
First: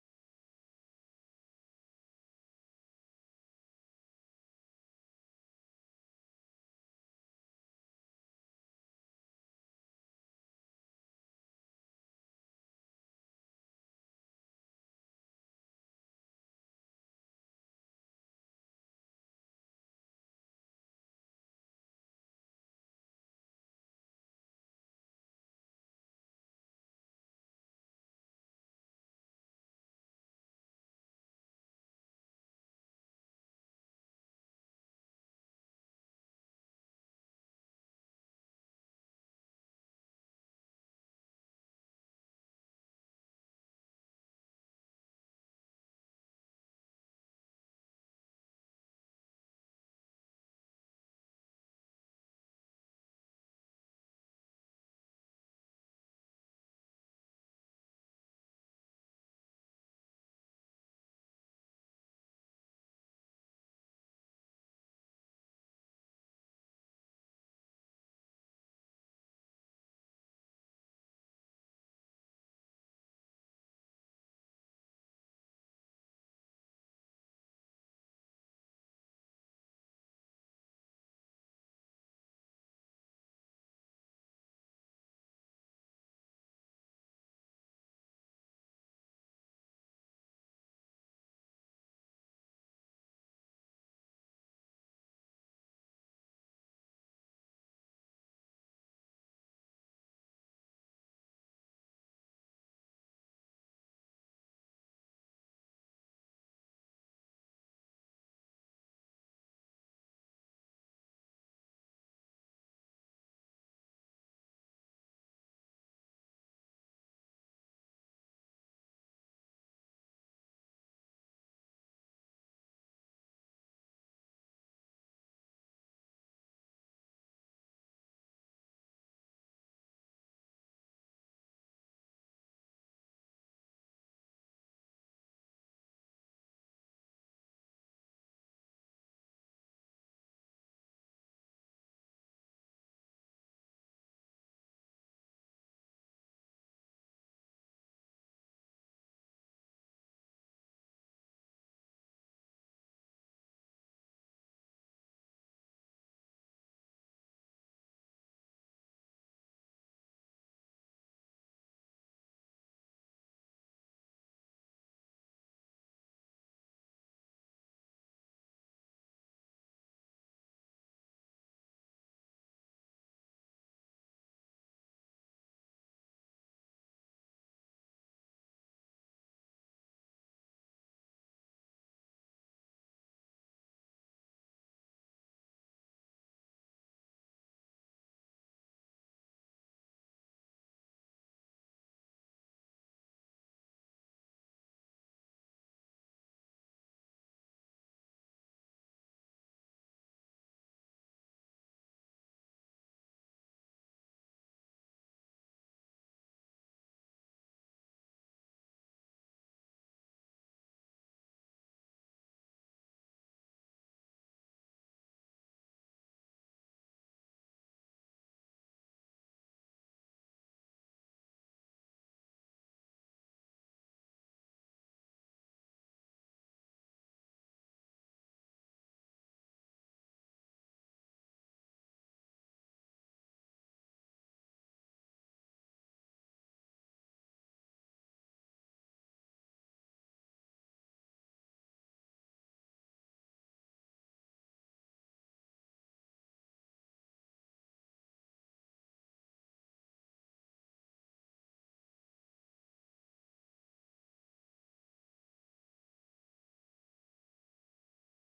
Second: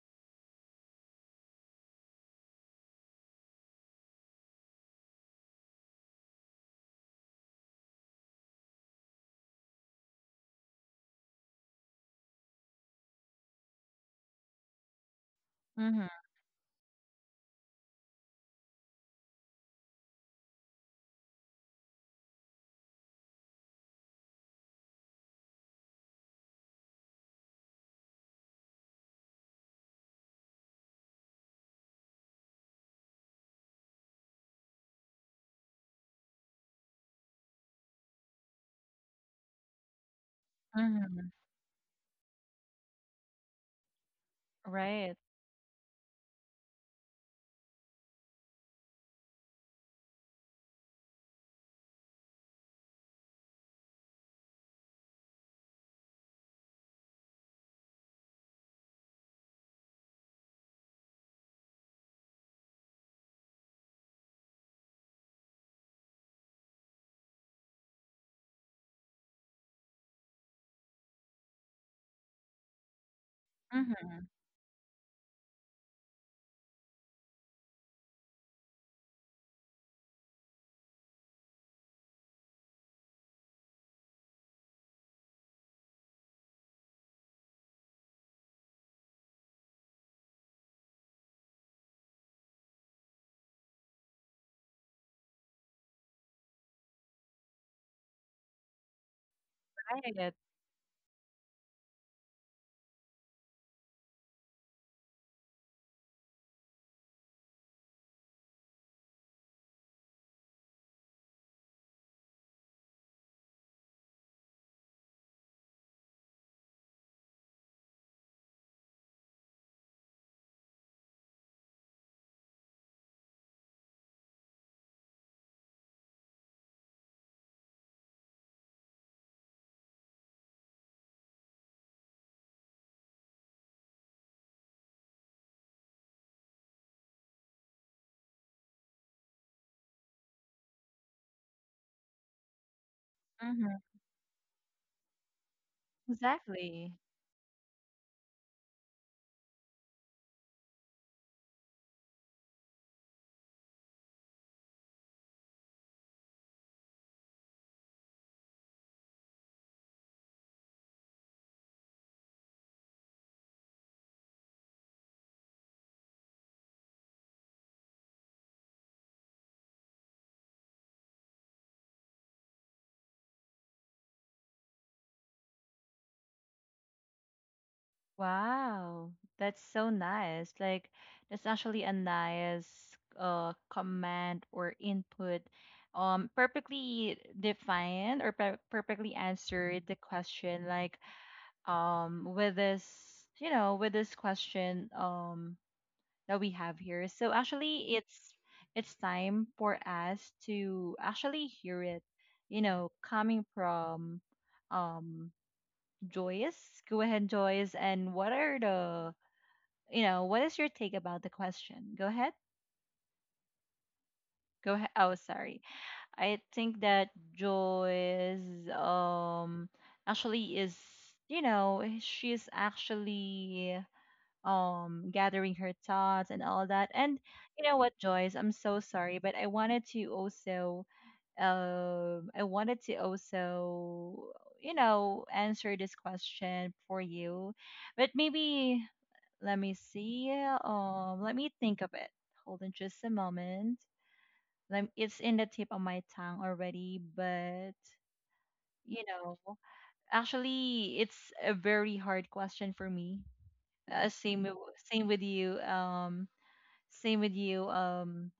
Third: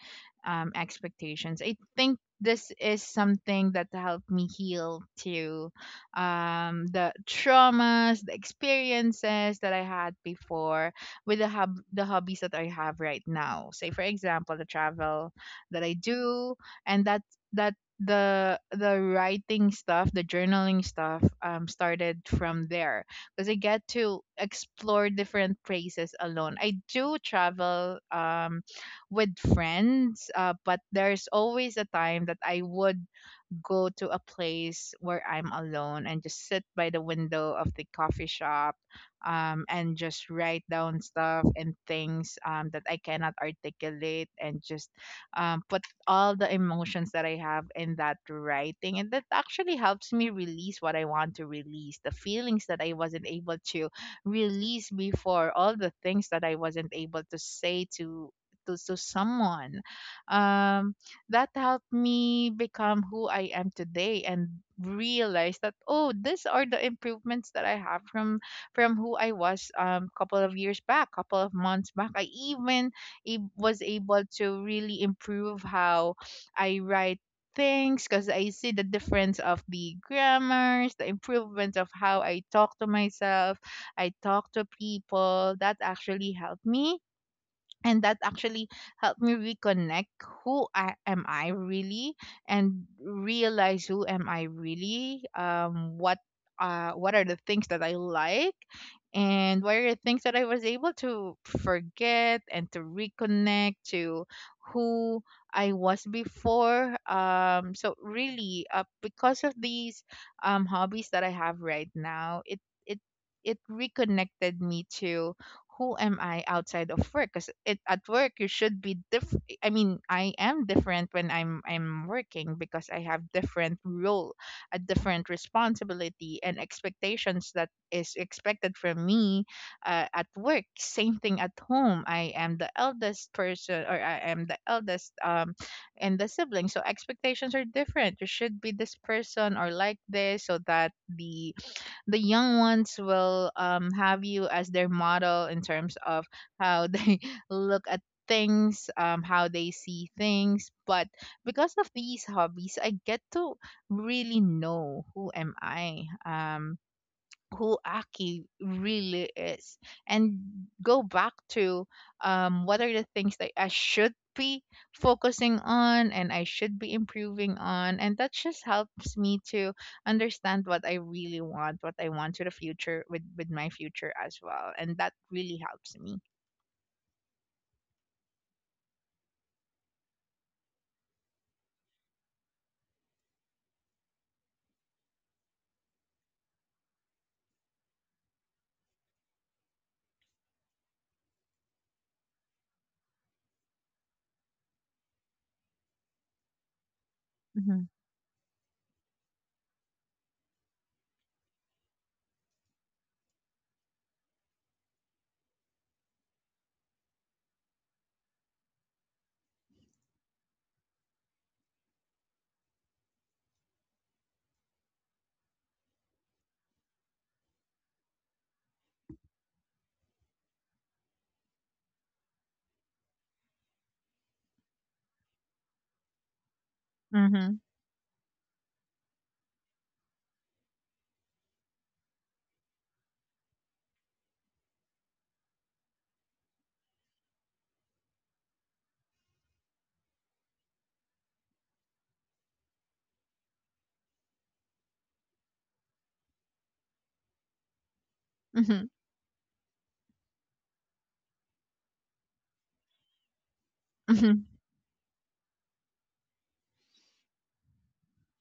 [SPEAKER 2] expectations? I think this is something that helped me heal to, the traumas, the experiences that I had before with the hub the hobbies that I have right now. Say for example, the travel that I
[SPEAKER 1] Mm-hmm.
[SPEAKER 2] do, and that that the writing stuff, the journaling stuff, started from there, because I get to explore different places alone. I do travel, with friends, but there's always a time that I would go to a place where I'm alone and just sit by the window of the coffee shop, and just write down
[SPEAKER 1] Mm-hmm.
[SPEAKER 2] stuff and things, that I cannot articulate, and just
[SPEAKER 1] Right.
[SPEAKER 2] put all the emotions that I have in that writing. And that actually helps me release what I want to release, the feelings that I wasn't able to release before, all the things that I wasn't able to say to. To someone um that helped me become who I am today, and realize that, oh, these are the improvements that I have from who I was couple of years back, couple of months back. I even was
[SPEAKER 1] Mm-hmm.
[SPEAKER 2] able to really improve how I write things, because I see the difference of the grammars, the improvement of how I talk to myself, I talk to people. That actually helped me, and that actually helped me reconnect who I, am I really and realize who am I really. What are the things that I like, and what are the
[SPEAKER 1] I
[SPEAKER 2] things that
[SPEAKER 1] get.
[SPEAKER 2] I was able to forget and to reconnect to who I was before. So really, because of these hobbies that I have right now, it it reconnected me to who am I outside of work? Because it at work you should be diff. I mean, I am different when I'm working, because I have different role, a different responsibility and expectations that is expected from me, at work. Same thing at home. I am the eldest person, or I am the eldest and the sibling, so expectations are different. You should be this person or like this, so that the young ones will,
[SPEAKER 1] Mm-hmm.
[SPEAKER 2] have you as their model in terms of how
[SPEAKER 1] Exactly.
[SPEAKER 2] they look at things, how they see things. But because of these hobbies, I get to really know who am I. Who Aki really is, and go back to, what are the things that I should be focusing on, and I should be improving on. And that just helps me to understand what I really want, what I want to the future with my future as well. And that really helps me.
[SPEAKER 1] Wow. That's so nice. Like that's actually a nice command or input. Um, perfectly defined or perfectly answered the question, like with this, you know, with this question that we have here. So
[SPEAKER 2] Mm-hmm.
[SPEAKER 1] actually it's time for us to actually hear it, you know, coming from um Joyce. Go ahead, Joyce, and what are the you know, what is your take about the question? Go ahead. Go ahead. Oh, sorry. I think that Joyce actually is you know, she's actually gathering her thoughts and all that, and
[SPEAKER 2] Mm-hmm.
[SPEAKER 1] you know what, joyce, I'm so sorry but I wanted to also I wanted to also you know answer this question for you but maybe let me see, let me think of it, hold on just a moment, let it's in the tip of my tongue already but
[SPEAKER 2] Mm-hmm.
[SPEAKER 1] you know actually it's a very hard question for me, uh, same
[SPEAKER 2] Mm-hmm.
[SPEAKER 1] w- same with you, same with you, um,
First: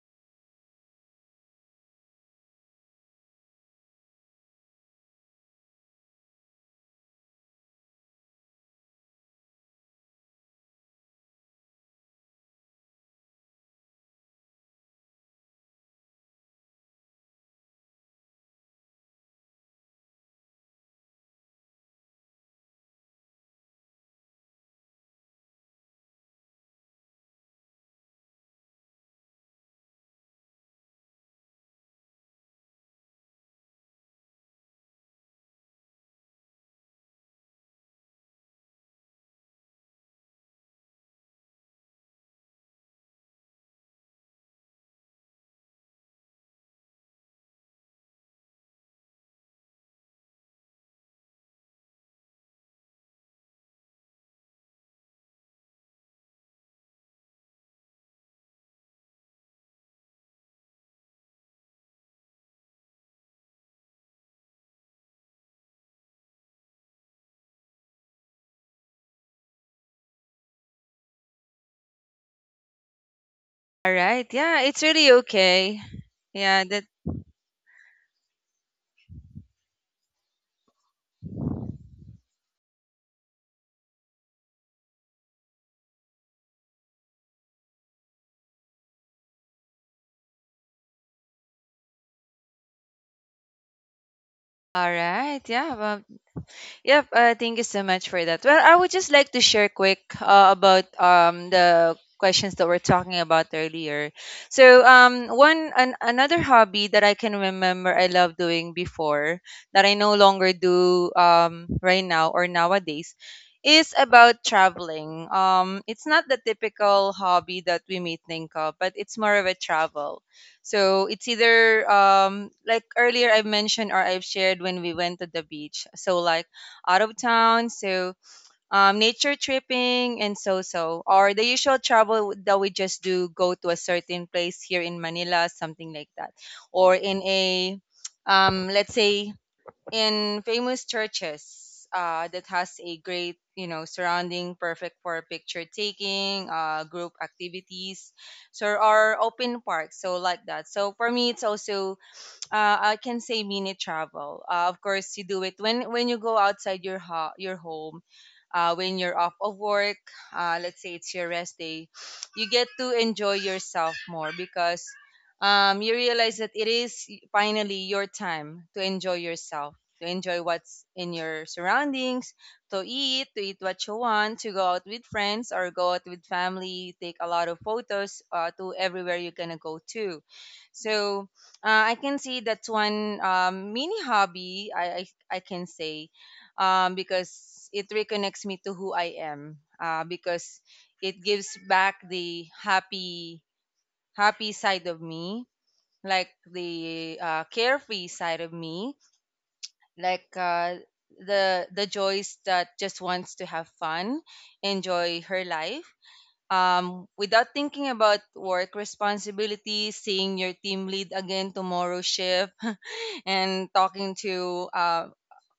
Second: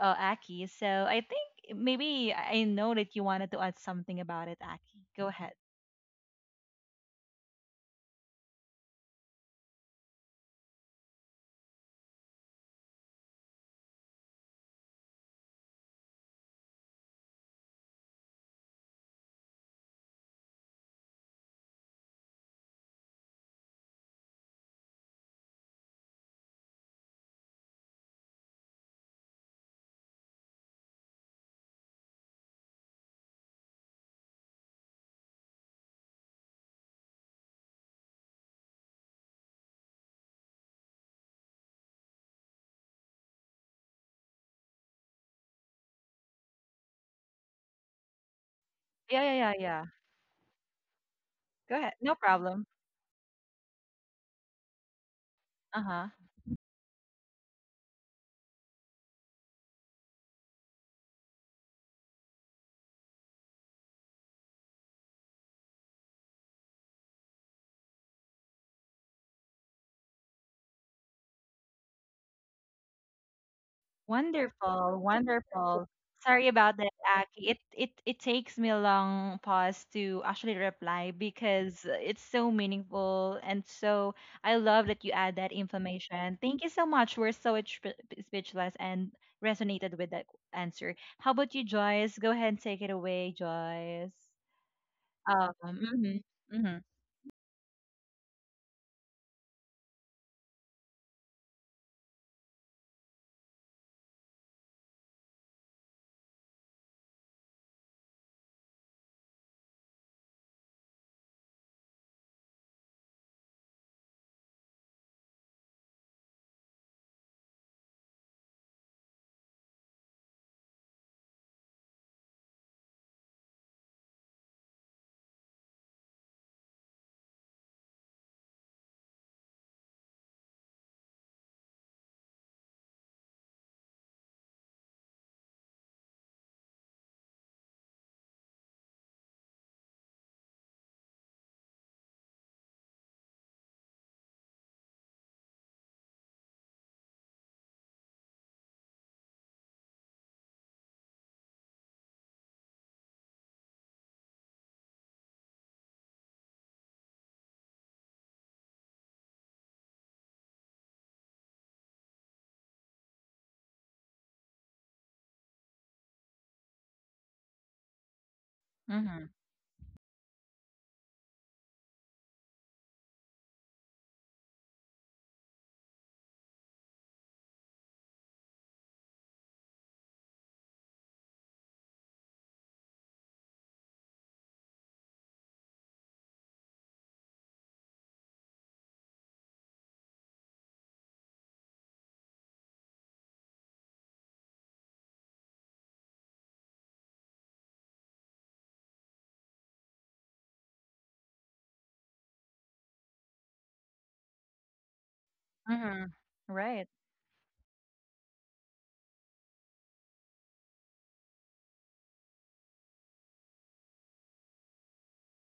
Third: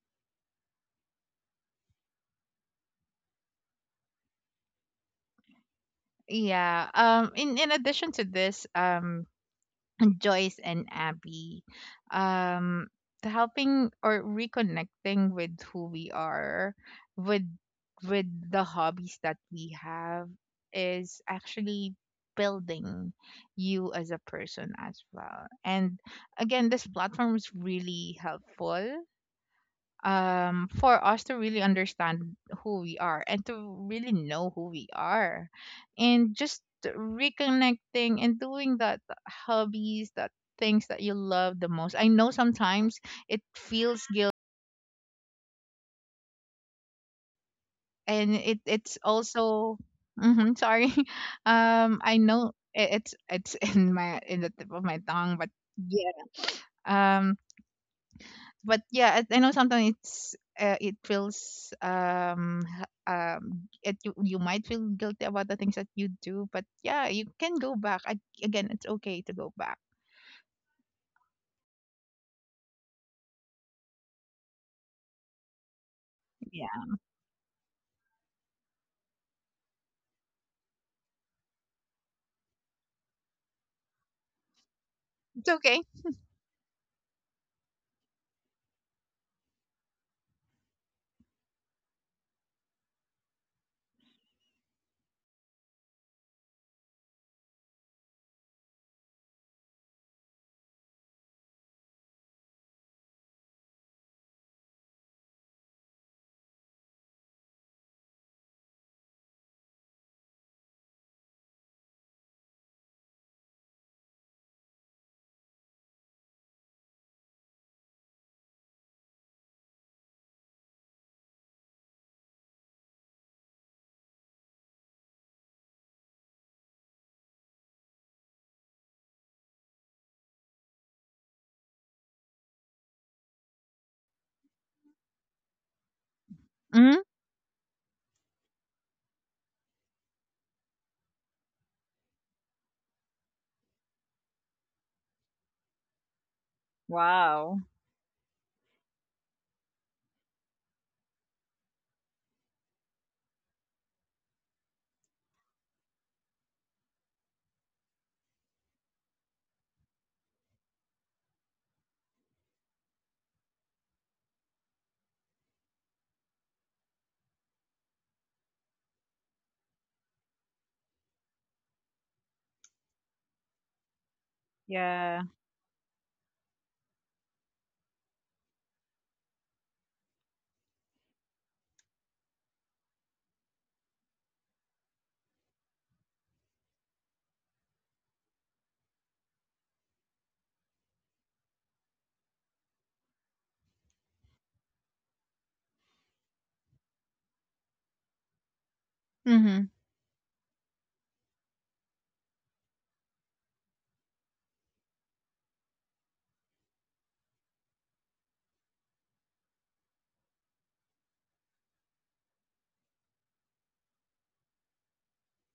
[SPEAKER 1] uh, Aki. So I think maybe I know that you wanted to add something about it, Aki. Go ahead.
[SPEAKER 2] Yeah. Um, in addition to this, Joyce and Abby. Um, the helping or reconnecting with who we are, with the hobbies that we have, is actually building you as a person as well. And again, this platform is really helpful for us to really understand who we are, and to really know who we are, and just reconnecting and doing that hobbies that, things that you love the most. I know sometimes it feels guilty, and it's
[SPEAKER 1] Yeah, yeah, yeah,
[SPEAKER 2] also,
[SPEAKER 1] yeah.
[SPEAKER 2] hmm, sorry.
[SPEAKER 1] Go ahead. No
[SPEAKER 2] I know
[SPEAKER 1] problem.
[SPEAKER 2] it's in my in the tip of my tongue, but
[SPEAKER 1] Uh huh.
[SPEAKER 2] yeah. But yeah, I know sometimes it feels it, you might feel guilty about the things that you do, but yeah, you can go back. I, again, it's okay to go back.
[SPEAKER 3] All right. Yeah, it's
[SPEAKER 1] Wonderful,
[SPEAKER 3] really okay.
[SPEAKER 1] wonderful. Sorry
[SPEAKER 3] Yeah,
[SPEAKER 2] Yeah.
[SPEAKER 1] about
[SPEAKER 3] that
[SPEAKER 1] that, Aki. It takes me a long pause to actually reply because it's so meaningful and so I love that you add
[SPEAKER 2] It's
[SPEAKER 1] that
[SPEAKER 2] okay.
[SPEAKER 1] information. Thank you so much. We're so speechless and resonated with that answer. How about you, Joyce? Go ahead and take it away, Joyce.
[SPEAKER 3] all right.
[SPEAKER 1] Um,
[SPEAKER 3] Yeah, well,
[SPEAKER 1] mhm, mhm,
[SPEAKER 3] yep, thank you so much for that. Well, I would just like to share quick about the questions that we're talking about earlier. So, another hobby that I can remember I loved doing before that I no longer do right now or nowadays is about traveling. It's not the typical hobby that we may think of, but it's more of a travel. So it's either like earlier I mentioned or I've shared when we went to the beach. So like out of town, so nature tripping and so so, or the usual travel that we just do, go to a certain place here in Manila, something like that, or
[SPEAKER 2] Mm-hmm.
[SPEAKER 3] in a let's say in famous churches that has a great, you know, surrounding perfect for picture taking, group
[SPEAKER 2] Wow.
[SPEAKER 3] activities so or open parks so like that, so for me it's also I can say mini travel. Of course, you do it when you go outside your your home, when you're off of work. Let's say it's your rest day, you get to enjoy yourself more because you realize that it is finally your time to enjoy
[SPEAKER 1] mhm,
[SPEAKER 3] yourself, to enjoy what's in your surroundings, to eat what you want, to go out with
[SPEAKER 2] Yeah.
[SPEAKER 3] friends or go out with family, take a lot of photos to everywhere you're gonna go to. So I can see that's one mini hobby I I can say, because it reconnects me to who I am. Because it gives back the happy happy side of me, like the carefree side of me,
[SPEAKER 2] Mm-hmm.
[SPEAKER 3] like the joys that just wants to have fun, enjoy her life
[SPEAKER 1] mhm. Right.
[SPEAKER 3] without thinking about work responsibilities, seeing your team lead again tomorrow shift, and talking to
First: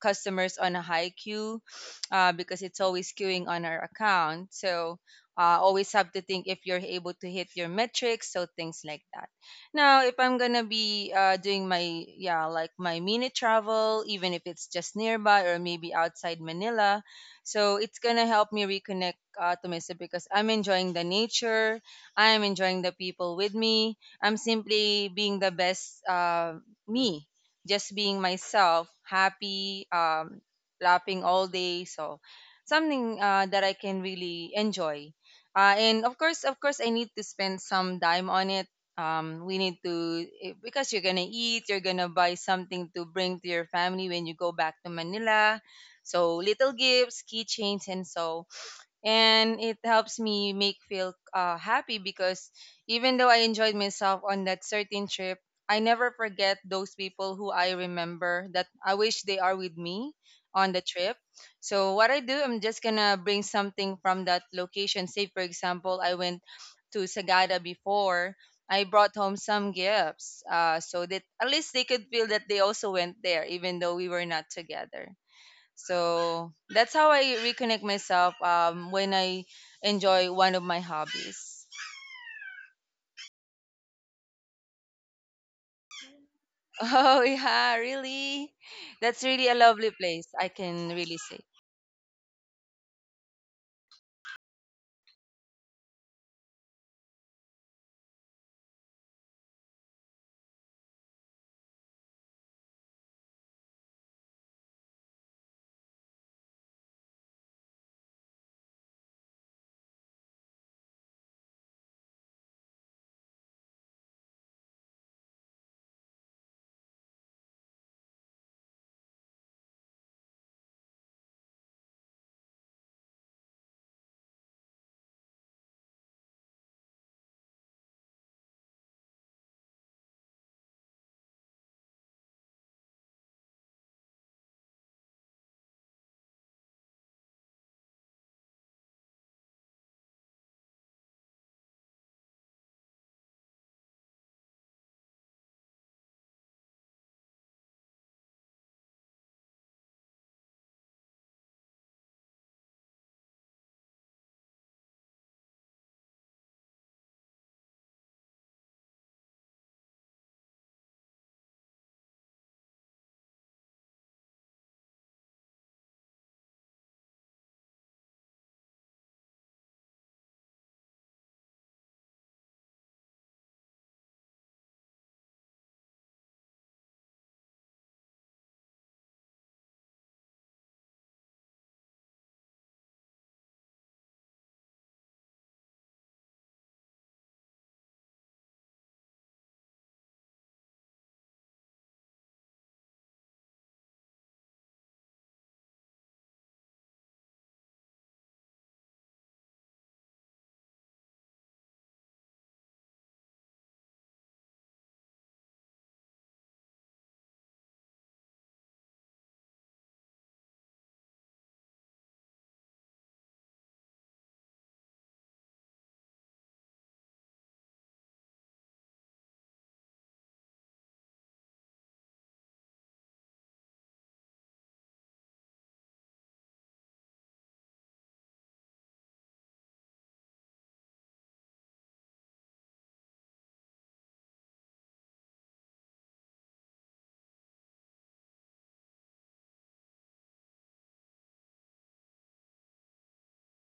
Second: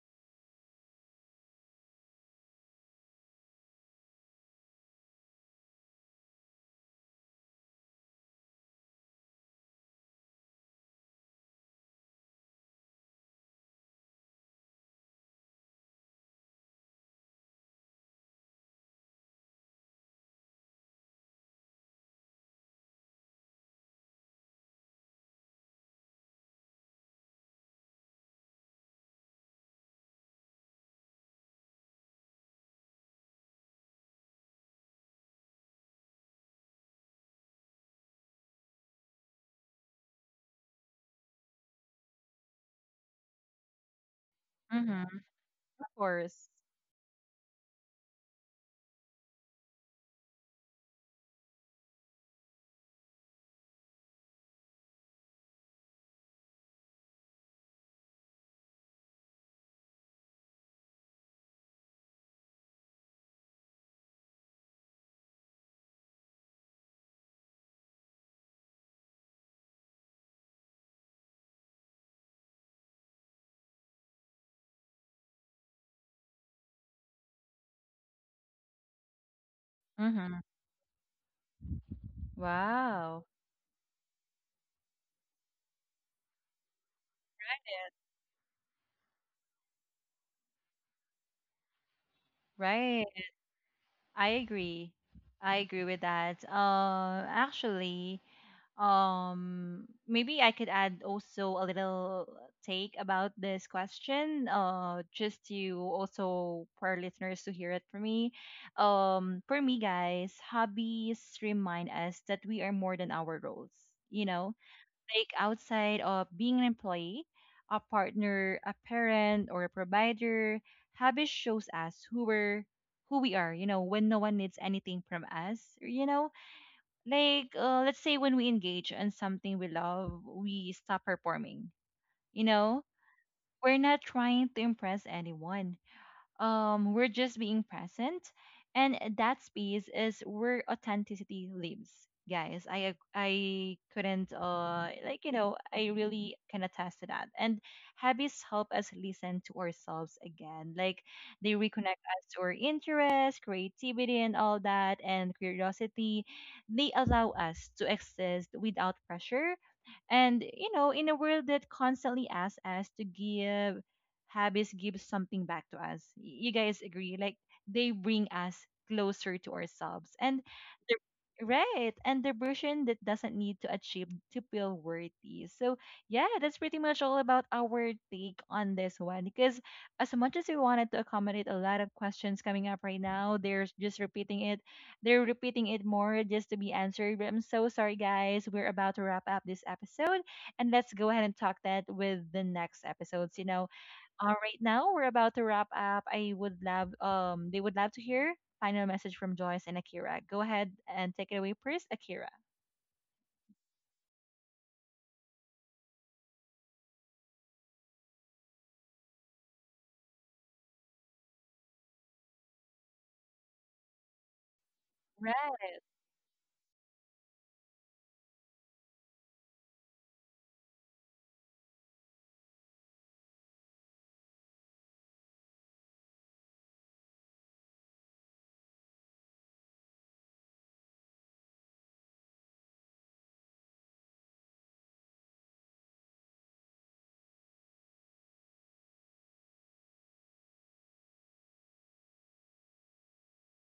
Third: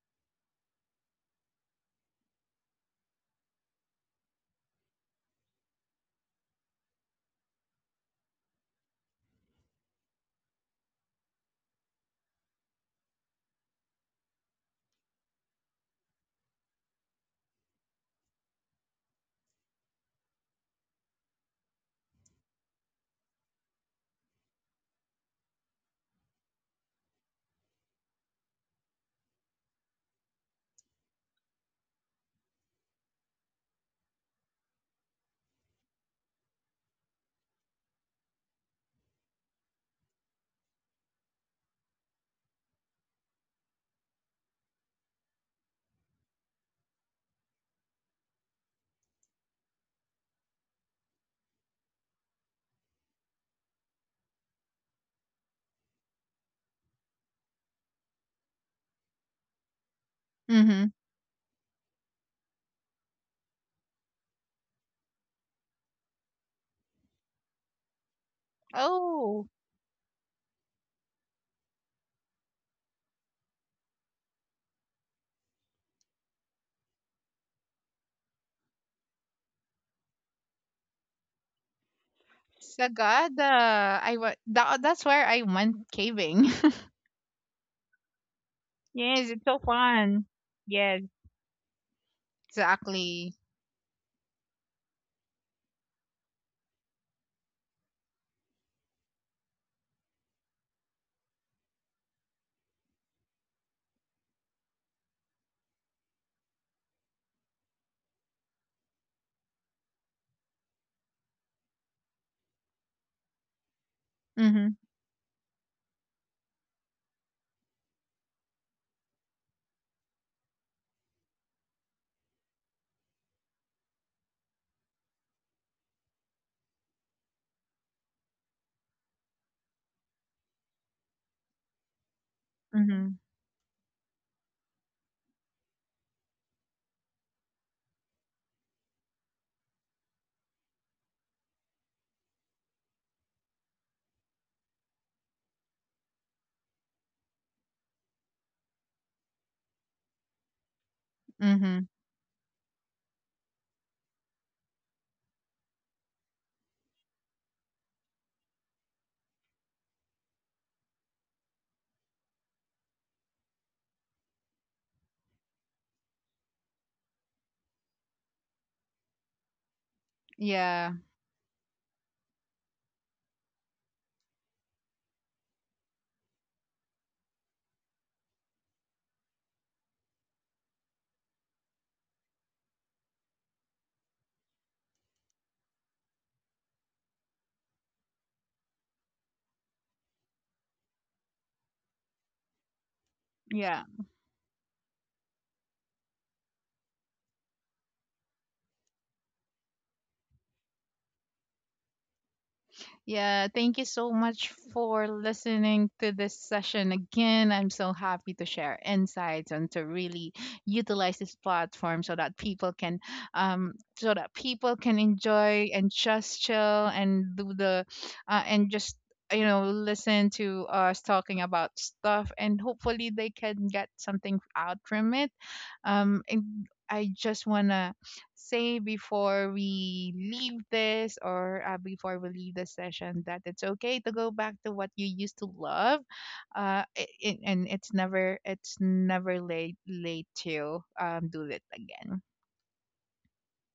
[SPEAKER 3] customers on a high queue because it's always queuing on our account. So always have to think if you're able to hit your metrics, so things like that. Now, if I'm gonna be doing my, yeah, like my mini travel, even if it's just nearby or maybe outside Manila, so it's gonna help me reconnect to myself because I'm enjoying the nature, I'm enjoying the people with me, I'm simply being the best me, just being myself, happy, laughing all day. So something that I can really enjoy. And of course, I need to spend some time on it. We need to eh, because you're gonna eat, you're gonna buy something to bring to your family when you go back to
[SPEAKER 1] Mhm,
[SPEAKER 3] Manila,
[SPEAKER 1] of
[SPEAKER 3] so
[SPEAKER 1] course.
[SPEAKER 3] little gifts, keychains, and so. And it helps me make feel happy because even though I enjoyed myself on that certain trip, I never forget those people who I remember that I wish they are with me on the
[SPEAKER 2] Mm-hmm.
[SPEAKER 3] trip. So what I do, I'm just gonna bring something from that location. Say for example, I went to Sagada before. I brought home
[SPEAKER 2] Oh,
[SPEAKER 3] some gifts, so that at least they could feel that they also went there, even though we were not together. So that's how I reconnect myself when I enjoy
[SPEAKER 1] Mhm.
[SPEAKER 3] one of my hobbies.
[SPEAKER 1] Wow.
[SPEAKER 2] Sagada. That, that's where I went caving.
[SPEAKER 3] Oh, yeah, really? That's
[SPEAKER 2] Yes, it's
[SPEAKER 3] really a
[SPEAKER 2] so
[SPEAKER 3] lovely
[SPEAKER 2] fun.
[SPEAKER 3] place, I can
[SPEAKER 2] Yes,
[SPEAKER 3] really say.
[SPEAKER 1] Right.
[SPEAKER 2] exactly.
[SPEAKER 1] I agree. I agree with that. Actually, maybe I could add also a little take about this question, just to also for our listeners to hear it from me. For me, guys, hobbies remind us that we are more than our roles. You know,
[SPEAKER 2] Mm-hmm.
[SPEAKER 1] take outside of being an employee, a partner, a parent, or a provider. Habit shows us who we are, you know, when no one needs anything from us, you know? Like let's say when we engage in something we love, we stop performing, you know?
[SPEAKER 2] Mm-hmm.
[SPEAKER 1] We're not trying to impress anyone, we're just being present, and that space is where authenticity lives, guys. I couldn't, like, you know, I really can attest to that. And habits help us listen to ourselves again, like they
[SPEAKER 2] Mm-hmm.
[SPEAKER 1] reconnect us to our interests, creativity, and all that, and curiosity. They allow us to exist without pressure, and you know, in a world that constantly asks us to give, habits give something back to us. You guys agree? Like they bring us closer to ourselves. And
[SPEAKER 2] Yeah.
[SPEAKER 1] the right. And the version that doesn't need to achieve to feel worthy. So yeah, that's pretty much all about our take on this one. Because as much as we wanted to accommodate a lot of questions coming up right now, they're just repeating it, more just to be answered. But I'm so sorry, guys. We're about to wrap up this episode, and let's go ahead and talk that with the next episodes. You know,
[SPEAKER 2] Yeah.
[SPEAKER 1] right now, we're about to wrap up. I would love, they would love to hear final message from Joyce and Akira. Go ahead and take it away please, Akira.
[SPEAKER 2] Yeah, thank you so much for listening to this session again. I'm so happy to share insights and to really utilize this platform so that people can, so that people can
[SPEAKER 1] Right.
[SPEAKER 2] enjoy and just chill and do the, and just you know listen to us talking about stuff, and hopefully they can get something out from it. And I just wanna say before we leave this, or before we leave the session, that it's okay to go back to what you used to love. And it's never, it's never late to do it again.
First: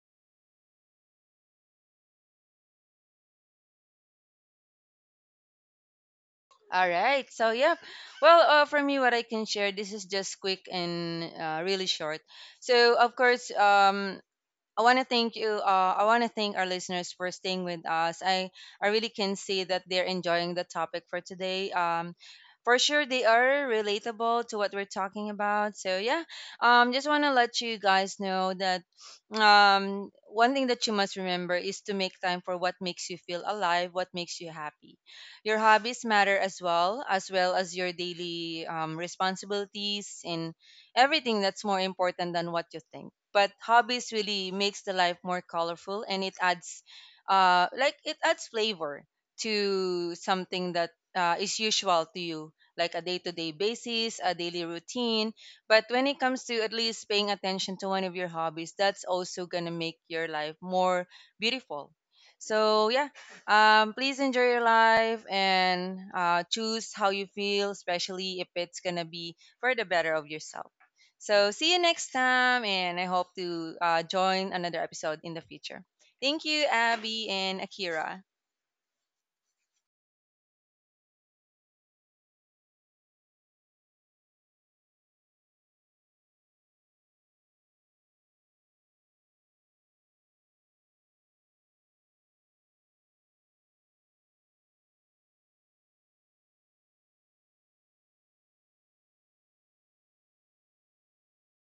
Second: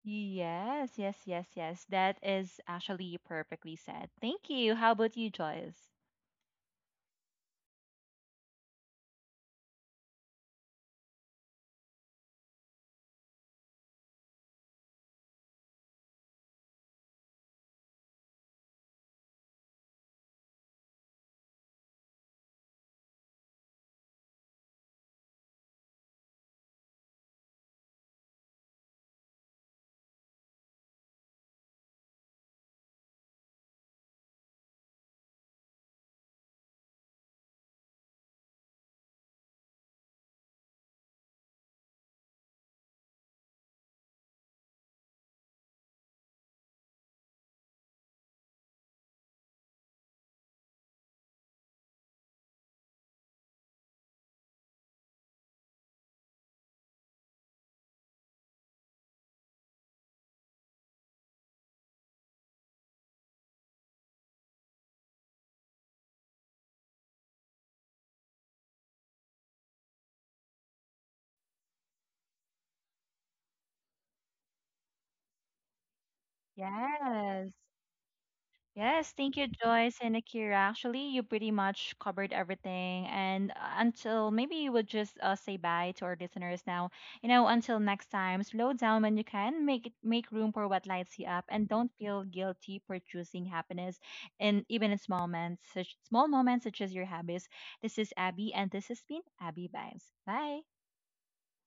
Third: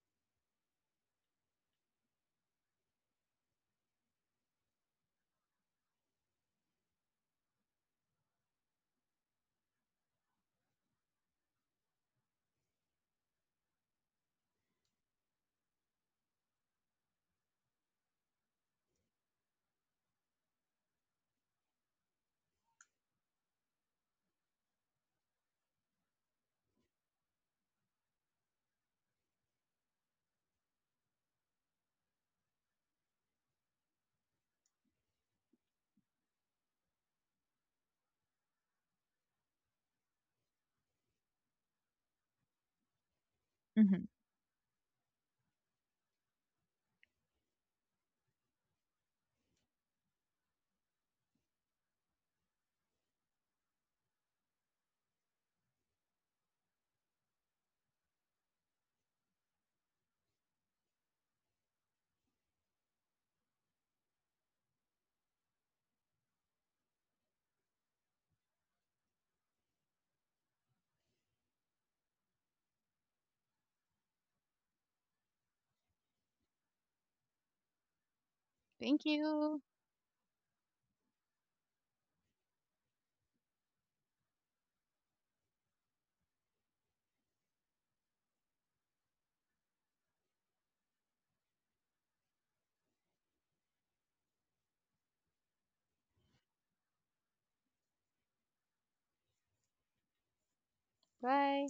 [SPEAKER 1] Yes. That is actually perfectly said. Thank you. How about you, Joyce?
[SPEAKER 3] All right, so yeah. Well, for me, what I can share, this is just quick and really short. So, of course, I want to thank you. I want to thank our listeners for staying with us. I really can see that they're enjoying the topic for today. For sure they are relatable to what we're talking about. So yeah, just want to let you guys know that one thing that you must remember is to make time for what makes you feel alive, what makes you happy. Your hobbies matter, as well as your daily responsibilities and everything that's more important than what you think. But
[SPEAKER 2] Hmm.
[SPEAKER 3] hobbies really makes the life more colorful and it adds like it adds flavor to something that is usual to you, like a day-to-day basis, a daily routine. But when it comes to at least paying attention to one of your hobbies, that's also going to make your life more beautiful. So, yeah, please enjoy your life and choose how you feel, especially if it's going to be for the better of yourself. So see you next time, and I hope to join another episode in the future. Thank you, Abby
[SPEAKER 1] Yes.
[SPEAKER 3] and Akira.
[SPEAKER 2] Thank
[SPEAKER 1] Yes, thank you,
[SPEAKER 2] you.
[SPEAKER 1] Joyce and Akira. Actually, you pretty much covered everything. And until maybe you would just say bye to our listeners now. You know, until next time, slow down when you can. Make it, make room for what lights you up, and don't feel guilty for choosing happiness. And even in small moments such as your habits. This is Abby, and this has been Abby Vibes. Bye.
[SPEAKER 2] Bye.